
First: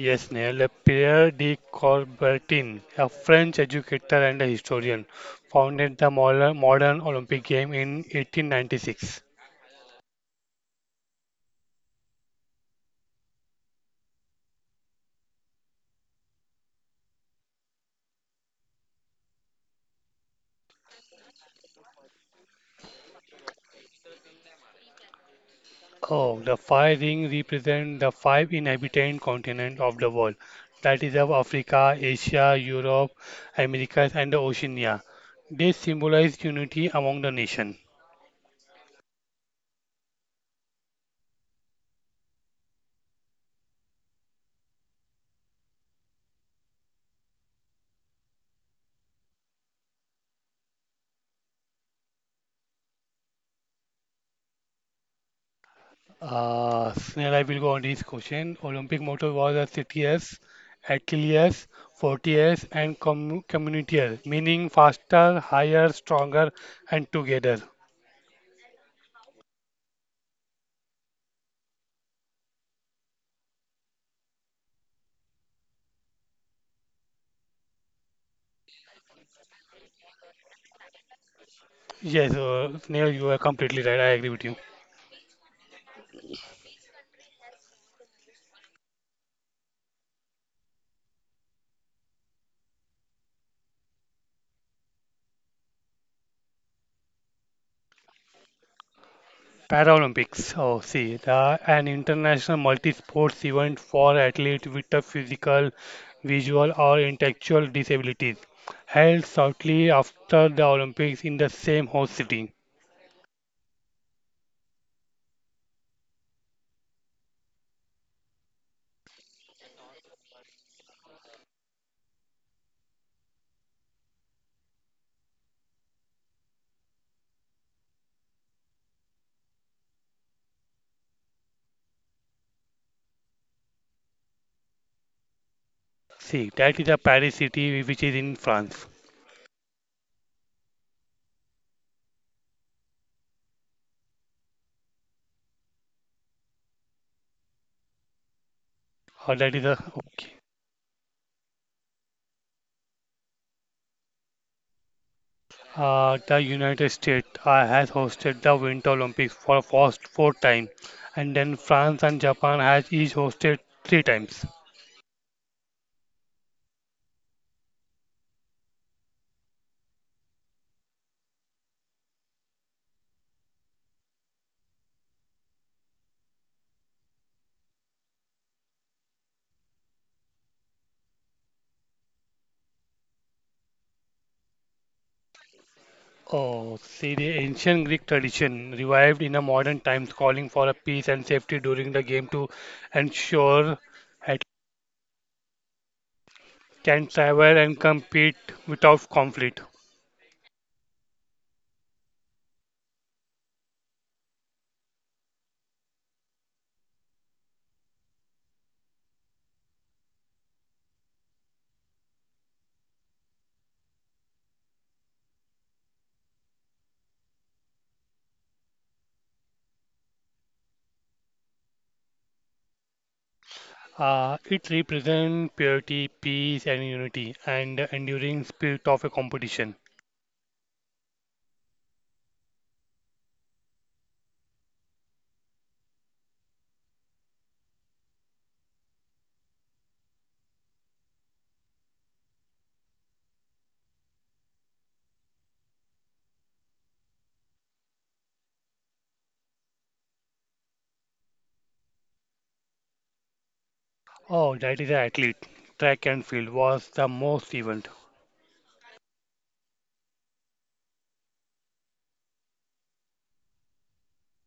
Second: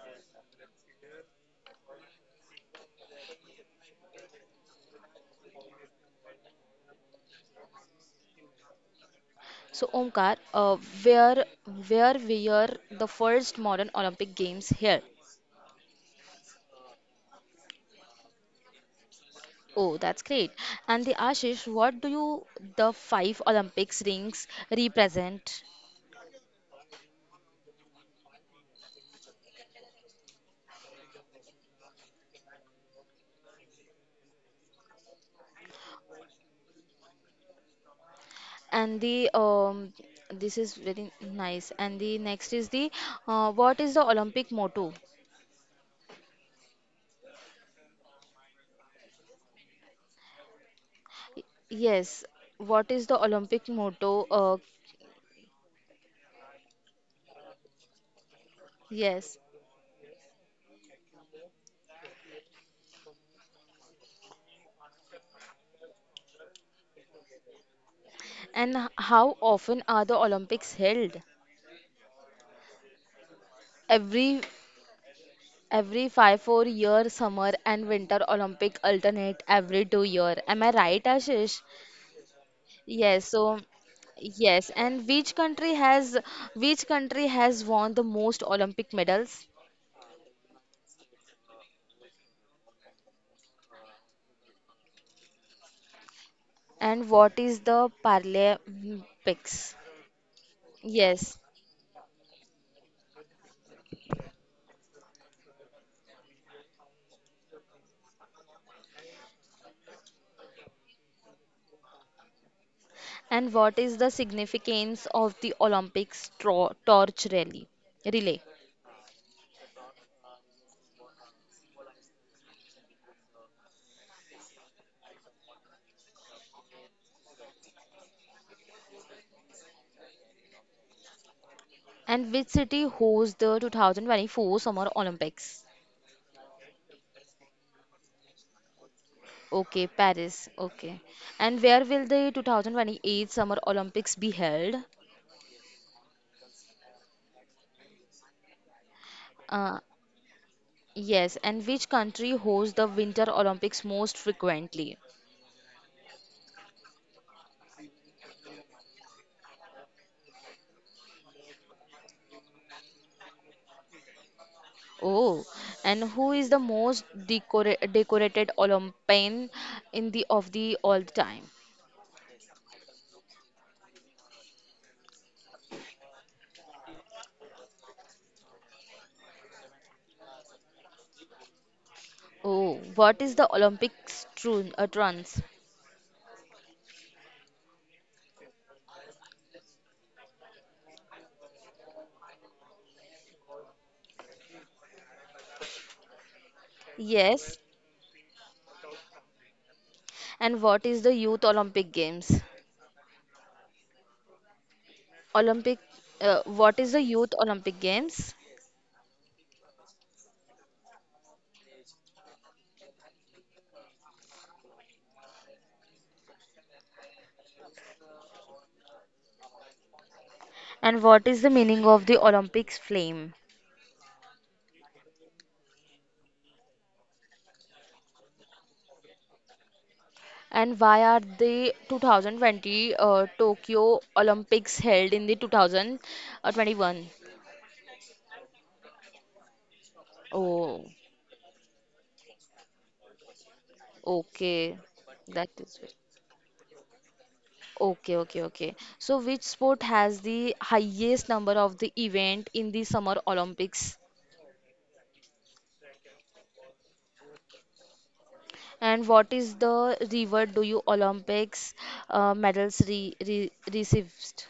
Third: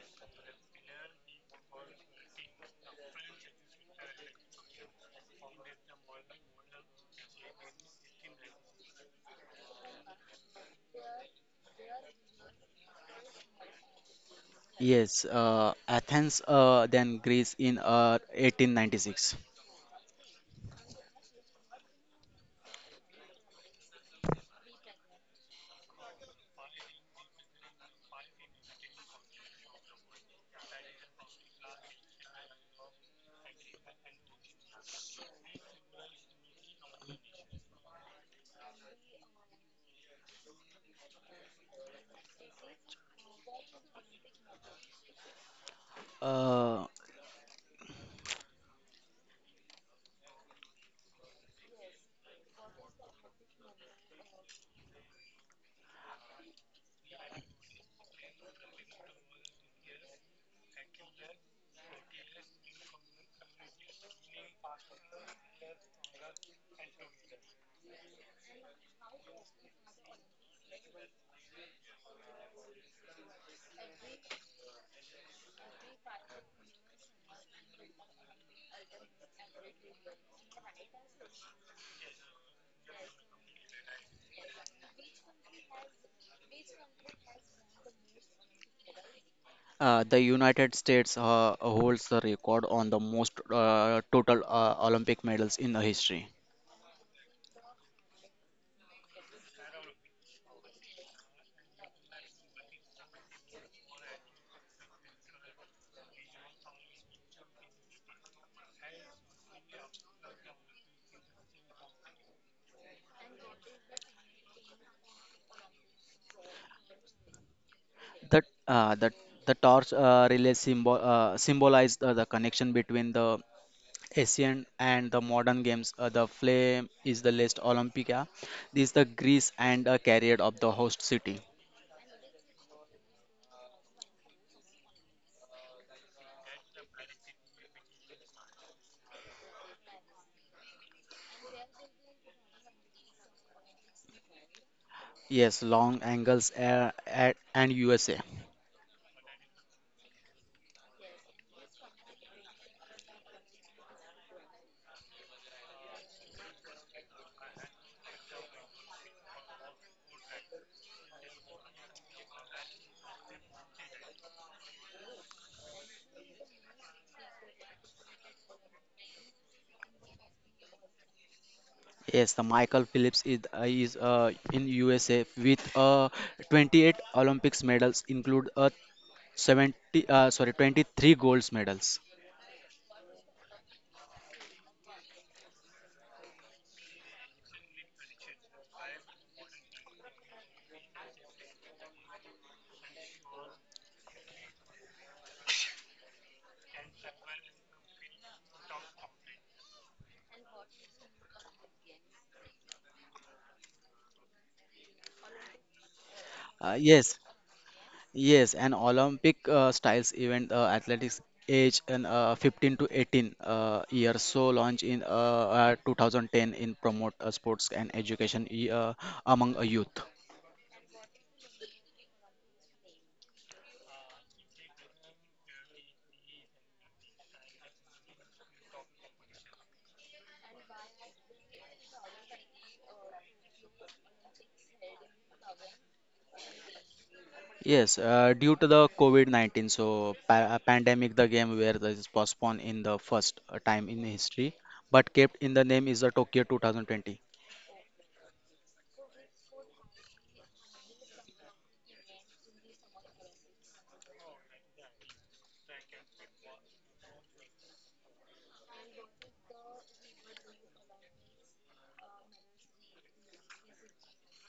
Yes, Neil, Pierre de Coubertin, a French educator and a historian, founded the modern Olympic game in 1896.
So Omkar, uh, where where were the first modern Olympic games here?
Yes, Athens, then Greece in 1896.
Oh, that's great. And the Ashish, what do you the five Olympics rings represent?
Oh, the five rings represent the five inhabited continents of the world. That is of Africa, Asia, Europe, Americas, and the Oceania. They symbolize unity among the nation.
And the this is very nice. And the next is the what is the olympic motto?
Uh,
Yes, what is the olympic motto?
Snell, I will go on this question. Olympic motto
Yes,
was a CTS, Achilles, Fortius, and com Communitius, meaning faster, higher, stronger, and together.
and how often are the olympics held every every 5 4 year summer and winter olympic alternate every 2 year? Am I right, Ashish?
Yes, Snell,
Yes,
you are
so
completely right. I agree with you.
yes, and which country has, which country has won the most olympic medals?
the United States holds the record on the most total Olympic medals in the history.
And what is the Paralympics?
Paralympics, oh, see,
Yes.
the, an international multi-sports event for athletes with a physical, visual, or intellectual disabilities, held shortly after the Olympics in the same host city.
And what is the significance of the Olympics torch rally relay?
That the torch relay symbol symbolized the connection between the ancient and the modern games. The flame is the last Olympica. This is the Greece and carrier of the host city.
And which city hosts the 2024 Summer Olympics?
See, that is a Paris city, which is in France.
Okay, Paris. Okay. And where will the 2028 Summer Olympics be held?
Yes, long angles at, and USA.
Uh, that is a,
Uh, yes. And which country hosts the Winter Olympics most frequently?
the United States has hosted the Winter Olympics for first four times, and then France and Japan has each hosted three times.
Oh, and who is the most decorated Olympian in the of the all the time?
Yes, the Michael Phillips is in USA with 28 Olympics medals, include 70 sorry, 23 gold medals.
Oh, what is the Olympics trun trance?
Oh, see, the ancient Greek tradition revived in a modern times, calling for a peace and safety during the game to ensure athletes can travel
Yes,
and compete without conflict.
and what is the Youth Olympic Games? Olympic,
Uh,
what is the
yes,
Youth Olympic Games?
Yes, an Olympic styles event athletics age and 15 to 18 years so launched in 2010 in promote sports and education among a youth.
And what is the meaning of the Olympics flame?
It represents purity, peace, and unity, and the enduring spirit of a competition.
And why are the 2020 Tokyo Olympics held in the 2021?
Yes, due to the COVID-19 so
Oh,
pandemic the game where this is postponed in the first time in history,
okay.
but kept
That
in the
is.
name
It.
is the Tokyo 2020.
Okay, okay, okay. So, which sport has the highest number of the event in the Summer Olympics?
Oh, that is an athlete. Track and field was the most event.
And what is the reward do you Olympics medals re re received?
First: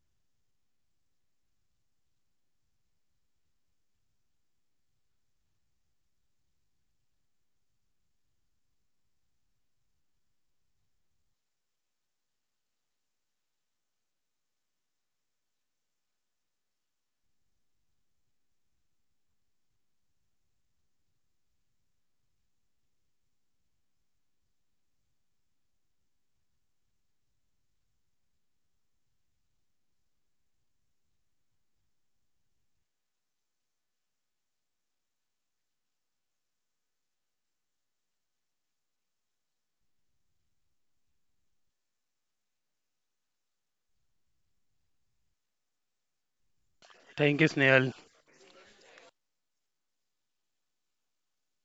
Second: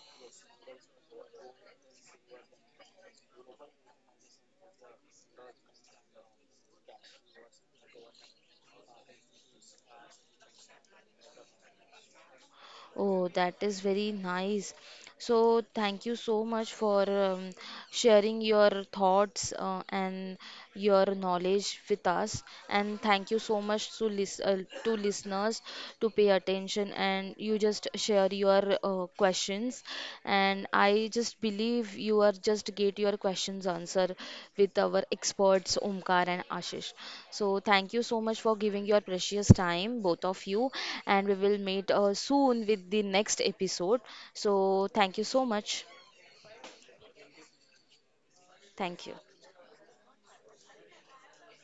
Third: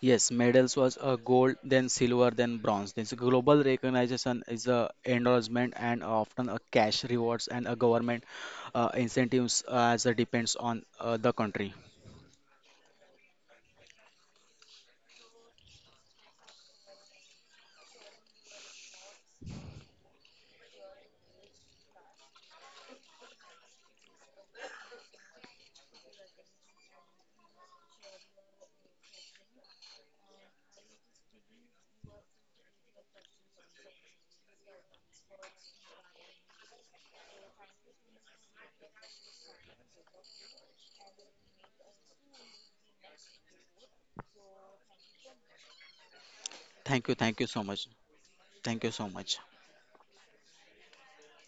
Yes, medals was gold, then silver, then bronze. This global recognition is a endorsement and often a cash rewards and a government incentives as it depends on the country.
Oh, that is very nice. So, thank you so much for sharing your thoughts and your knowledge with us. And thank you so much to listeners to pay attention and you just share your questions. And I just believe you are just get your questions answered with our experts Omkar and Ashish. So thank you so much for giving your precious time, both of you. And we will meet soon with the next episode. So thank you so much.
Thank
Thank
you
you,
so much.
Snail.
Thank you so
Thank you.
much.